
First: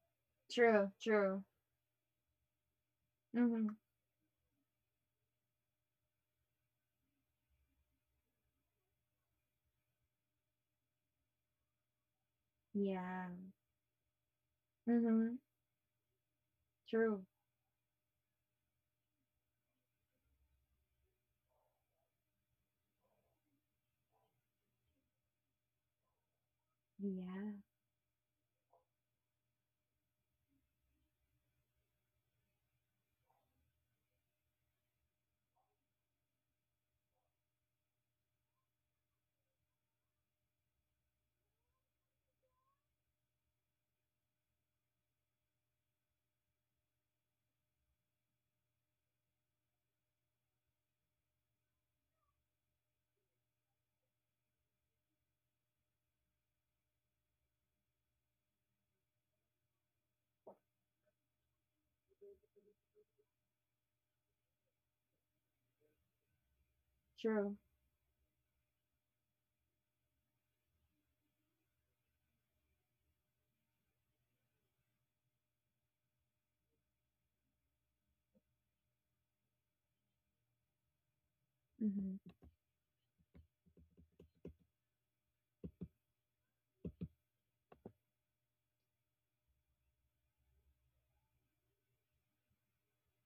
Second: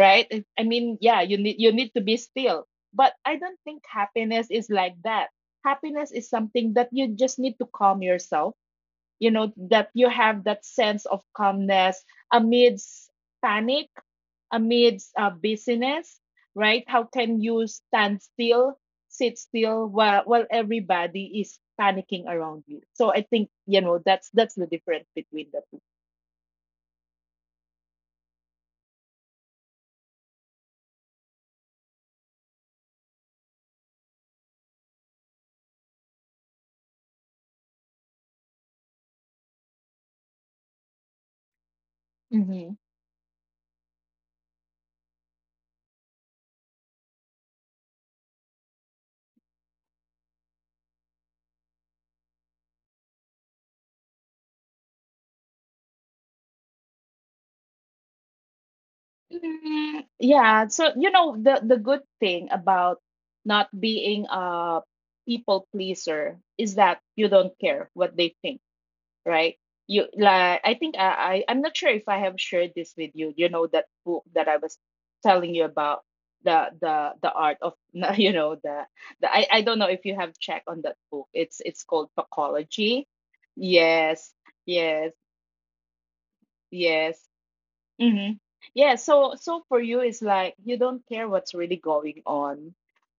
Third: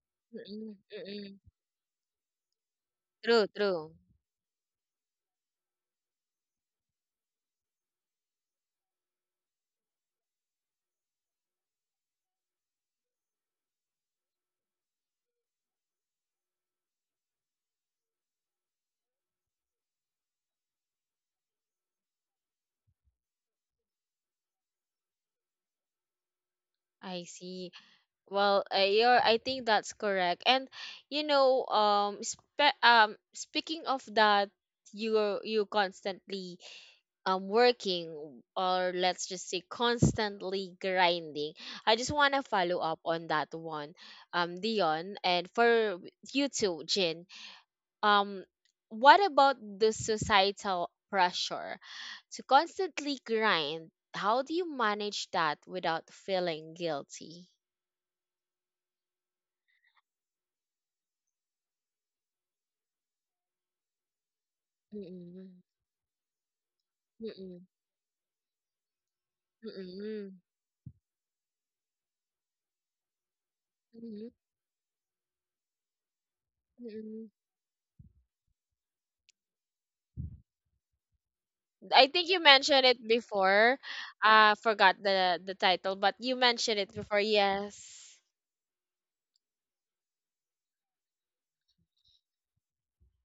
S2: right? I
S1: Mm.
S3: True.
S2: mean, yeah,
S1: Mm.
S3: True.
S2: you need to be still. But I
S1: True,
S2: don't
S3: Mm-hmm.
S2: think
S1: true.
S2: happiness is like that. Happiness is something that you just need to calm yourself, you know, that you have that sense of calmness amidst
S3: Yeah.
S2: panic, amidst
S3: Mm-hmm.
S2: busyness, right? How
S3: True.
S2: can you stand still, sit still while, everybody is panicking around you? So I think, you know, that's the difference between the two.
S1: I
S3: Yeah.
S1: see. Well, you're, I think that's correct. And you know, speaking of that, you constantly working, or let's just say, constantly grinding. I just want to follow
S2: Mhm.
S1: up on that one, Dion, and for you too, Jin. Um, what about the societal pressure to constantly grind? How do you manage that without feeling guilty?
S2: Mm, yeah. So, you know, the good thing about not being a
S1: Mm-mm.
S2: people pleaser is that you
S3: True.
S2: don't
S1: Mm-mm.
S2: care what they think, right? You
S1: Mm-mm.
S2: like, I think I I'm not sure if I have shared this with you. You know that
S1: Mm-mm.
S2: book that I was telling you about, the the
S1: Mm-mm.
S2: the art of [LAUGHS] you know, the I don't know if you have checked on that book. It's
S1: I
S2: called
S1: think
S3: Mm-hmm.
S1: you mentioned it
S2: Pacology.
S1: before.
S2: Yes,
S1: I forgot
S2: yes,
S1: the title, but you mentioned it before.
S2: yes.
S1: Yes.
S2: Mm-hmm. Yeah, so so for you it's like you don't care what's really going on.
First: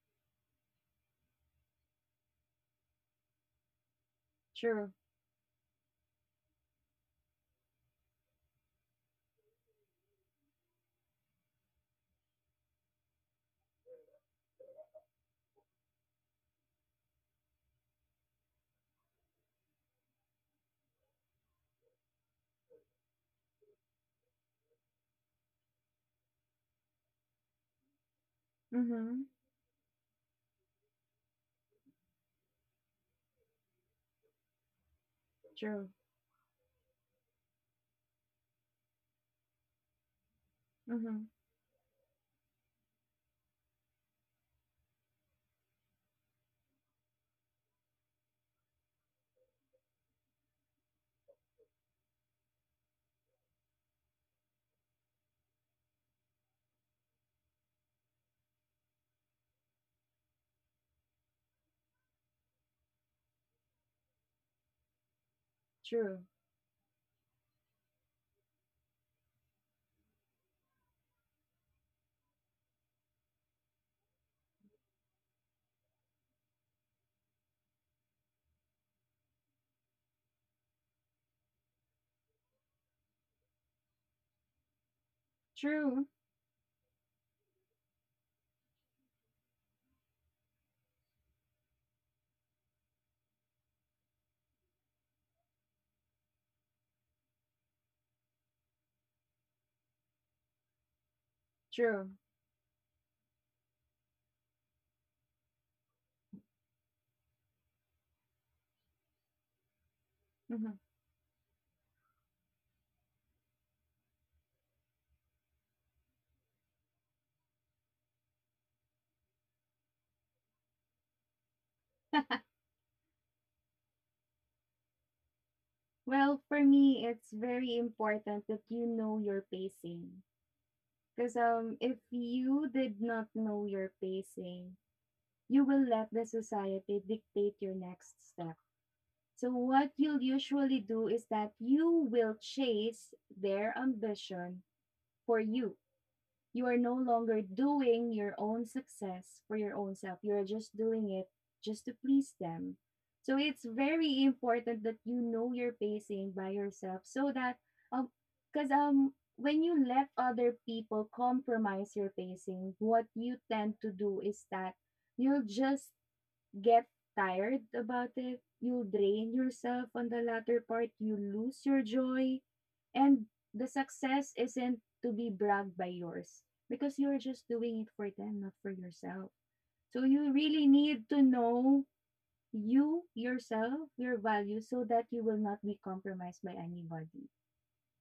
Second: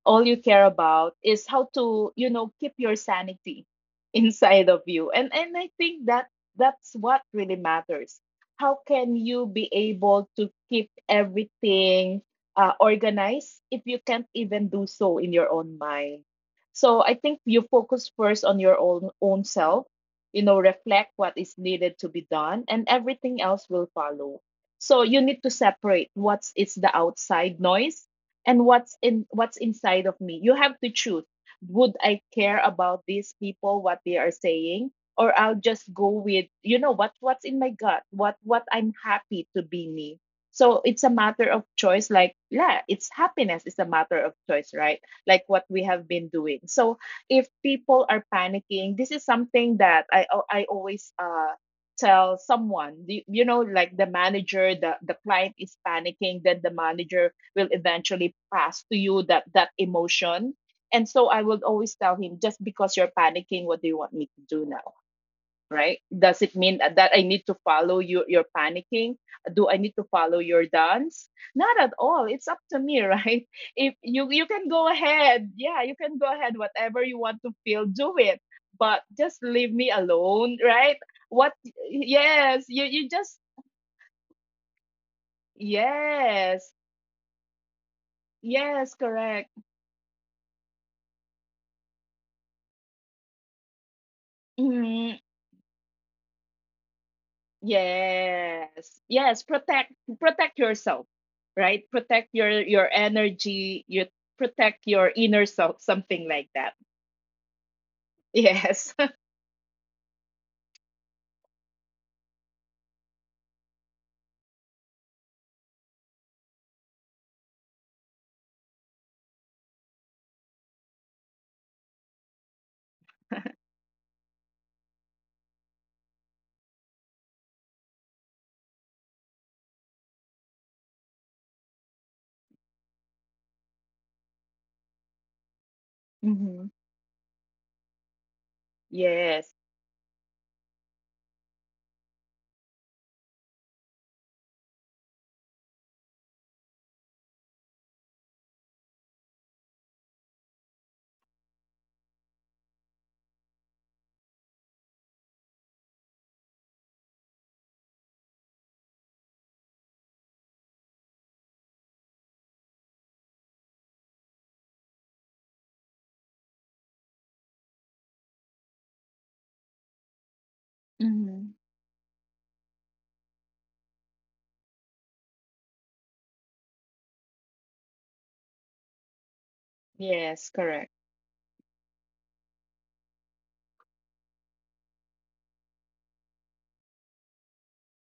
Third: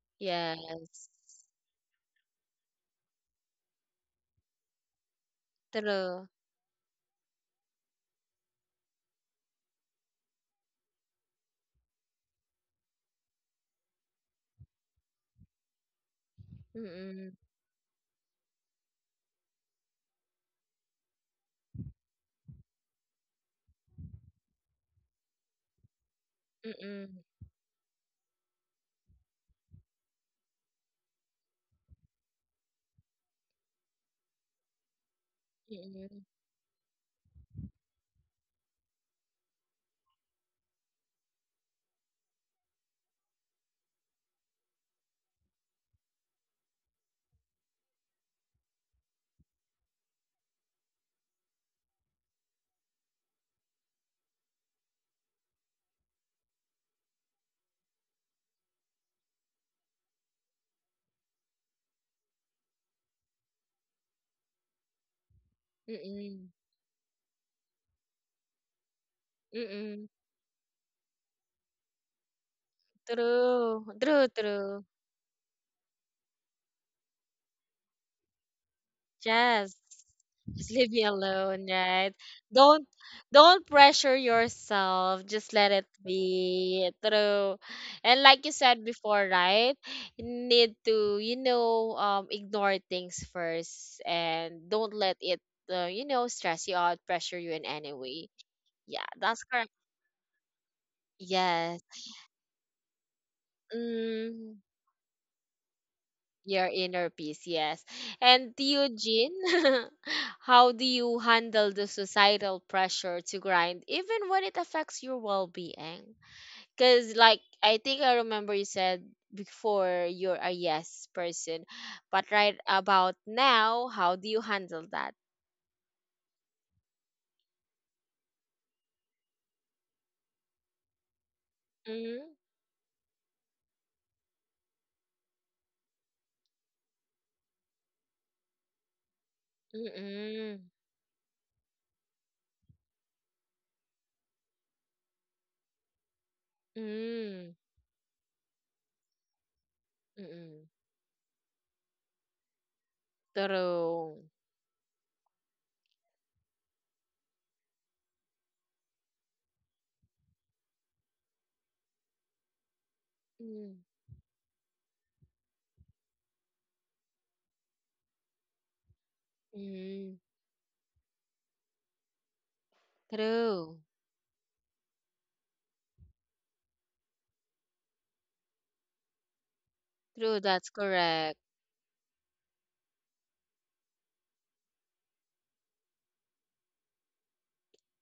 S2: All you care
S1: Yes.
S2: about is how to, you know, keep your sanity [LAUGHS] inside of
S3: True.
S2: you. And I think
S1: True.
S2: that that's what really matters. How can you be able to keep everything organized if you can't even do so in your own mind? So I
S1: Mm-mm.
S2: think you focus first on your own self, you know, reflect what is needed to be done, and everything else will follow. So you need to separate what's is the
S1: Mm-mm.
S2: outside noise and
S3: Mm-hmm.
S2: what's inside of me. You have to choose. Would I care about these people what they are saying, or I'll just
S3: True.
S2: go
S1: Mm-mm.
S2: with, you know, what's in my gut, what I'm happy to be me. So it's a
S3: Mm-hmm.
S2: matter of choice, like, yeah, it's, happiness is a matter of choice, right? Like what we have been doing. So if people are panicking, this is something that I always tell someone, you know, like the manager, the client is panicking, then the manager will eventually pass to you that that emotion. And so I would always tell him, just because you're panicking, what do you want me to do now, right?
S3: True.
S2: Does
S1: Mm-mm.
S2: it mean that I need to follow you, your panicking? Do I need to
S1: Mm-mm.
S2: follow your dance? Not at all. It's up to me, [LAUGHS] right?
S1: True.
S2: If you,
S1: True,
S2: you can
S1: true.
S2: go ahead, yeah, you can go ahead. Whatever you want to feel, do it. But just leave
S1: Yes.
S2: me alone,
S1: Just leave
S2: right?
S1: me
S2: What?
S1: alone, right?
S2: Yes,
S1: Don't
S2: you just
S1: don't pressure yourself. Just let it
S3: True.
S2: yes,
S1: be through. And like you said
S2: yes,
S1: before,
S2: correct.
S1: right? You need to, you know, ignore things first, and don't
S2: Mhm.
S1: let it you know, stress you out, pressure you in any way.
S2: Yes.
S1: Yeah,
S2: Yes,
S1: that's correct.
S2: protect yourself,
S1: Yes.
S2: right?
S3: True.
S2: Protect your energy, you
S1: Mm,
S2: protect your inner self, something like
S1: your
S2: that.
S1: inner peace, yes. And
S2: Yes.
S1: Eugene, [LAUGHS] how
S3: Mm-hmm.
S1: do you handle the societal pressure to grind, even when it affects your well being? Because, like, I think I remember you said before you're a yes person, but right about now, how do you handle that?
S3: Well, for me, it's very important that you know your pacing. Because if
S1: Mm-hmm.
S3: you did not know your pacing, you will let
S2: [LAUGHS]
S3: the
S2: Hmm.
S3: society dictate your next step.
S2: Yes.
S3: So what you'll
S1: Mm-mm.
S3: usually do is that you will chase their ambition for you. You are no longer
S1: Mm-mm. Mm.
S3: doing your own success for your own self. You're
S1: Mm-mm.
S3: just doing it just to please them. So it's
S1: True.
S3: very important that you know your pacing by yourself, so that um because when you let other people compromise your pacing, what you tend to do is that you'll just get tired about it. You'll drain yourself on
S1: Mm-mm.
S3: the latter part. You
S2: Hmm.
S3: lose your joy. And the
S1: True.
S3: success isn't to be bragged by yours because you're just doing it for them, not for yourself. So you
S1: True,
S2: Yes,
S3: really
S1: that's
S2: correct.
S3: need to
S1: correct.
S3: know you, yourself, your values so that you will not be compromised by anybody.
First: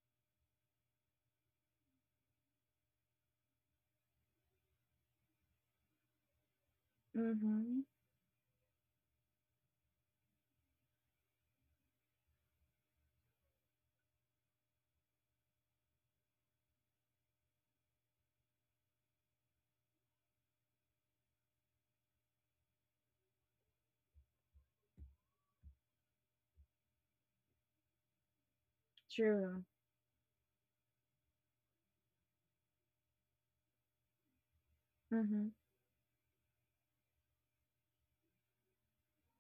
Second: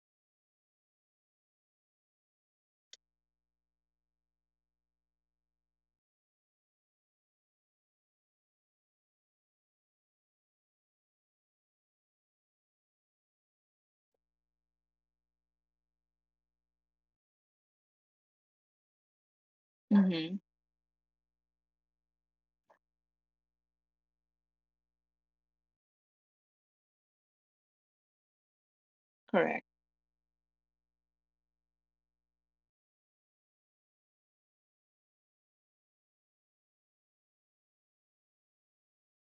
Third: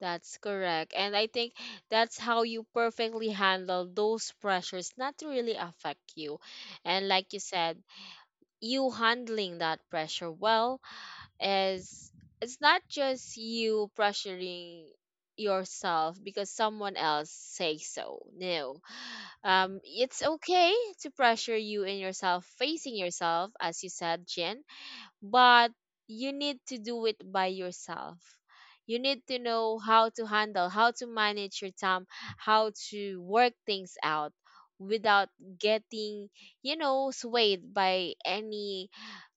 S1: That's correct. And I think that's how you perfectly handle those pressures not to really affect you. And like you
S3: Mm-hmm.
S1: said, you handling that pressure well is it's not just you pressuring yourself because someone else say so. No. It's
S2: Hmm.
S1: okay to pressure you in yourself, facing yourself, as you said, Jen, but you need to do it by yourself. You need to
S3: True.
S2: Correct.
S1: know how to handle, how to manage your time, how to work things out without
S3: Mm-hmm.
S1: getting, you know, swayed by any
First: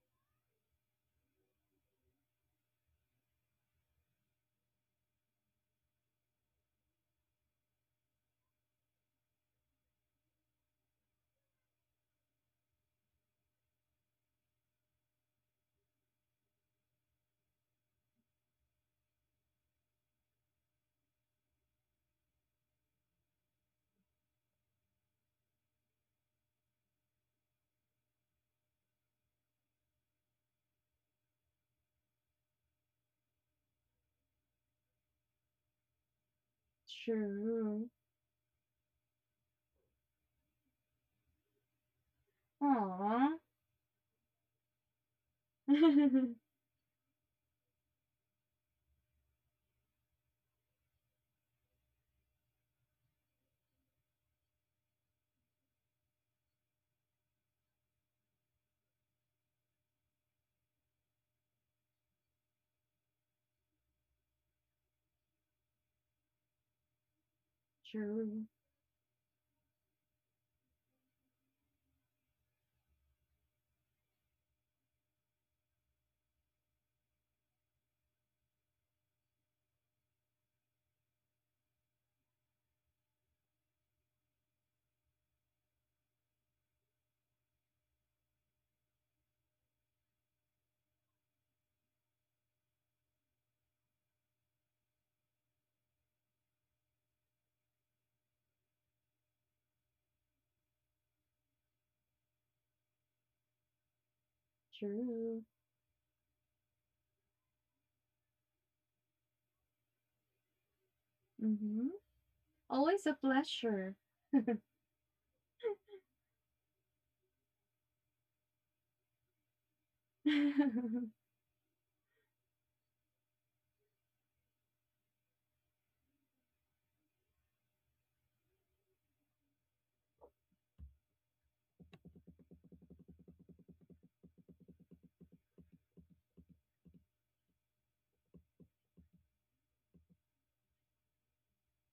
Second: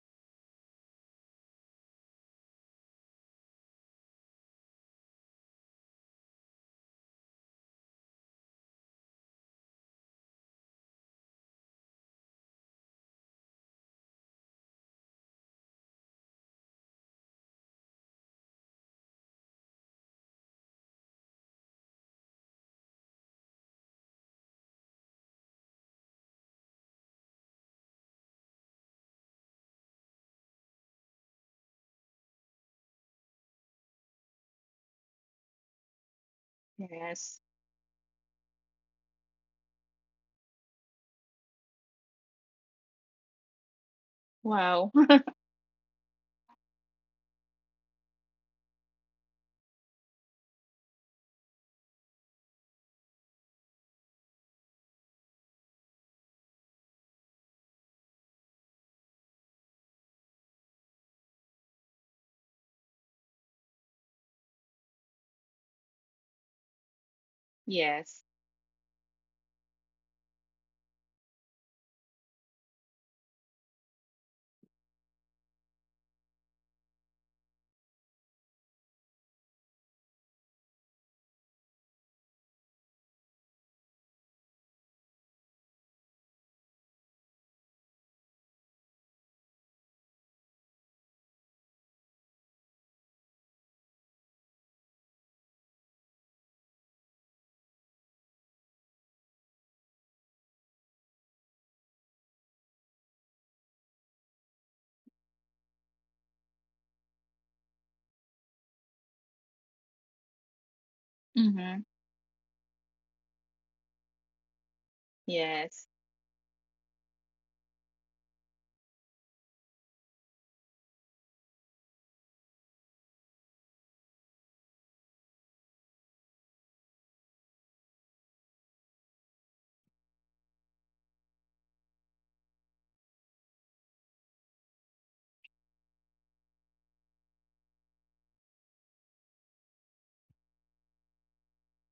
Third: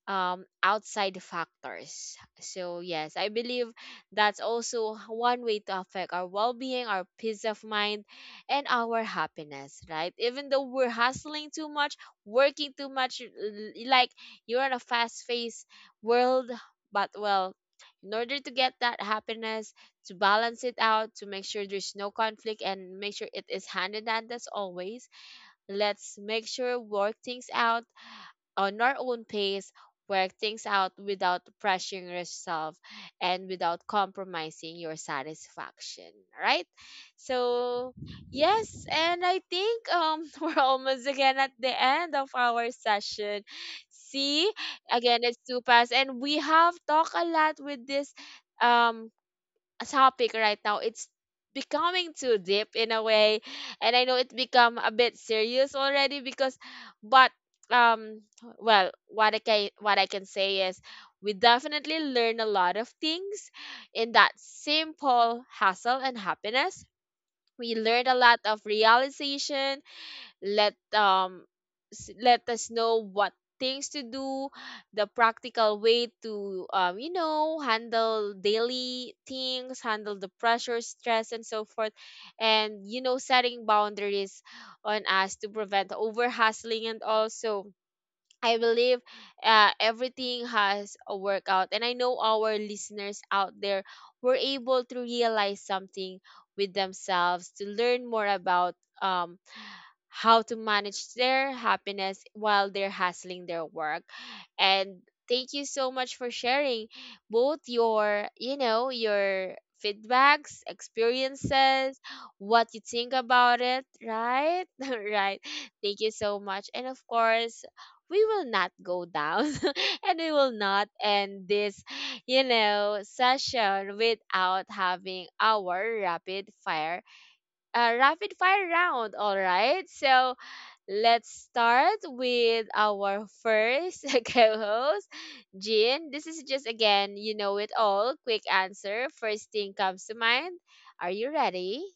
S1: outside factors. So yes, I believe that's also one way to affect our well-being, our peace of mind, and our happiness, right? Even though we're hustling too much, working too much, like you're in a fast-paced world, but well, in order to get that happiness, to balance it out, to make sure there's no conflict and make sure it is hand in hand as always, let's make sure work things out on our own pace, work things out without pressuring yourself and without compromising your satisfaction, all right?
S2: Yes.
S3: True.
S1: So, yes, and I think [LAUGHS] we're almost again at the end of our
S3: Aww.
S1: session. See,
S2: Wow.
S1: again,
S2: [LAUGHS]
S1: it's two past, and we
S3: [LAUGHS]
S1: have talked a lot with this um topic right now. It's becoming too deep in a way, and I know it become a bit serious already because, but um, well, what I can say is we definitely learn a lot of things in that simple hustle and happiness. We learned a
S2: Yes.
S1: lot
S3: True.
S1: of realization, let let us know what things to do, the practical way to you know, handle daily things, handle the pressure, stress, and so forth, and you know, setting boundaries on us to prevent over hustling. And also I believe everything has a workout, and I know our listeners out there were able to realize something with themselves, to learn more about um how to manage their happiness while they're hustling their work. And
S3: True.
S1: thank you so much for sharing both your, you know, your feedbacks,
S2: Hmm.
S3: Mm-hmm.
S1: experiences, what you
S3: Always
S1: think
S3: a
S1: about it,
S3: pleasure.
S1: right? [LAUGHS] Right.
S2: Yes.
S1: Thank you so much. And of course, we will not go down [LAUGHS] and we will not
S3: [LAUGHS]
S1: end this, you know, session without having our rapid fire round. All right. So let's start with our first [LAUGHS] co-host, Jean. This is just again, you know it all. Quick answer. First thing comes to mind. Are you ready?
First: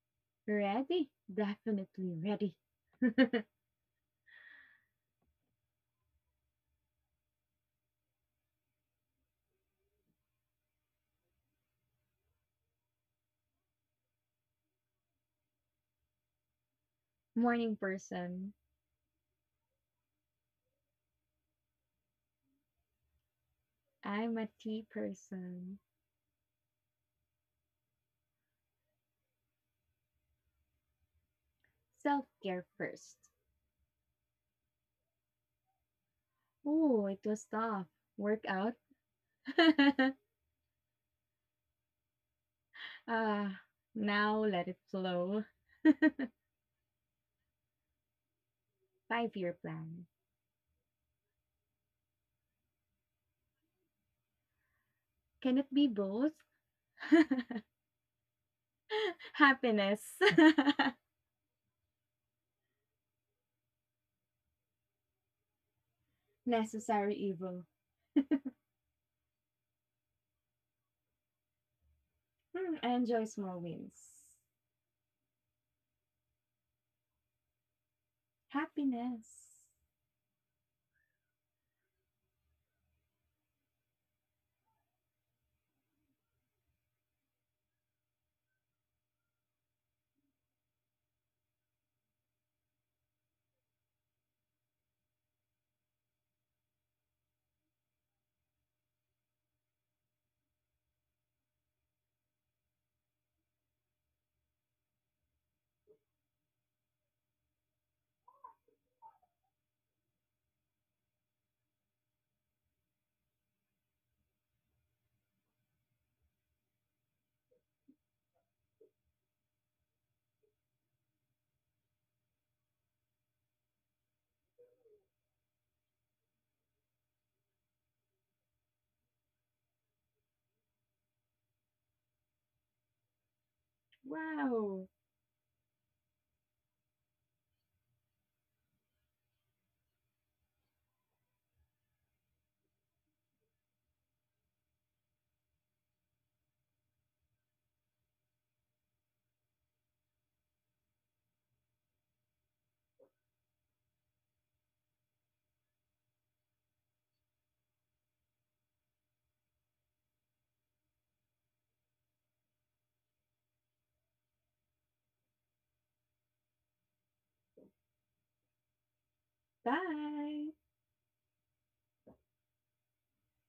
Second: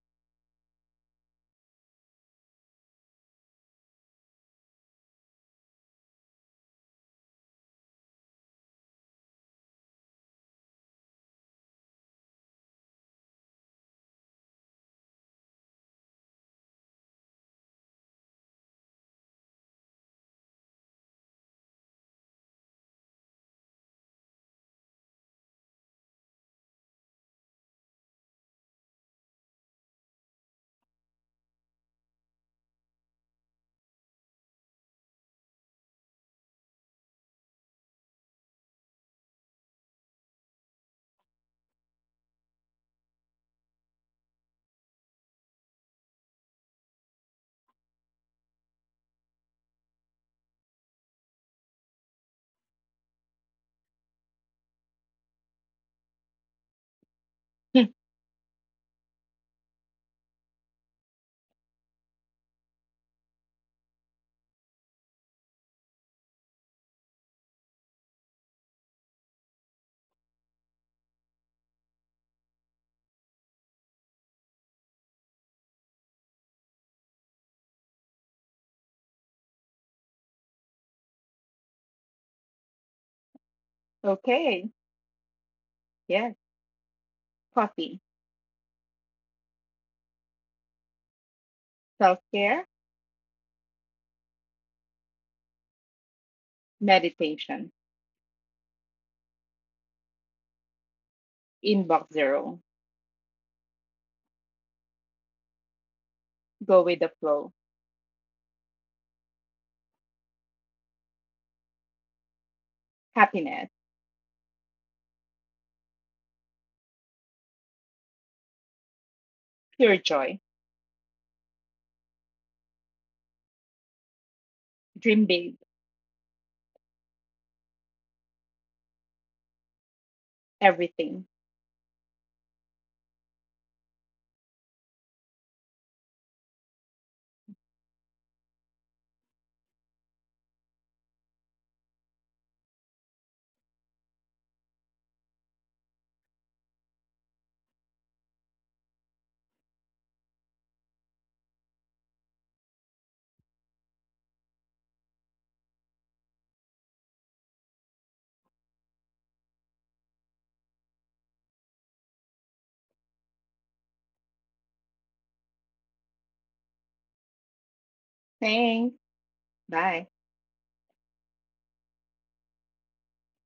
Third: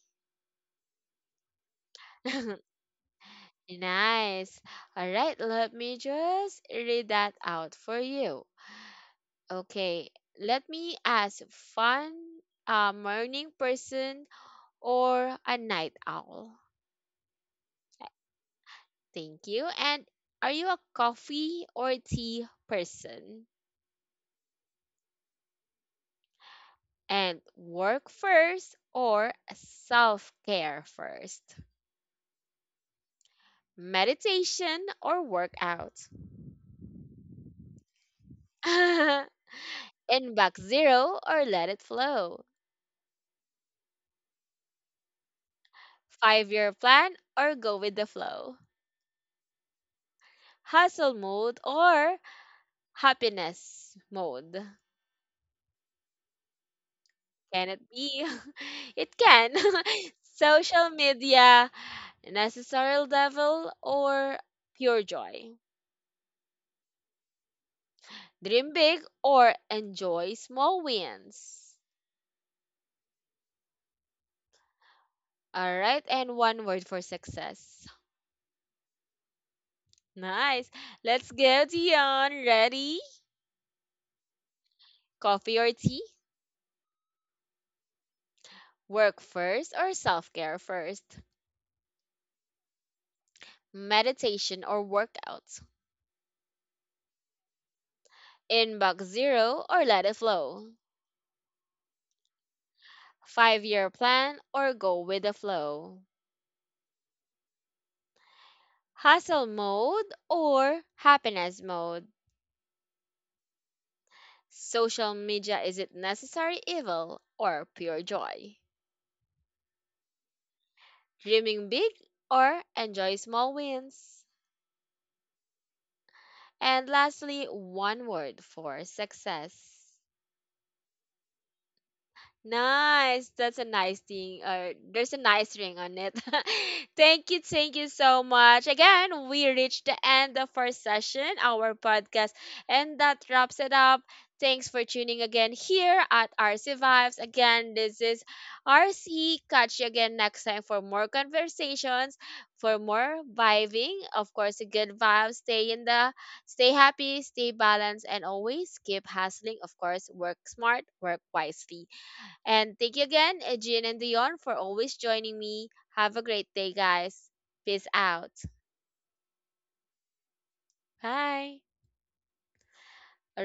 S3: Ready? Definitely ready.
S1: [LAUGHS]
S3: [LAUGHS]
S1: Nice. All right, let me just read that out for you. Okay, let me ask fun, a morning person or a night owl?
S3: Morning person.
S1: Thank you. And are you a coffee or tea person?
S3: I'm a tea person.
S1: And work first or self care first,
S3: Self care first.
S1: meditation or workout,
S3: Oh, it was tough.
S1: [LAUGHS]
S3: Workout.
S1: and
S3: [LAUGHS]
S1: back zero or let it flow,
S3: Ah, now let it flow.
S1: 5 year plan or go with the flow,
S3: [LAUGHS] 5-year plan.
S1: hustle mode or happiness mode.
S3: Can it be both?
S1: Can it
S2: [LAUGHS]
S1: be? [LAUGHS] It
S3: [LAUGHS]
S1: can. [LAUGHS]
S3: Happiness. [LAUGHS]
S1: Social media, necessary level or pure joy.
S3: Necessary evil.
S1: Dream big or enjoy small wins.
S3: Hmm, enjoy small wins.
S1: All right, and one word for success.
S3: Happiness.
S1: Nice. Let's go, Dion. Ready?
S2: Okay.
S1: Coffee or tea?
S2: Yes. Coffee,
S1: Work first or self care first?
S2: self-care,
S1: Meditation or workout?
S2: meditation,
S1: Inbox zero or let it flow?
S2: inbox zero,
S1: 5 year plan or go with the flow?
S2: go with the flow,
S1: Hustle mode or happiness mode?
S2: happiness,
S1: Social media, is it necessary evil or pure joy?
S2: pure joy,
S1: Dreaming big or enjoy small wins?
S2: dream big,
S1: And lastly, one word for success.
S2: everything.
S1: Nice. That's a nice thing.
S3: Wow.
S1: There's a nice ring on it. [LAUGHS] Thank you. Thank you so much. Again, we reached the end of our session, our podcast, and that wraps it up. Thanks for tuning again here at RC Vibes. Again, this is RC. Catch you again next time for more conversations, for more vibing. Of course, a good vibe. Stay in the, stay happy, stay balanced, and always keep hustling. Of course, work smart, work wisely. And thank you again, Jean and Dion, for always joining me. Have a great day, guys. Peace out.
S2: Thanks. Bye.
S3: Bye.
S1: Bye. All